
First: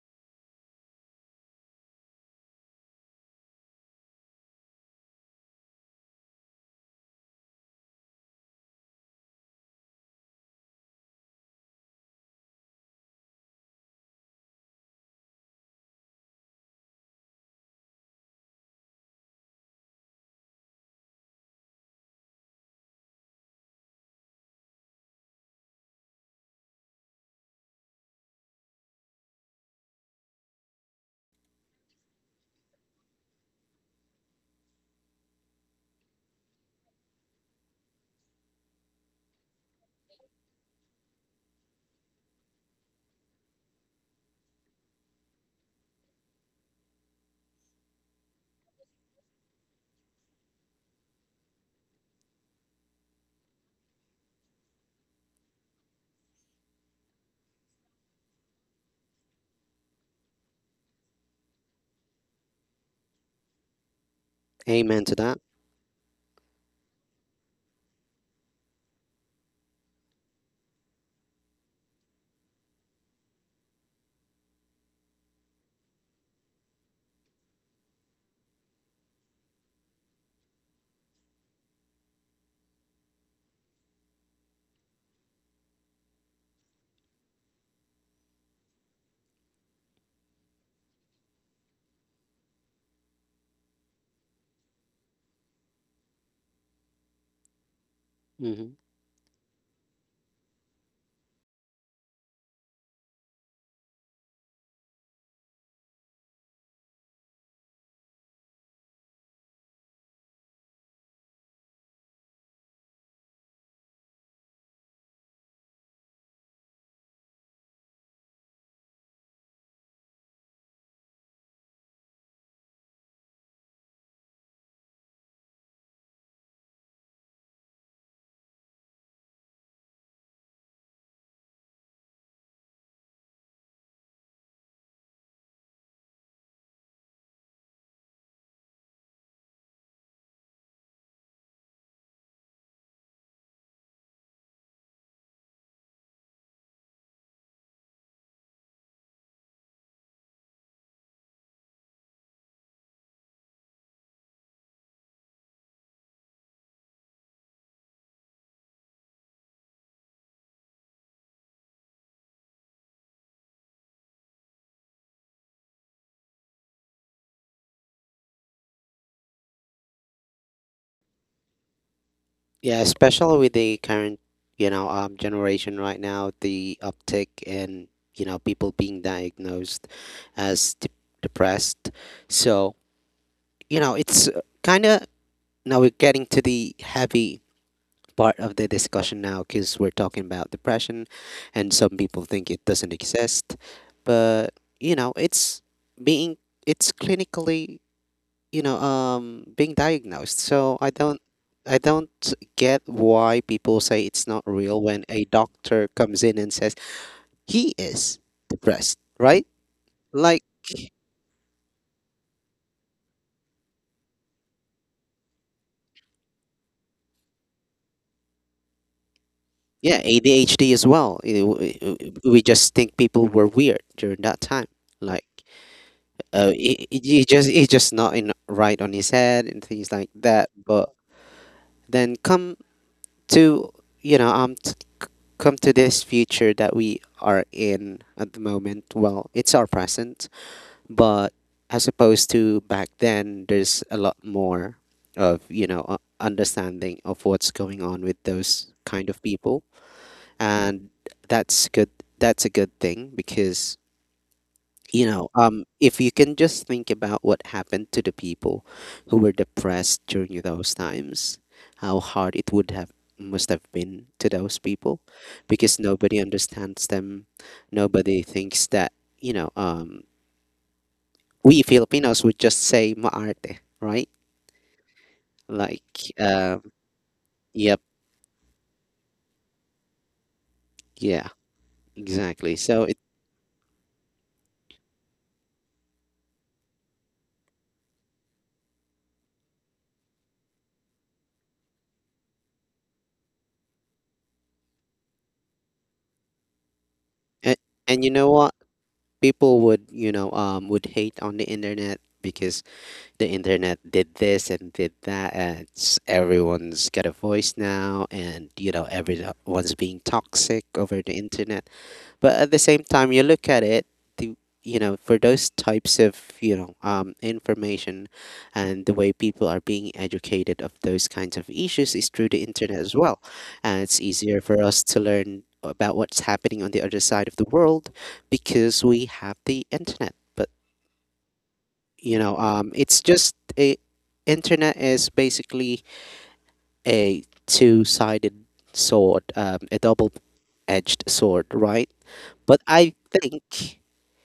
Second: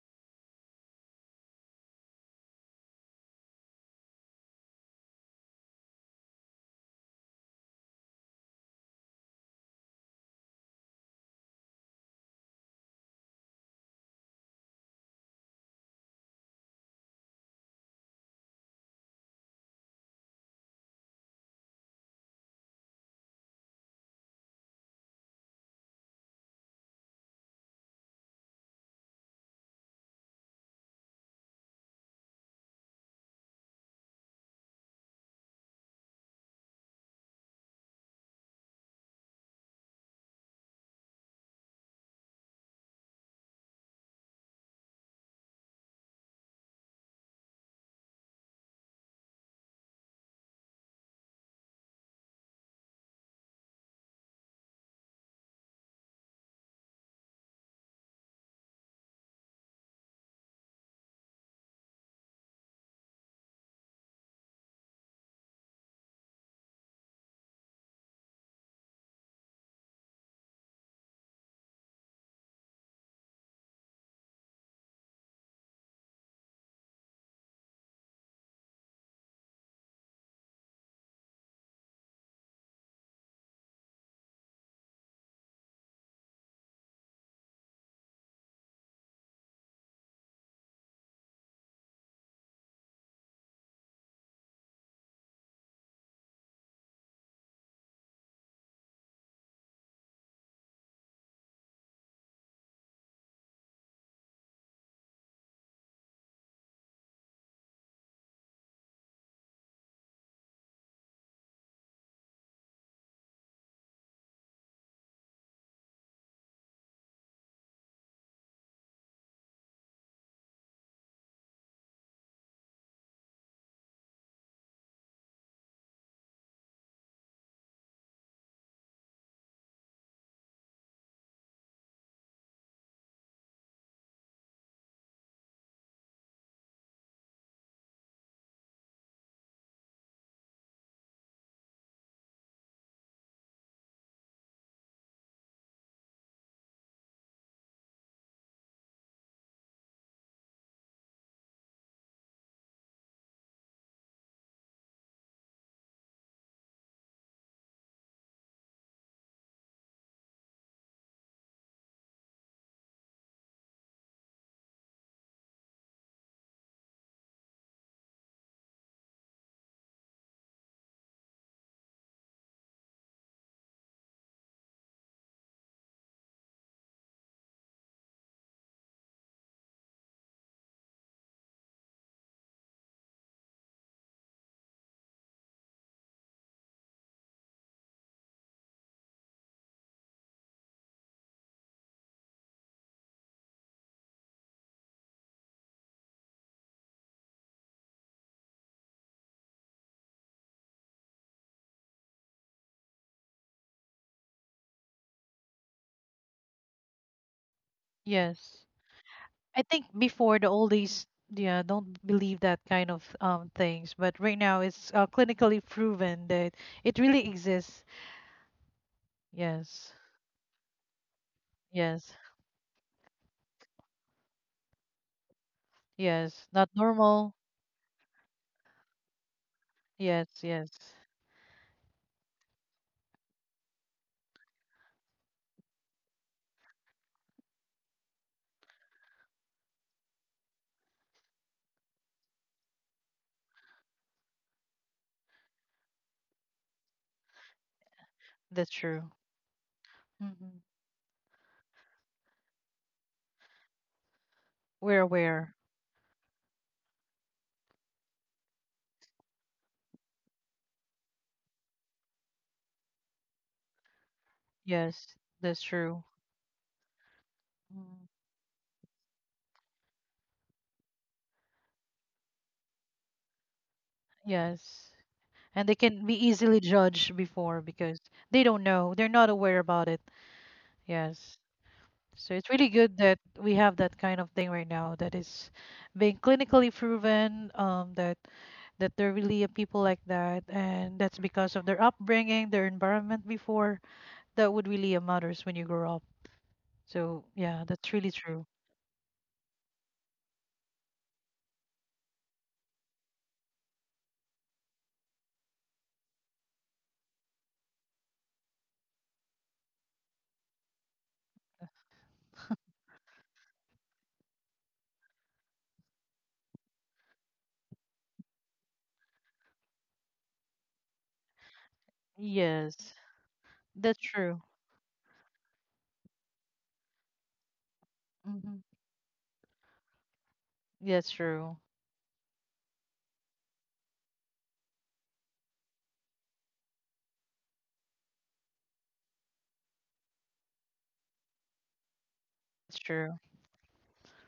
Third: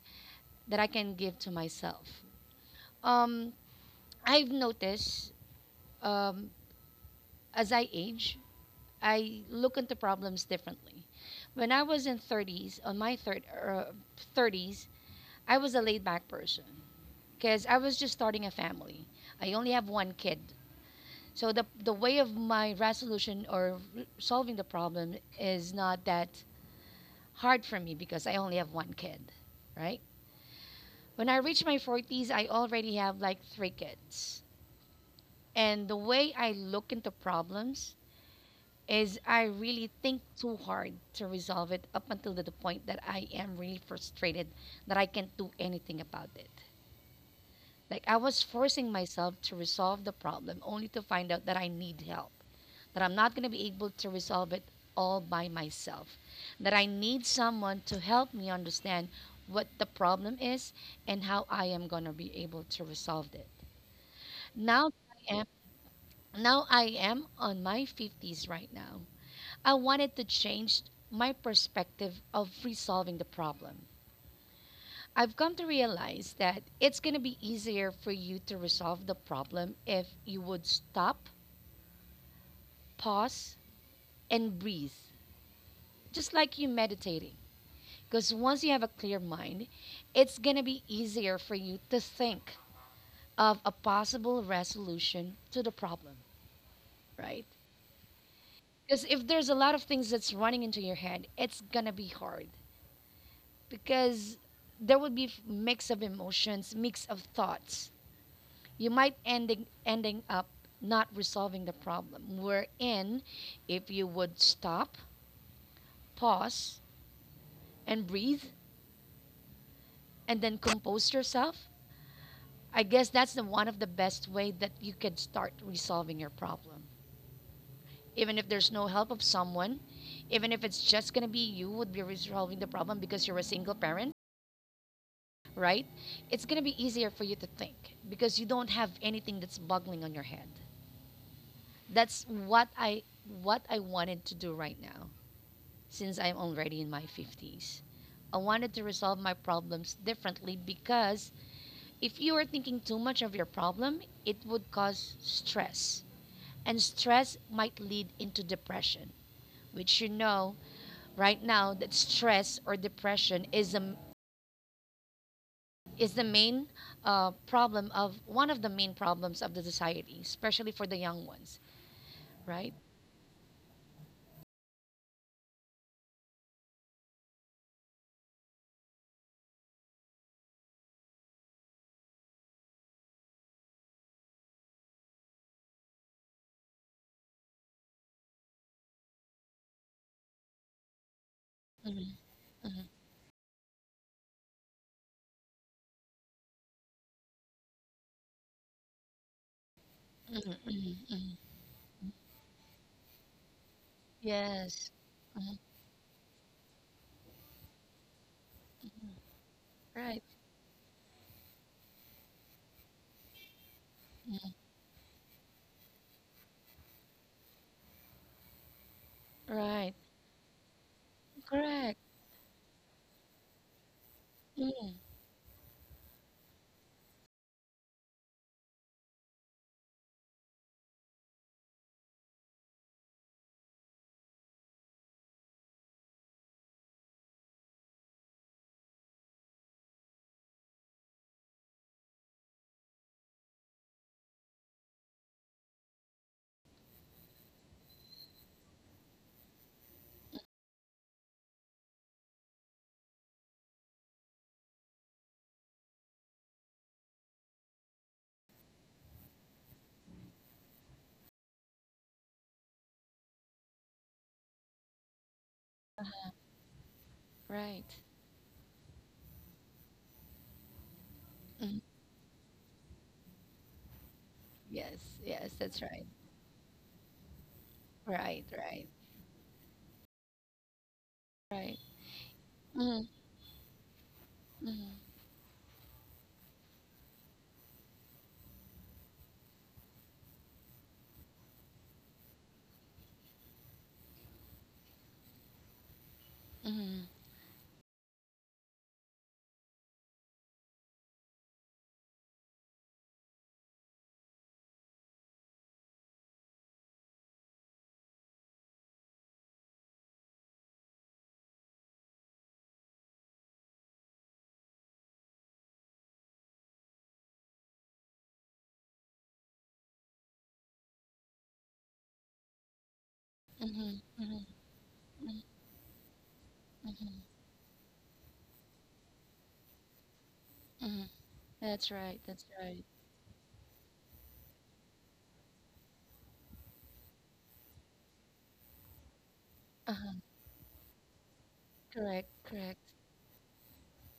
that I can give to myself? Um, I've noticed um, as I age, I look into problems differently. When I was in 30s, on my third, 30s, I was a laid back person because I was just starting a family. I only have one kid. So the way of my resolution or solving the problem is not that hard for me because I only have one kid, right? When I reach my 40s, I already have like three kids. And the way I look into problems is I really think too hard to resolve it up until the point that I am really frustrated that I can't do anything about it. Like I was forcing myself to resolve the problem only to find out that I need help that I'm not going to be able to resolve it all by myself, that I need someone to help me understand what the problem is and how I am going to be able to resolve it. Now Amen to I that. am now I am on my 50s right now. I wanted to change my perspective of resolving the problem. I've come to realize that it's going to be easier for you to resolve the problem if you would stop, pause, and breathe, just like you meditating. Because once you have a clear mind, it's going to be easier for you to think of a possible resolution to the problem, right? Hmm. Because if there's a lot of things that's running into your head, it's going to be hard because there would be mix of emotions, mix of thoughts. You might ending up not resolving the problem. Wherein, if you would stop, pause, and breathe, and then compose yourself, I guess that's the one of the best way that you can start resolving your problem. Even if there's no help of someone, even if it's just gonna be you would be resolving the problem because you're a single parent, right? It's gonna be easier for you to think because you don't have anything that's boggling on your head. That's what I wanted to do right now since I'm already in my 50s. I wanted to resolve my problems differently because if you are thinking too much of your problem, it would cause stress and stress might lead into depression which you know right now that stress or depression is the main problem of one of the main problems of the society especially for the young ones, right? Yeah, especially with the current you know generation right now, the uptick in you know people being diagnosed as de- depressed. So you know it's kind of now we're getting to the heavy part of the discussion now because we're talking about depression, and some Mhm, people think it doesn't exist. But you know, being it's clinically you know being diagnosed. So mhm. I don't get why people say it's not real Yes, when a doctor comes in and says he is Yes. depressed, right? I think right, before Like the oldies, yeah, don't believe that kind of things, but right now it's, clinically proven that it really exists. Yes, right, yeah, ADHD as well. You know, correct. yes, we just think people were weird during that time. Mm, Like yes. Not normal. He just not in right on his head and things like Yes, that. yes. But then come to you know come to this future that we are in at the moment. Well, it's our present, but as opposed to back then, there's a lot more of you know understanding of what's going on with That's those true. kind of people, Hmm and that's good. That's a good thing because We're you know, aware. If you can just think about what happened to the people who were depressed during those times, how hard it would have must have been to those people, Yes, that's because true. nobody understands them, right. Mm. nobody thinks that you know, we Mhm. Filipinos would just say maarte, right? Yes. Yes, yes, And they that's can right, be Like, easily um, judged before, yep, because they right, don't know, right, they're not aware about it. yeah, Yes. right. So it's exactly. really So good it Mhm, that we have that kind of thing right now, mhm, that is being clinically proven, that that there really are people like that, and that's because of their upbringing, their environment before. That would really matters when you grow up. mhm, So and, yeah, that's and really you know true. what, people would you know would hate on the internet because the internet did this and did that and everyone's got a voice now and you know everyone's being toxic over the internet but at the same time you look at it the you know for those types of you know information and the way people are being educated of those kinds of issues is through the internet Yes, as well and that's it's mhm, true. easier for us to learn about what's happening on the other side of the world Hmm because we have the internet but That's mhm. true. That's you right, know that's right. it's just a internet is basically a two-sided sword a Uh-huh. double-edged sword right Correct, but That's correct. I true. think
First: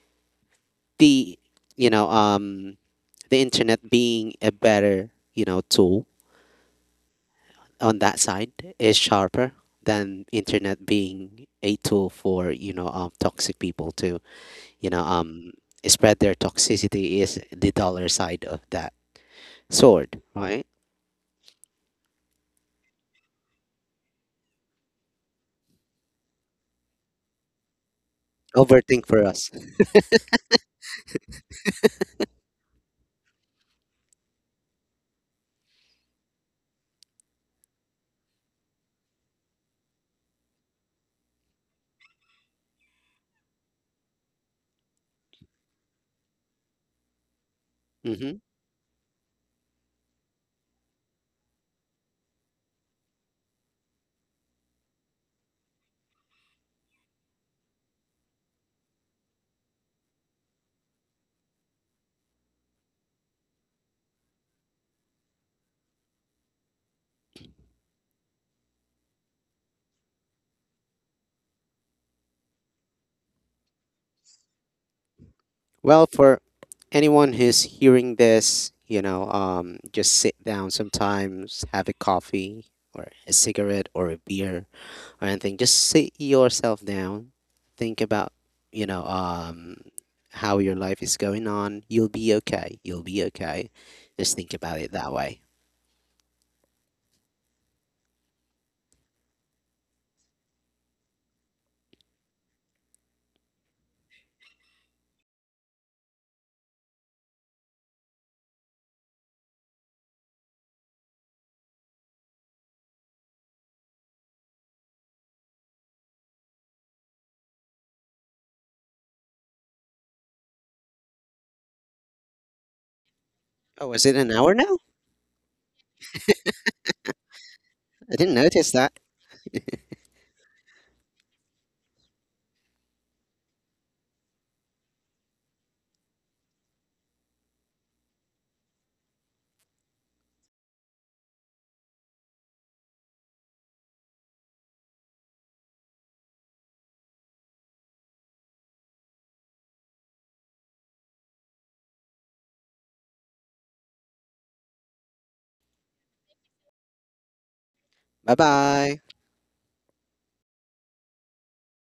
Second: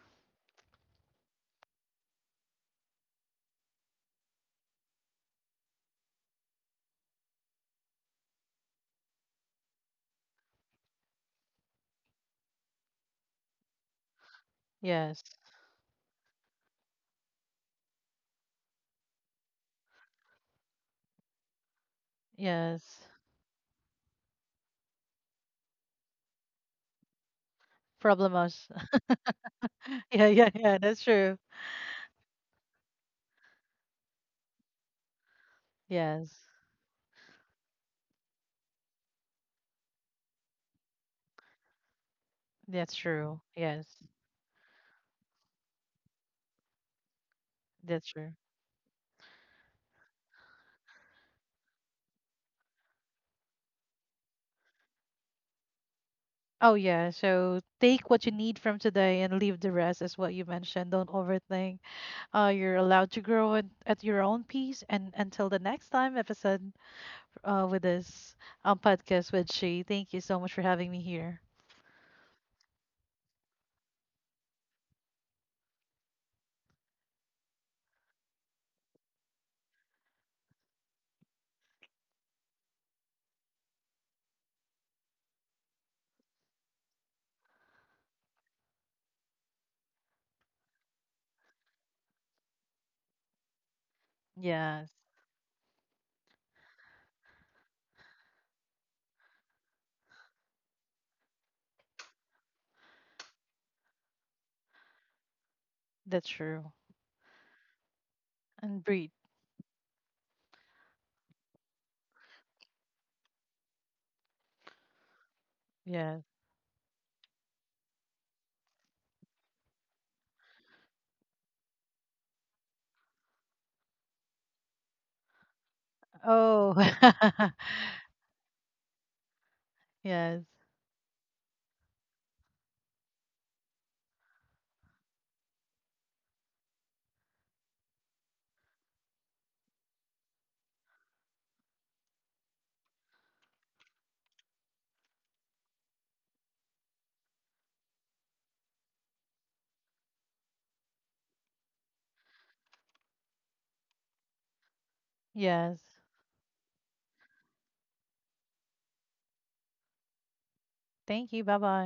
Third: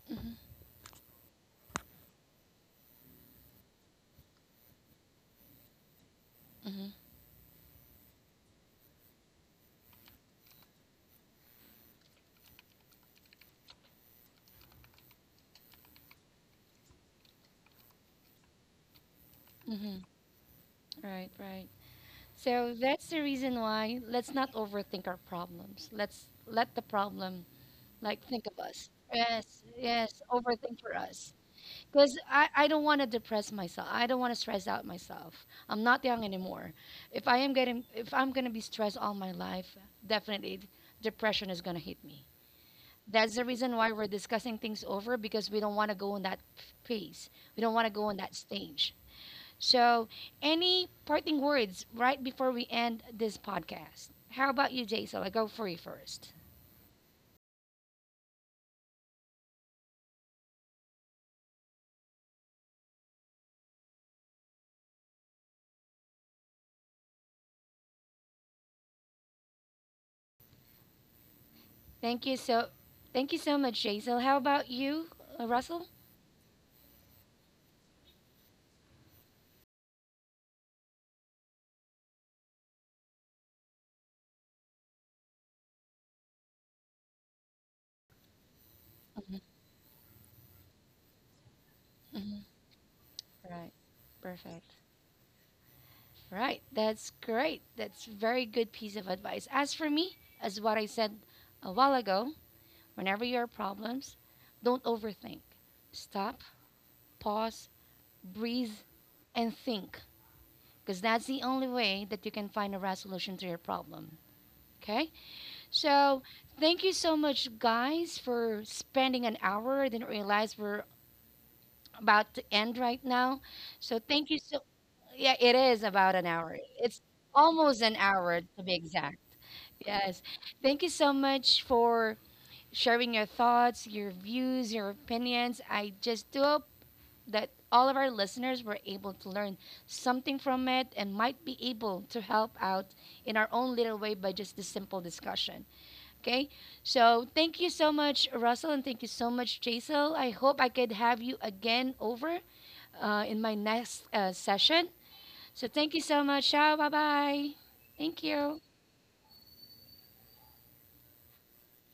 Hmm, the you know the internet being a better you know tool on that side is sharper than internet being a tool for you know toxic people to you know Yes, spread their toxicity is the dollar side of that hmm. sword right Right, right. So yes. that's the reason why let's not overthink our problems. Let's let the problem like think of Problemos. us. overthink for us. Yes, yes, Yeah, yeah, yeah. overthink for That's us. true. Because I don't want to depress myself. I don't want to stress out myself. I'm not young Yes, anymore. If I'm gonna be stressed all my life, definitely depression is gonna hit me. that's That's true. the reason Yes, why we're discussing things over because we don't want to go in that phase. We don't want to that's go in true. Mm-hmm. that stage. So, any parting words right before we end this podcast? How about you, Jaisal? I go for you first. Oh yeah, so take what you need from today and leave the rest, is what you mentioned. Don't overthink. You're allowed to grow at your own pace. And until the next time episode with this, podcast with She, thank you so much for having me here. Thank you so, thank you so much, Jaisal. How about you, Russell? Well, for anyone who's hearing this, you know, just sit down sometimes, have a coffee or a cigarette or a beer or anything. Just sit yourself down, think about, you know, how your life is going on. You'll be okay. You'll be okay. Right. Just think about Perfect. Yes, it that way. Right, that's great. That's very good piece of advice. As for me, as what I said a while ago, whenever you have problems, don't overthink. that's Stop, true. pause, breathe, And breathe. and think, because that's the only way that you can find a resolution to your problem. Okay? Yes. So, thank you so much, guys, for spending an hour. I didn't realize we're about to end right now. Oh, So, is it an thank you hour so now? yeah, it is about an hour. Oh, It's almost an I didn't hour to notice be that. exact. Yes. yes. Thank you so much for sharing your thoughts, your views, your opinions. I just do hope that all of our listeners were able to learn something from it and might be able to help out in our own little way by just this simple discussion. Okay. So thank you so much, Russell, and thank you so much, Jaisal. I hope I could have you again over in my next session. So Yes. thank you so much. Ciao. Bye bye. Thank Bye you. bye. Thank you. Bye bye.